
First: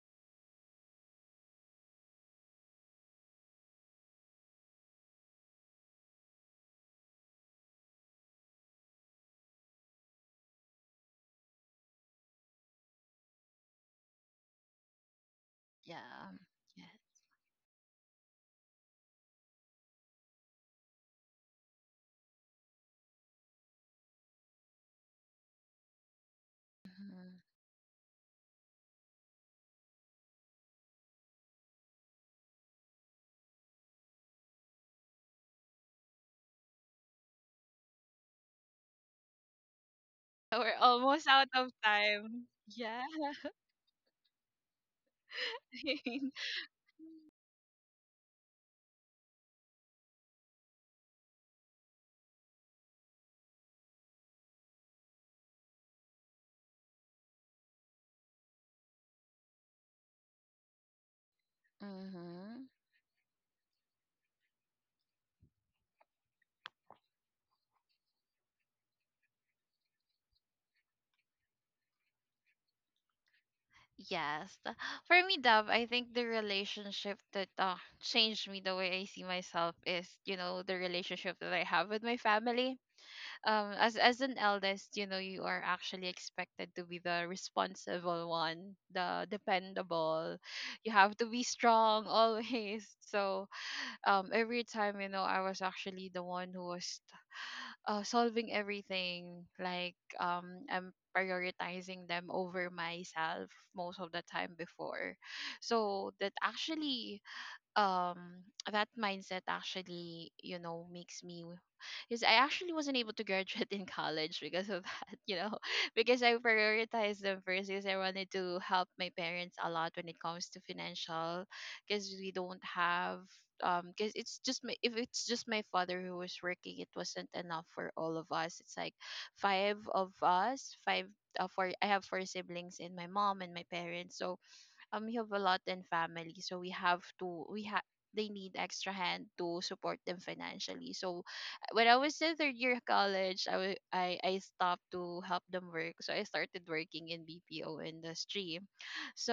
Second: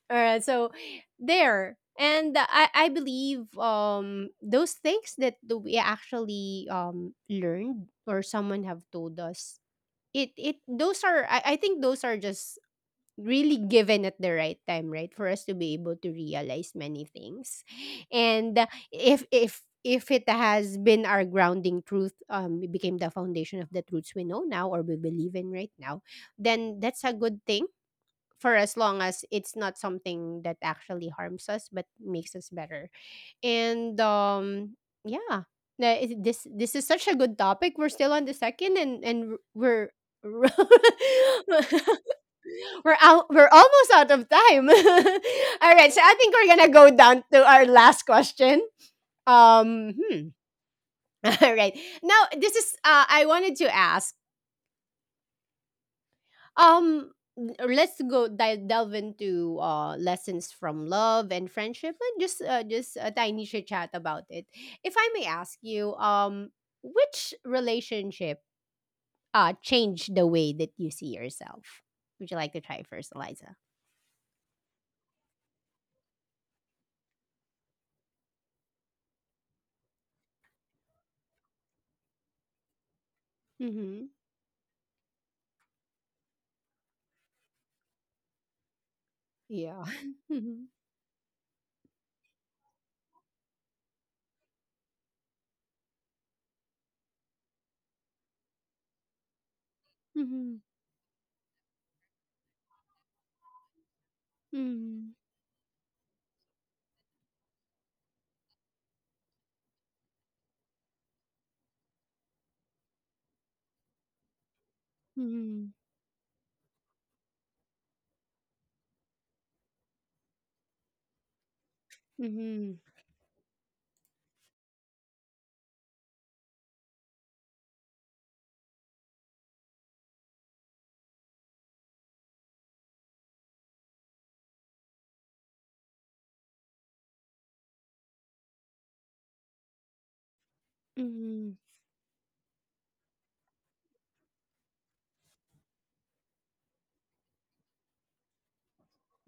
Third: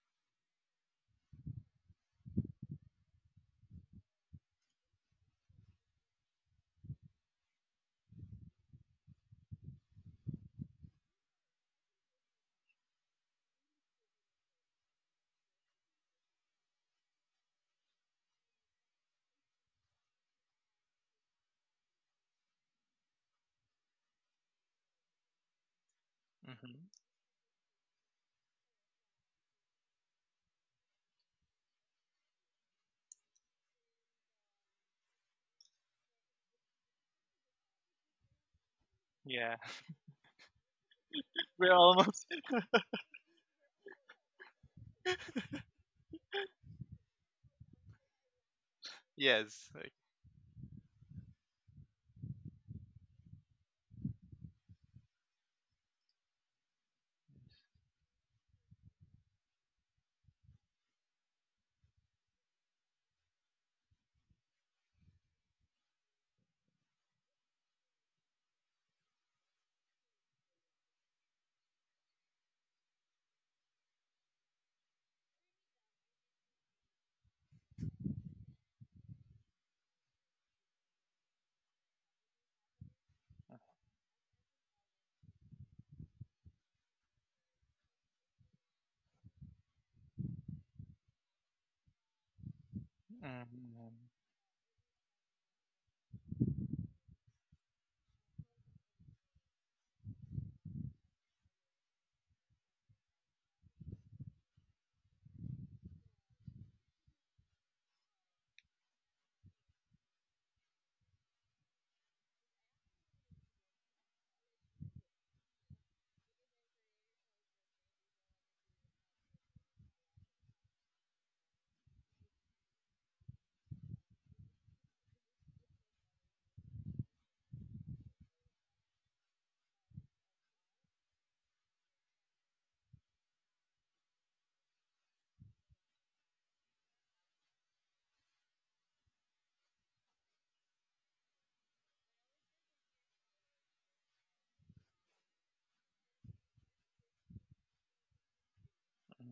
Speaker 1: so there. And I believe those things that we actually learned or someone have told us it it those are I think those are just really given at the right time, right, for us to be able to
Speaker 2: Yeah.
Speaker 1: realize
Speaker 2: Yes.
Speaker 1: many things. And if it has been our grounding truth, it became the foundation of the truths we know now or we believe in right now, then that's
Speaker 3: mm-hmm,
Speaker 1: a
Speaker 2: Mm-hmm.
Speaker 1: good thing, for as long as it's not something that actually harms us but makes us better. And Yeah. This is such a good topic. We're still on the second and
Speaker 3: yeah.
Speaker 1: we're,
Speaker 2: We're almost out of
Speaker 3: We're almost,
Speaker 2: time. Yeah.
Speaker 1: we're almost out of time. All right, so I think we're gonna go down to our last question.
Speaker 3: yes. Like,
Speaker 1: Um hmm. All right. Now this is I wanted to ask. Um, let's go delve into lessons from love and friendship, and
Speaker 2: Mm-hmm.
Speaker 1: just a tiny chit chat about it. If I may ask you, which relationship changed the way that you see yourself? Would you like to try first, Eliza?
Speaker 2: Yes. For me, Dub, I think the relationship that changed me the way I see myself is, you know, the relationship that I have with my family. As
Speaker 1: Mm-hmm.
Speaker 2: as an eldest, you know, you are actually expected to be the responsible one, the
Speaker 1: Yeah.
Speaker 2: dependable. You have to be strong always. So,
Speaker 3: mm-hmm,
Speaker 2: every time, you know, I was actually the one who was solving everything, like
Speaker 1: Mm-hmm.
Speaker 2: I'm prioritizing them over myself most of the time
Speaker 1: Mm-hmm.
Speaker 2: before. So that actually, um that mindset actually, you know, makes me, because I actually wasn't able to graduate in college because of that, you know,
Speaker 1: Mm-hmm.
Speaker 2: because I prioritized them first, because I wanted to help my parents a lot when it comes to financial, because we don't
Speaker 1: Mhm.
Speaker 2: have, because it's just my, if it's just my father who was working, it wasn't enough for all of us. It's like five of us, five. For I have four siblings and my mom and my parents. So we have a lot in family, so we have to we have they need extra hand to support them financially. So
Speaker 1: Mhm.
Speaker 2: when I was in third year of college, I wa- I stopped to help them work. So I started working in BPO industry.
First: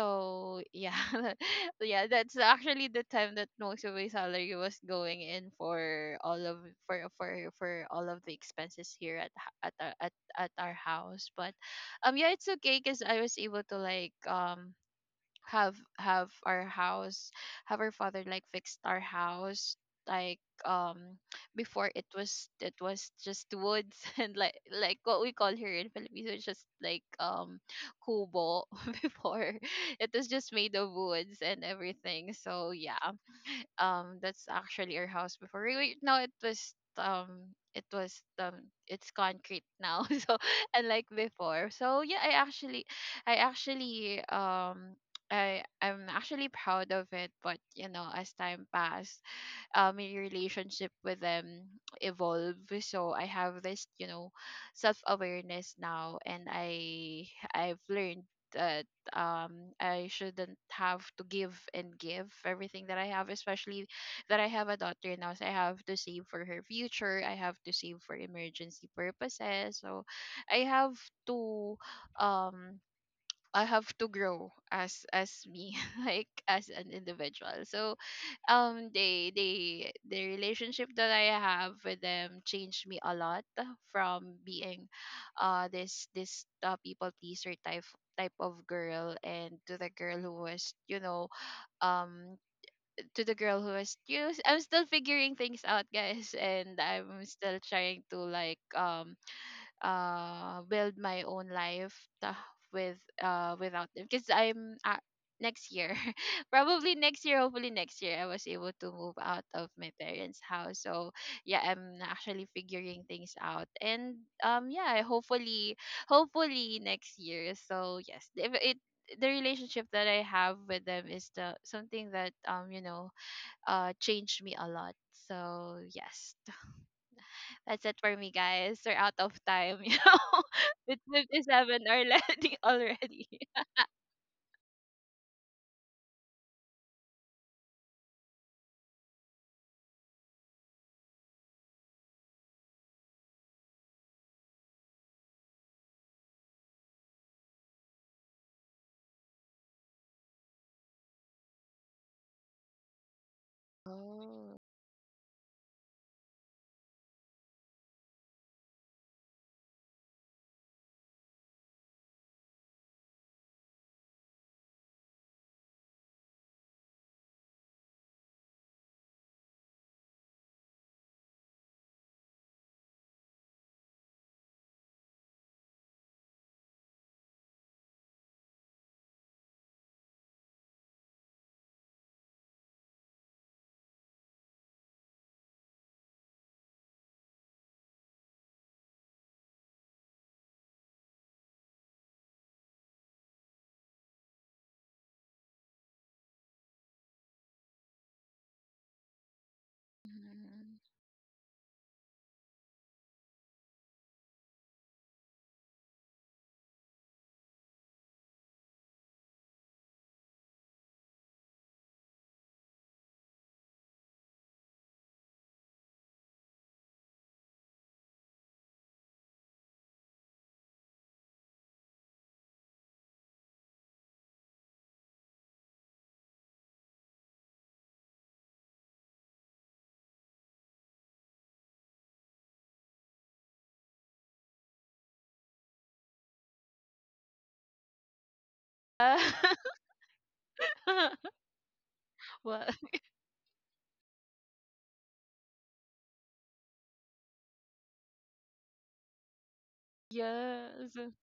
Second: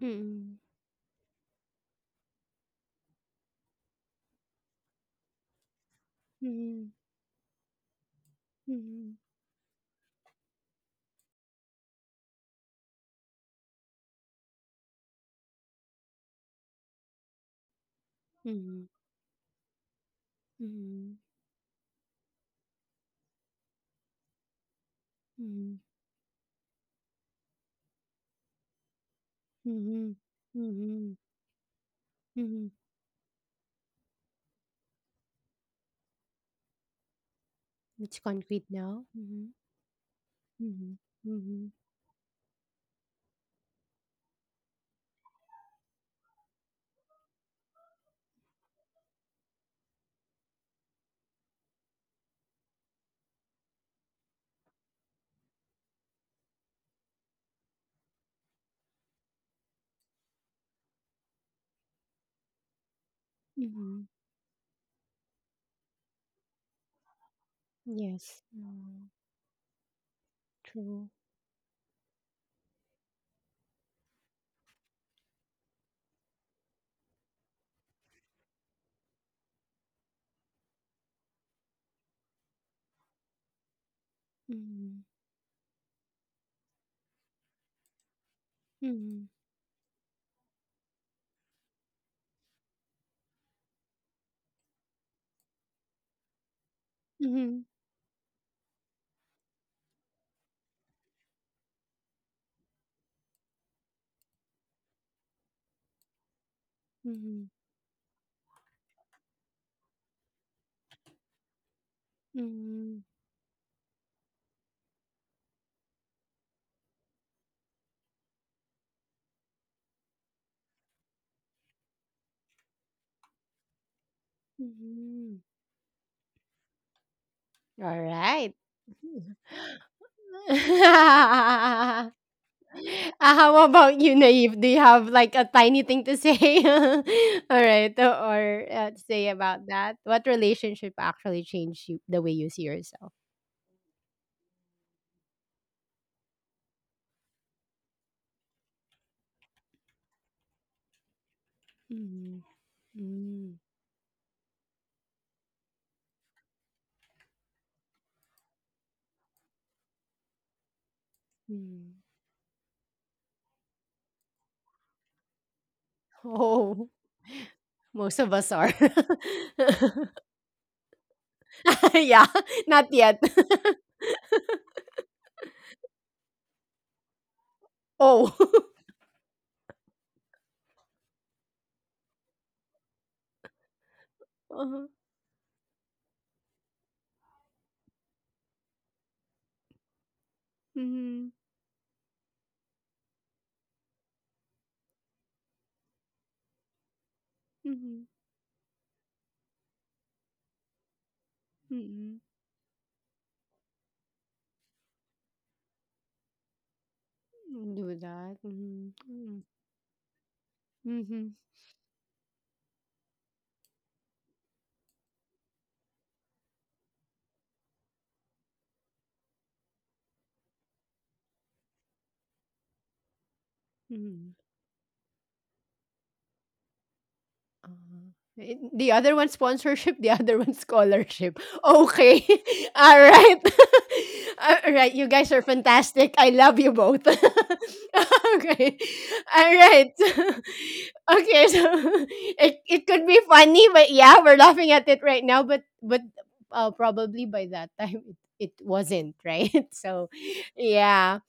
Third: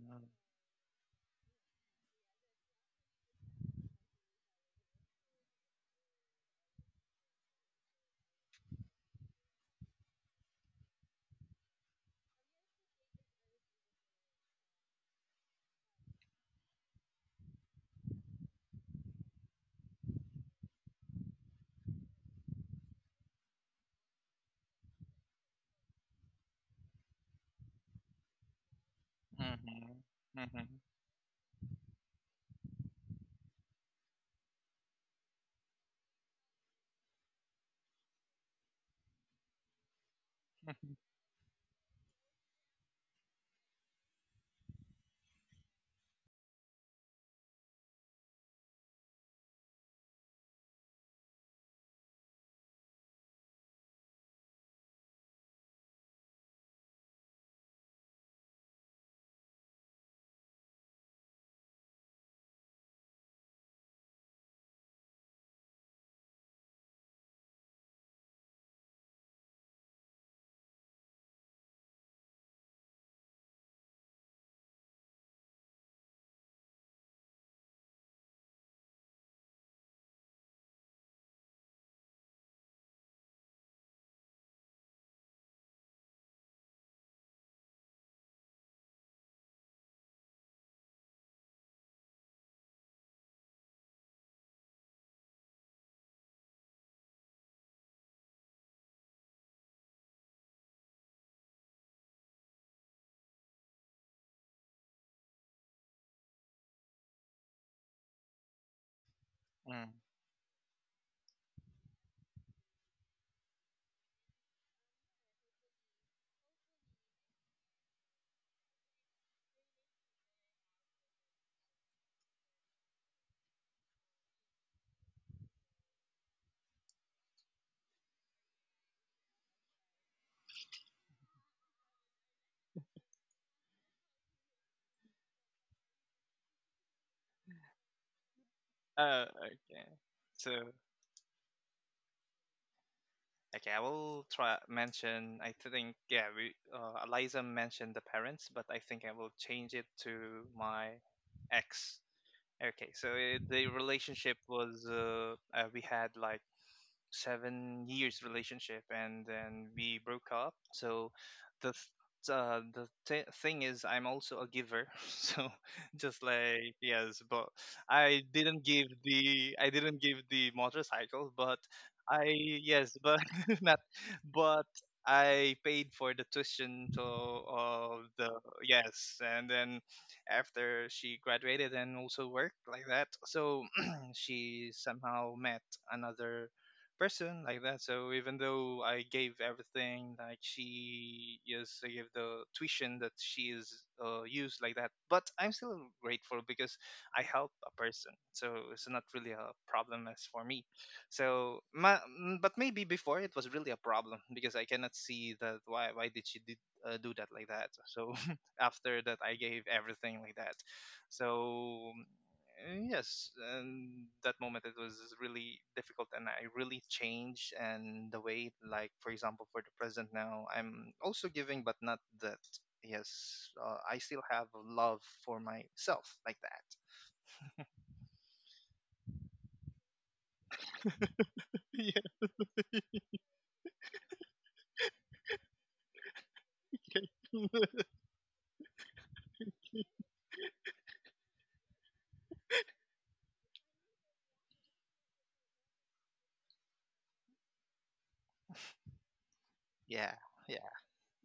Speaker 1: Mhm.
Speaker 2: yeah yeah that's actually the time that most of my salary was going in for all of
Speaker 1: Mhm.
Speaker 2: for for for all of the expenses here at h- at our house. But yeah, it's okay, because I was able to like have our house, have our father like fixed
Speaker 1: Mhm.
Speaker 2: our house. Like,
Speaker 1: Mhm.
Speaker 2: before it was just woods and like what we call here
Speaker 1: Mhm.
Speaker 2: in Philippines, it's just like kubo before.
Speaker 3: mm-hmm, mm-hmm,
Speaker 2: It
Speaker 1: Mhm.
Speaker 2: was just
Speaker 1: Mhm.
Speaker 2: made
Speaker 3: mm-hmm,
Speaker 2: of
Speaker 1: Mhm.
Speaker 2: woods and everything.
Speaker 1: Mhm.
Speaker 2: So yeah, that's actually our house before. No, it was um it
Speaker 1: It's
Speaker 2: was um
Speaker 1: concrete now.
Speaker 2: it's
Speaker 1: Mhm.
Speaker 2: concrete now so
Speaker 3: mm-hmm.
Speaker 1: Mhm.
Speaker 2: unlike
Speaker 1: Mhm.
Speaker 2: before. So yeah, i actually um I'm actually proud of it, but you know, as time passed, my relationship with them evolve. So I have this, you know, self awareness now, and I've learned that I shouldn't have to give and give everything that I have, especially
Speaker 1: Mhm.
Speaker 2: that I have a daughter now. So I have to save for her future, I have to save for
Speaker 1: Yes.
Speaker 2: emergency
Speaker 1: Mm.
Speaker 2: purposes. So I have
Speaker 1: True.
Speaker 2: to um I have to grow as me like as an individual. So the relationship that I have with them changed me a lot, from being
Speaker 1: Mhm.
Speaker 2: this people pleaser type of girl,
Speaker 1: Mhm.
Speaker 2: and um to the girl who was you I'm still figuring things out, guys. And I'm still
Speaker 1: Mhm.
Speaker 2: trying to like build my own life, ta- with without them, because I'm, next year probably next year,
Speaker 1: Mhm.
Speaker 2: hopefully next year I was able to move out of
Speaker 3: Mm.
Speaker 2: my parents house. So yeah, I'm actually
Speaker 1: Mhm.
Speaker 2: figuring things out, and yeah, hopefully, next year. So yes, if it the relationship that I have with them is the something that, you know, changed me a lot.
Speaker 1: Mhm.
Speaker 2: So yes, that's it
Speaker 1: All
Speaker 2: for me,
Speaker 1: right.
Speaker 2: guys. We're out of time. You know, it's 57 already. Already.
Speaker 1: How about you, Naive? Do you have like a tiny thing to say? All right, or, to say about
Speaker 3: Okay.
Speaker 1: that? What
Speaker 3: So,
Speaker 1: relationship actually changed you, the way you see yourself?
Speaker 3: okay, I will try mention. I think, yeah, we, Eliza mentioned the parents, but I think I will change it to my ex.
Speaker 1: Mm,
Speaker 3: Okay, so
Speaker 1: mm,
Speaker 3: the relationship
Speaker 2: Oh.
Speaker 3: was we had like 7 years relationship, and then we broke up. So the
Speaker 1: mm.
Speaker 3: th- thing is I'm also a giver so, just like,
Speaker 1: Oh,
Speaker 3: yes, but
Speaker 1: most of us are.
Speaker 3: I didn't give the motorcycle, but
Speaker 1: Yeah,
Speaker 3: I
Speaker 1: not
Speaker 3: yes,
Speaker 1: yet.
Speaker 3: but not, but I paid for the tuition to of the,
Speaker 1: Oh.
Speaker 3: yes. And then after she graduated and also worked like that, so she
Speaker 1: Uh-huh.
Speaker 3: somehow met another person like that. So even though I gave everything, like
Speaker 1: Mm-hmm.
Speaker 3: she, yes, I gave the tuition that she is used like that, but I'm still grateful because I help a
Speaker 1: Mm-hmm.
Speaker 3: person. So it's not really a problem as for me.
Speaker 2: Mhm.
Speaker 3: So my,
Speaker 1: Mm-hmm.
Speaker 3: mm, but maybe before it was really a problem because I cannot see that why did she did. Do that like that.
Speaker 1: Do
Speaker 3: So
Speaker 1: that.
Speaker 3: after that, I
Speaker 1: Mm.
Speaker 3: gave everything like that.
Speaker 1: Mm-hmm.
Speaker 3: So, and yes, and that moment it was really difficult, and I really changed. And the way, like for example, for the present now, I'm also giving, but not that. Yes, I still
Speaker 1: Mm-hmm.
Speaker 3: have love for myself like that.
Speaker 1: Uh, eh, the other one sponsorship, the other one scholarship. Okay.
Speaker 3: Yeah.
Speaker 1: All right. All right. You guys are fantastic. I love you both. Okay.
Speaker 2: Uh,
Speaker 1: All right. Okay. So, it,
Speaker 2: well,
Speaker 1: it could be funny, but yeah, we're laughing at it right now. But probably by that time it wasn't right. So
Speaker 3: Yeah, yeah.
Speaker 2: yes,
Speaker 1: yeah.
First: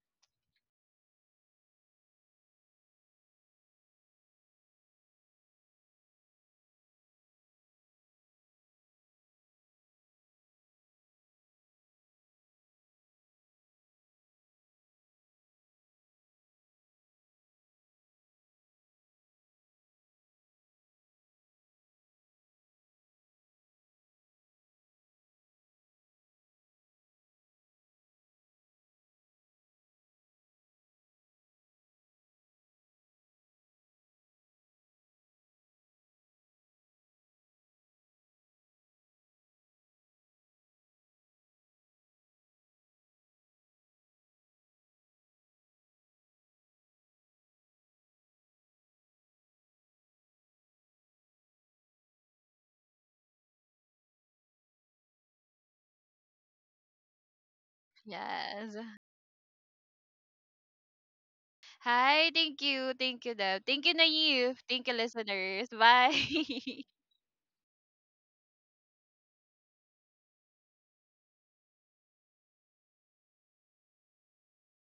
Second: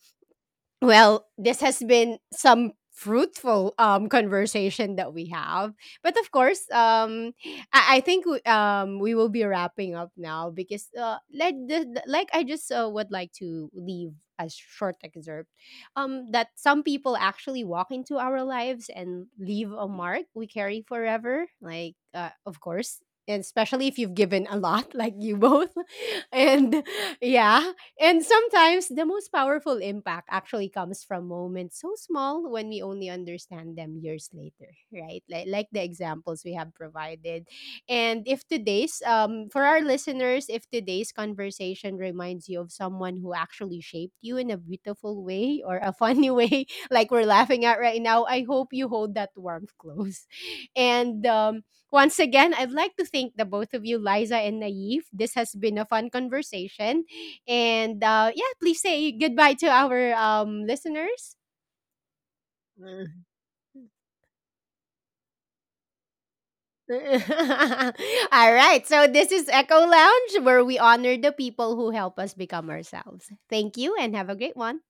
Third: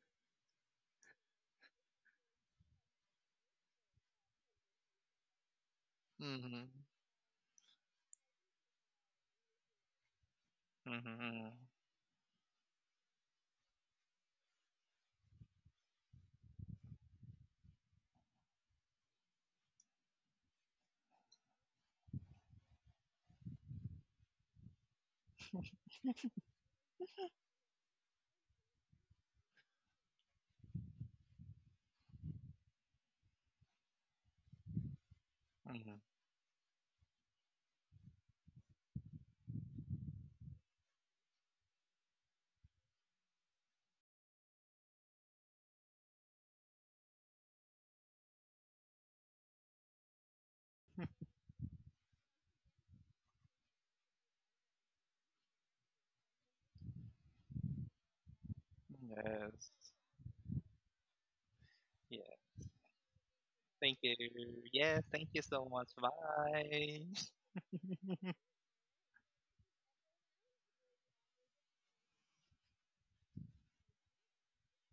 Speaker 1: Well, this has been some fruitful conversation that we have. But of
Speaker 3: Mhm,
Speaker 1: course, I think we will be wrapping up now because,
Speaker 3: mhm,
Speaker 1: like, I just would like to leave a short excerpt, that some people actually walk into our lives and leave a mark we carry forever. Like, of course. And especially if you've given a lot, like you both. And yeah. And sometimes the most powerful impact actually comes from moments so small when we only understand them years later, right? Like the
Speaker 3: mhm.
Speaker 1: examples we have provided. And if today's, for our listeners, if today's conversation reminds you of someone who actually shaped you in a beautiful way or a funny way, like we're laughing at right now, I hope you hold that warmth close. And once again, I'd like to thank the both of you, Liza and Naif. This has been a fun conversation, and yeah,
Speaker 2: yes.
Speaker 1: please say goodbye to
Speaker 3: Yes.
Speaker 1: our listeners.
Speaker 2: Hi,
Speaker 3: Yeah.
Speaker 2: thank you, Deb. Thank you,
Speaker 3: Thank you.
Speaker 2: Naive. Thank you,
Speaker 3: Yes. Thank you so
Speaker 2: listeners.
Speaker 3: much.
Speaker 2: Bye.
Speaker 3: Bye.
Speaker 1: All right. So this is Echo Lounge, where we honor the people who help us become ourselves. Thank you and have a great one.